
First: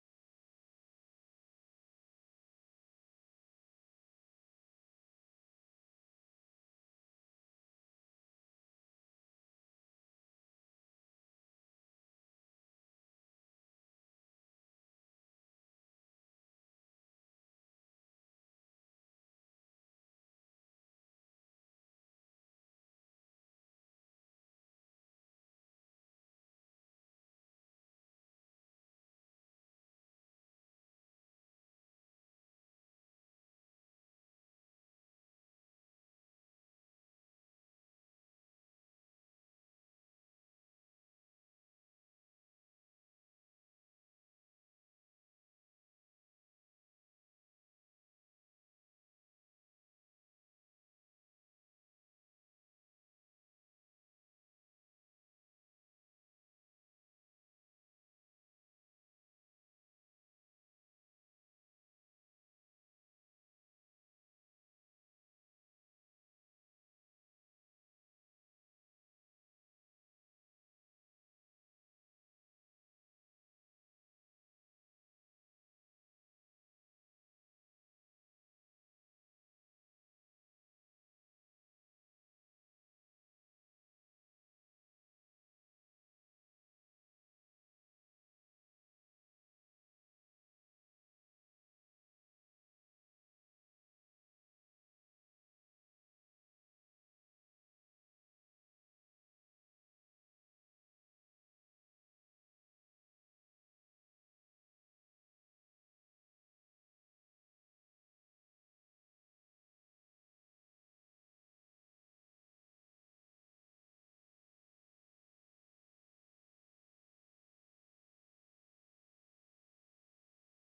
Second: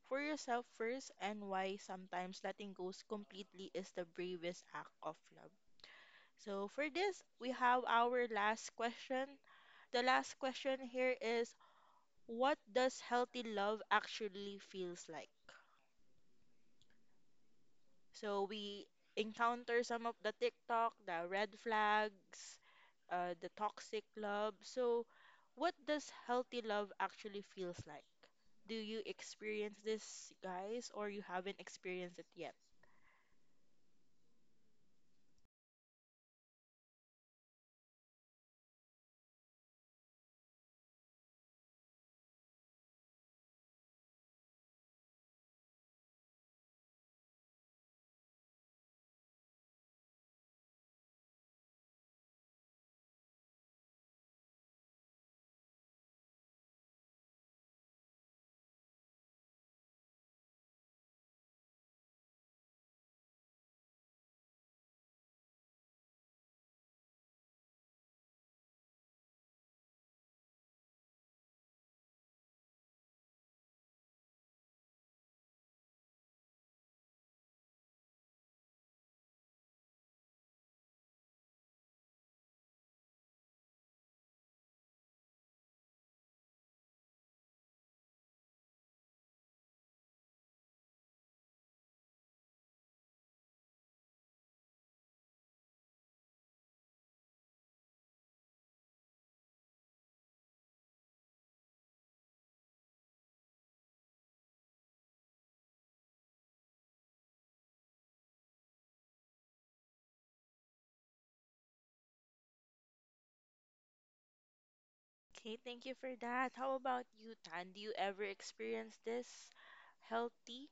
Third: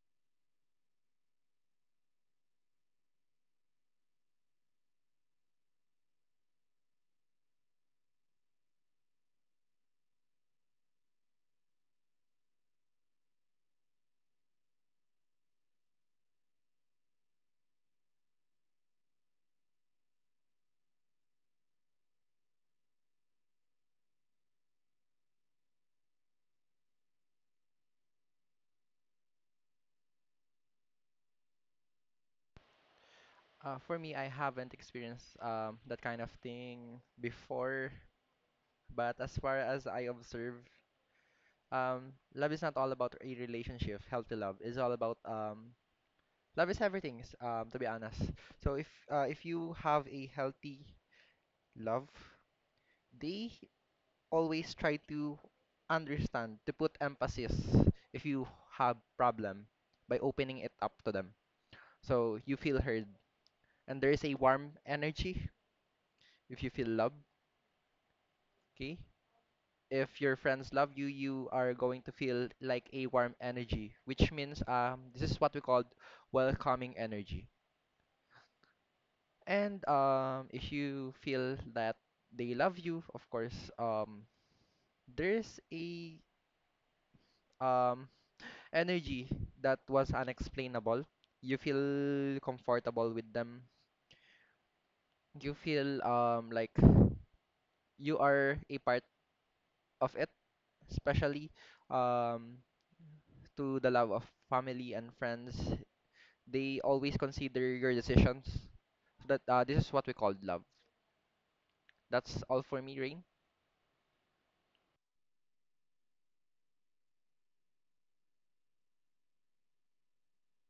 Speaker 1: for yourself first and why sometimes letting go completely is the bravest act of love. So for this, we have our last question. The last question here is, what does healthy love actually feels like? So we encounter some of the TikTok, the red flags, the toxic love. So what does healthy love actually feels like? Do you experience this, guys, or you haven't experienced it yet?
Speaker 2: For me, I haven't experienced that kind of thing before, but as far as I observe, love is not all about a relationship. Healthy love is all about love is everything, to be honest. So if you have a healthy love, they always try to understand, to put emphasis if you have problem by opening it up to them. So you feel heard and there is a warm energy if you feel love, okay? If your friends love you, you are going to feel like a warm energy, which means this is what we call welcoming energy. And if you feel that they love you, of course, there's a um, energy that was unexplainable. You feel comfortable with them. You feel like you are a part of it, especially um, to the love of family and friends. They always consider your decisions. So that this is what we call love. That's all for me, Rain.
Speaker 1: Okay, thank you for that. How about you, Tan? Do you ever experience this healthy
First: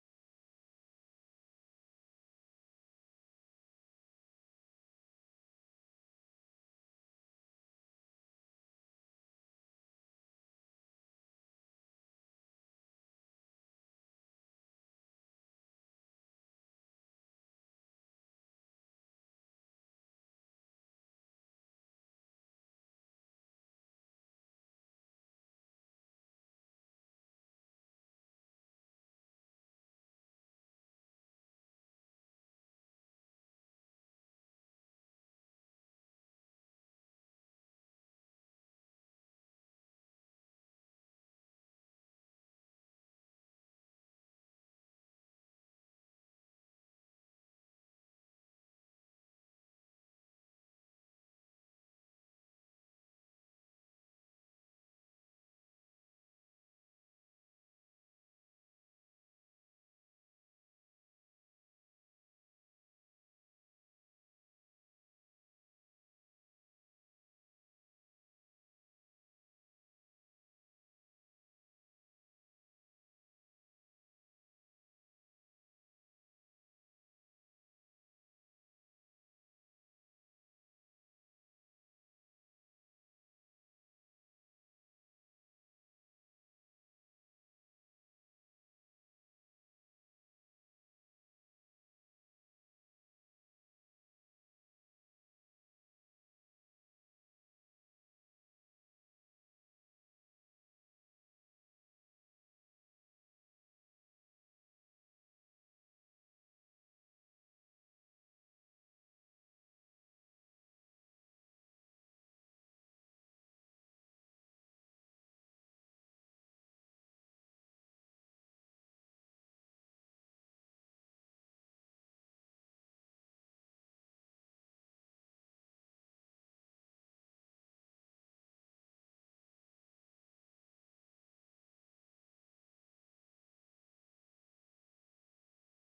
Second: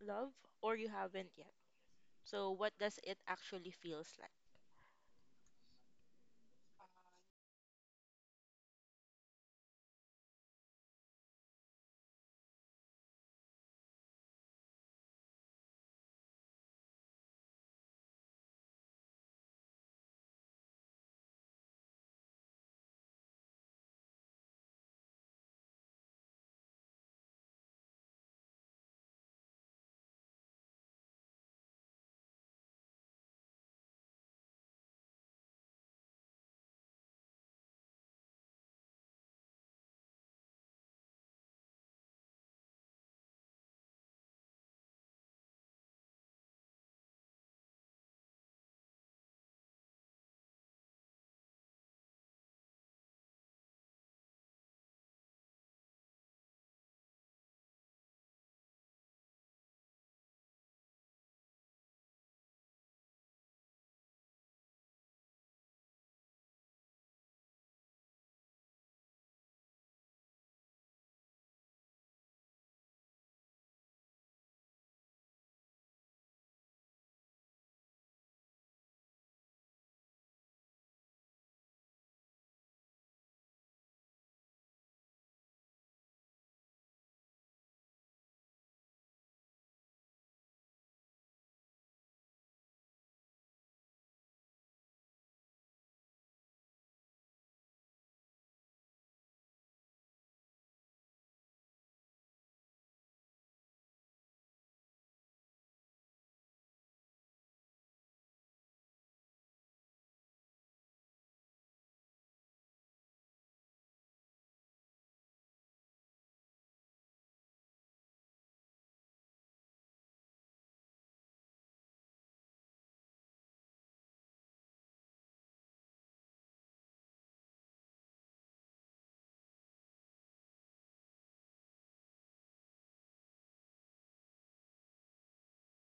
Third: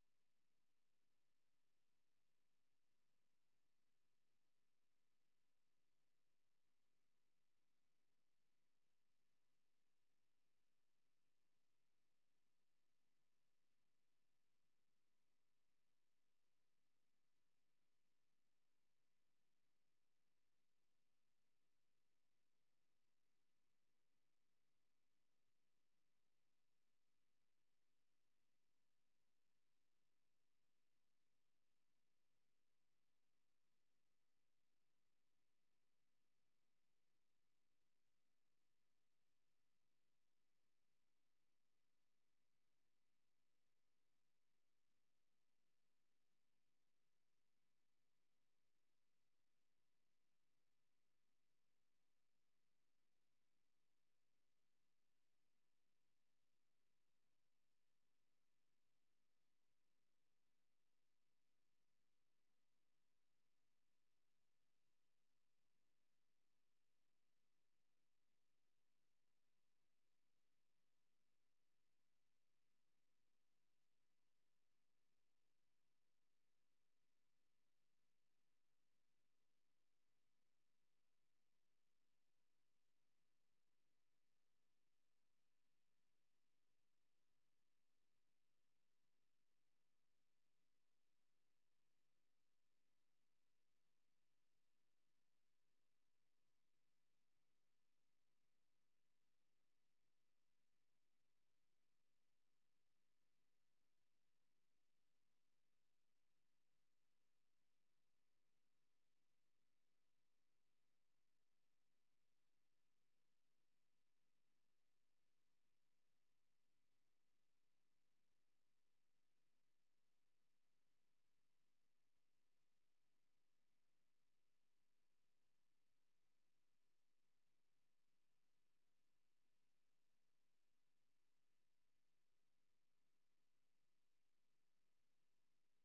Speaker 1: love, or you haven't yet? So, what does it actually feels like?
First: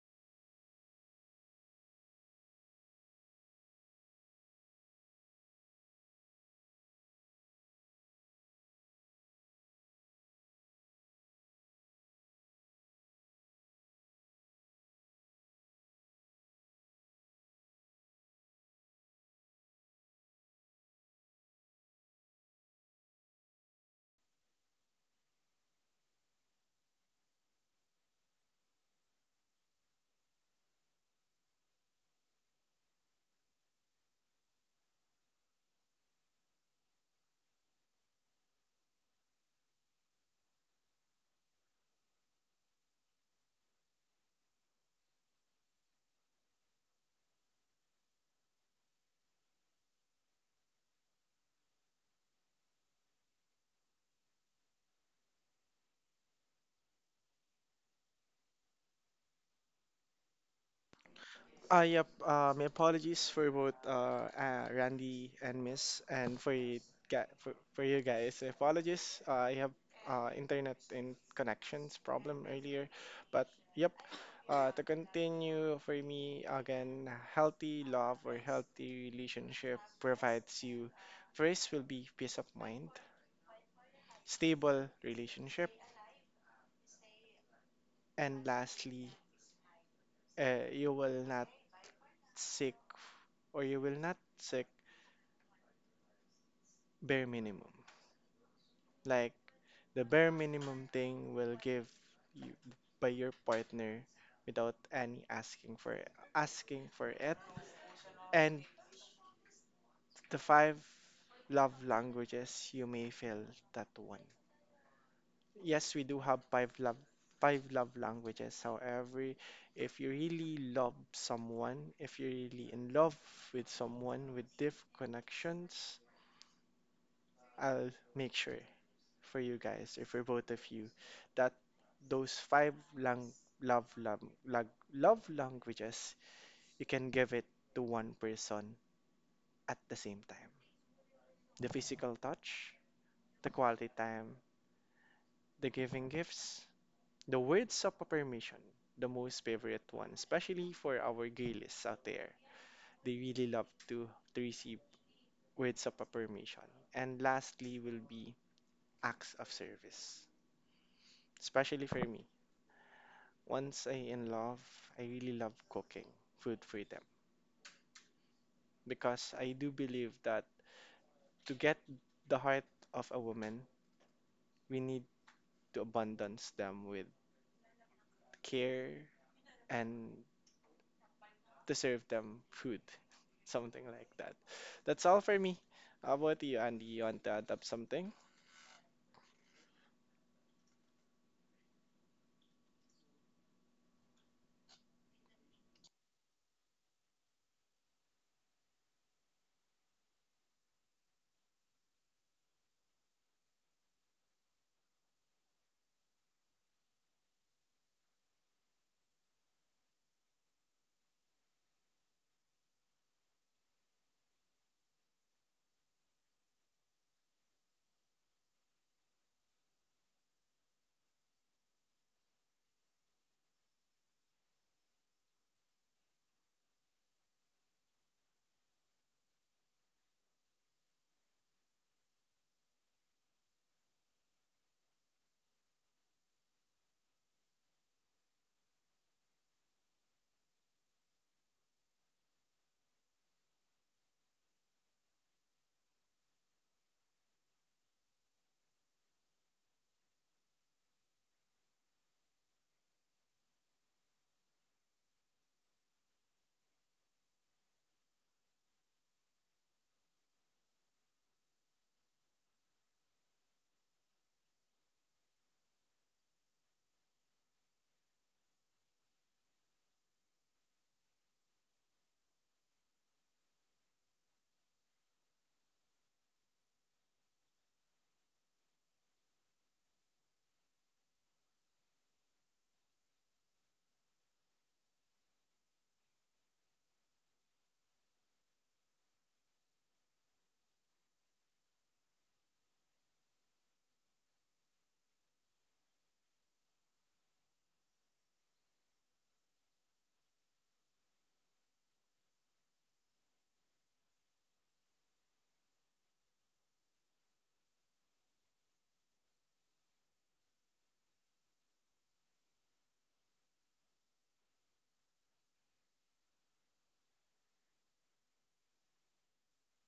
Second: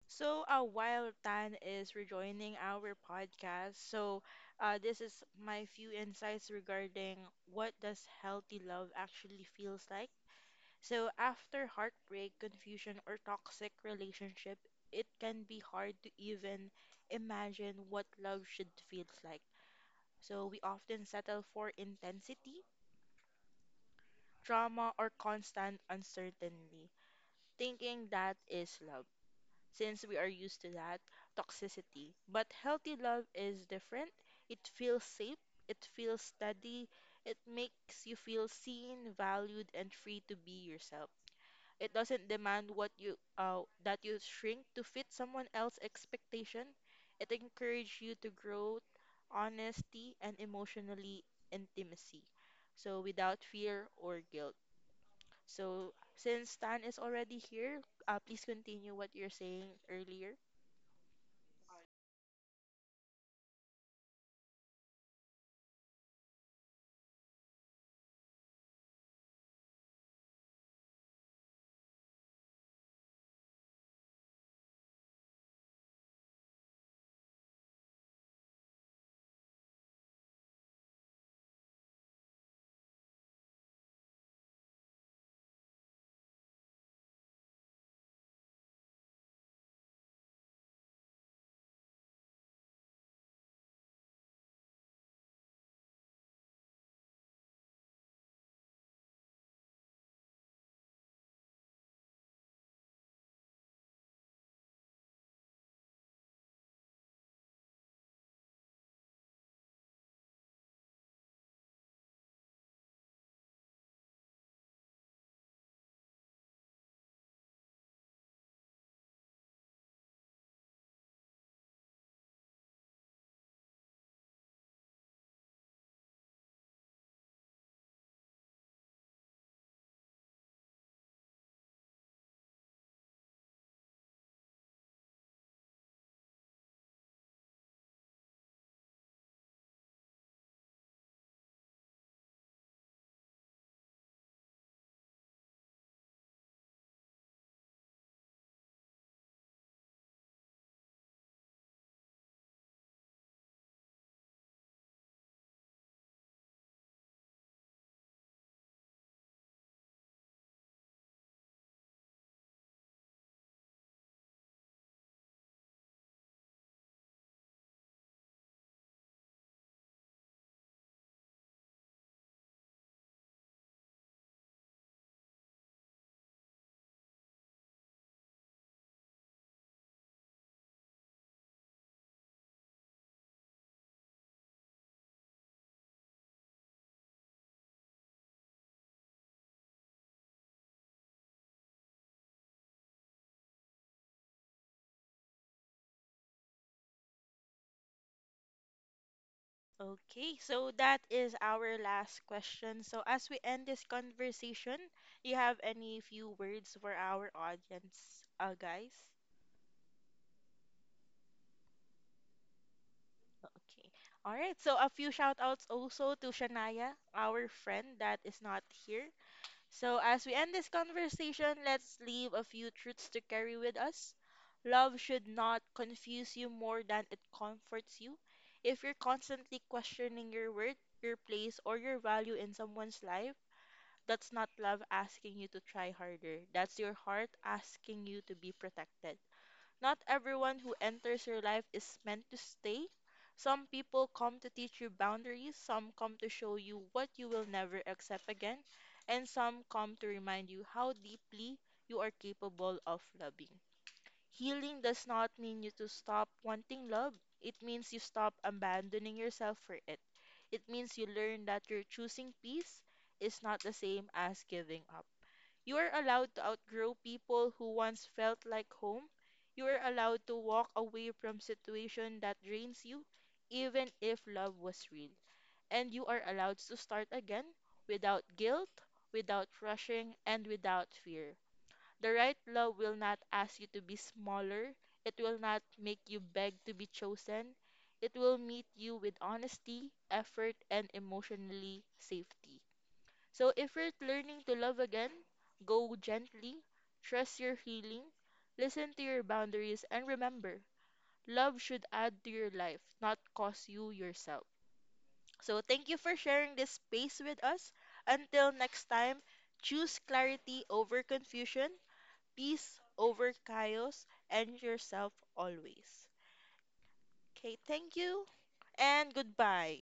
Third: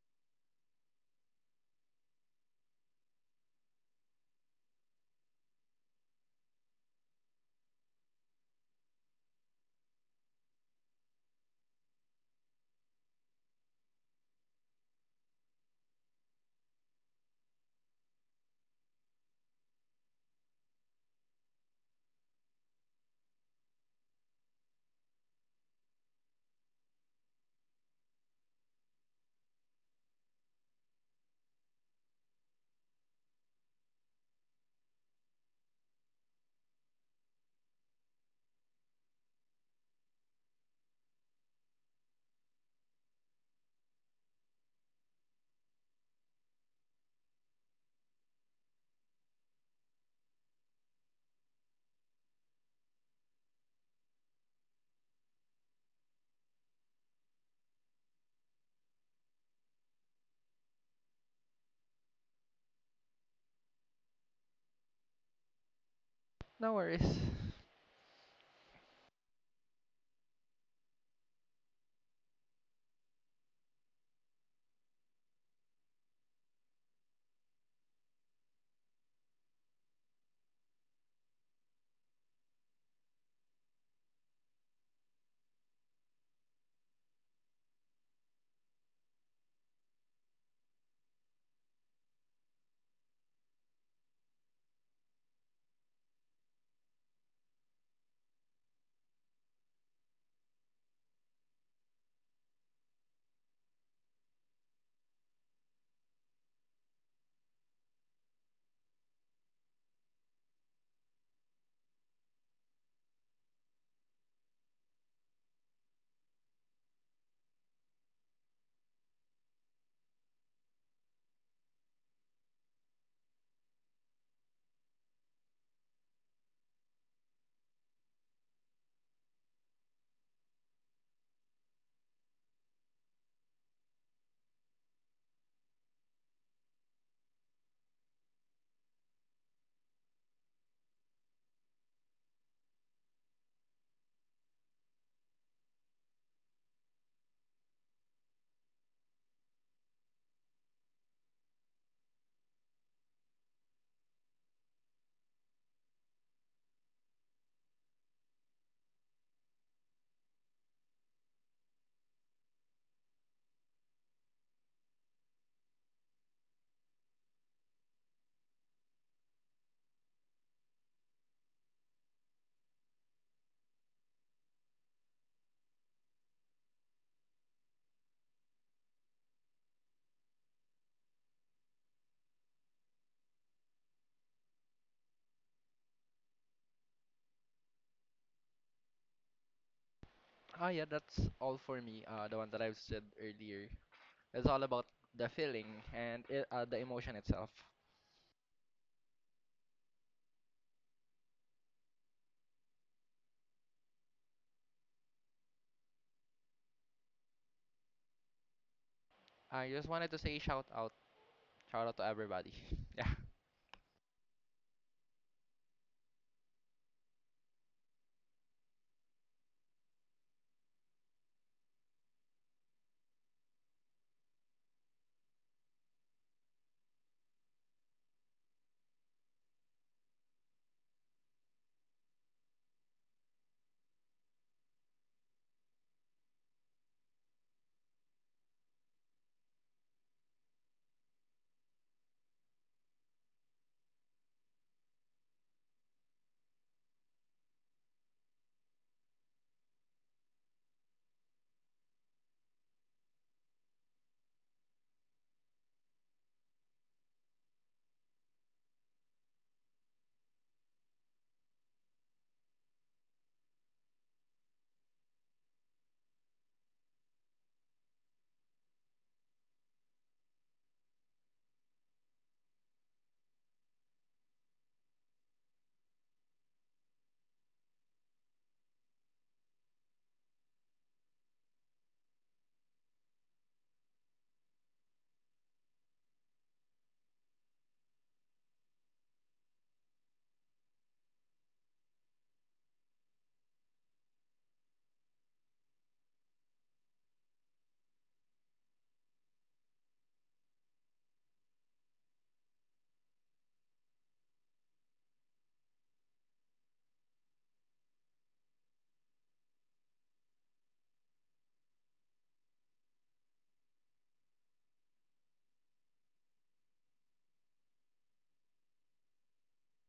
Speaker 1: So, while Tan is rejoining our podcast, so this is my few insights regarding what does healthy love actually feels like. So, after heartbreak, confusion, or toxic relationship, it can be hard to even imagine what love should feel like. So, we often settle for intensity, drama, or constant uncertainty, thinking that is love, since we are used to that toxicity. But healthy love is different. It feels safe, it feels steady, it makes you feel seen, valued, and free to be yourself. It doesn't demand what you that you shrink to fit someone else's expectation. It encourages you to grow honesty and emotionally intimacy. So without fear or guilt. So since Tan is already here, please continue what you're saying earlier.
Speaker 3: Yep. My apologies for both Randy and Miss, and for
Speaker 2: No
Speaker 3: you,
Speaker 2: worries.
Speaker 3: for you guys. Apologies. I have internet and connections problem earlier, but yep. To continue for me again, healthy love or healthy relationship provides you. First will be peace of mind, stable relationship, and lastly, you will not seek or you will not seek bare minimum. Like, the bare minimum thing will give you by your partner without any asking for it. And the five love languages, you may feel that one. Yes, we do have five love languages. However, if you really love someone, if you're really in love with someone with deep connections, I'll make sure for you guys or for both of you that those five lang- love, love, love, love languages you can give it to one person at the same time: the physical touch, the quality time, the giving gifts, the words of affirmation, the most favorite one, especially for our gaylists out there. They really love to receive words of affirmation. And lastly will be acts of service, especially for me. Once I in love, I really love cooking food freedom, because I do believe that to get the heart of a woman, we need to abundance them with care and to serve them food, (laughs) something like that. That's all for me. How about you, Andy? You want to add up something?
Speaker 2: Ah, yeah, that's all for me. The one that I've said earlier. It's all about the feeling and the emotion itself.
Speaker 1: Okay, so that is our last question. So as we end this conversation, you have any few words for our audience, guys?
Speaker 2: I just wanted to say shout out to everybody. (laughs) Yeah.
Speaker 1: Okay. All right. So a few shout outs also to Shania, our friend that is not here. So, as we end this conversation, let's leave a few truths to carry with us. Love should not confuse you more than it comforts you. If you're constantly questioning your worth, your place, or your value in someone's life, that's not love asking you to try harder. That's your heart asking you to be protected. Not everyone who enters your life is meant to stay. Some people come to teach you boundaries, some come to show you what you will never accept again, and some come to remind you how deeply you are capable of loving. Healing does not mean you to stop wanting love. It means you stop abandoning yourself for it. It means you learn that your choosing peace is not the same as giving up. You are allowed to outgrow people who once felt like home. You are allowed to walk away from situation that drains you, even if love was real. And you are allowed to start again without guilt, without rushing, and without fear. The right love will not ask you to be smaller. It will not make you beg to be chosen. It will meet you with honesty, effort, and emotionally safety. So if you're learning to love again, go gently, trust your healing, listen to your boundaries, and remember, love should add to your life, not cost you yourself. So thank you for sharing this space with us. Until next time, choose clarity over confusion, peace over chaos, and yourself always. Okay, thank you and goodbye.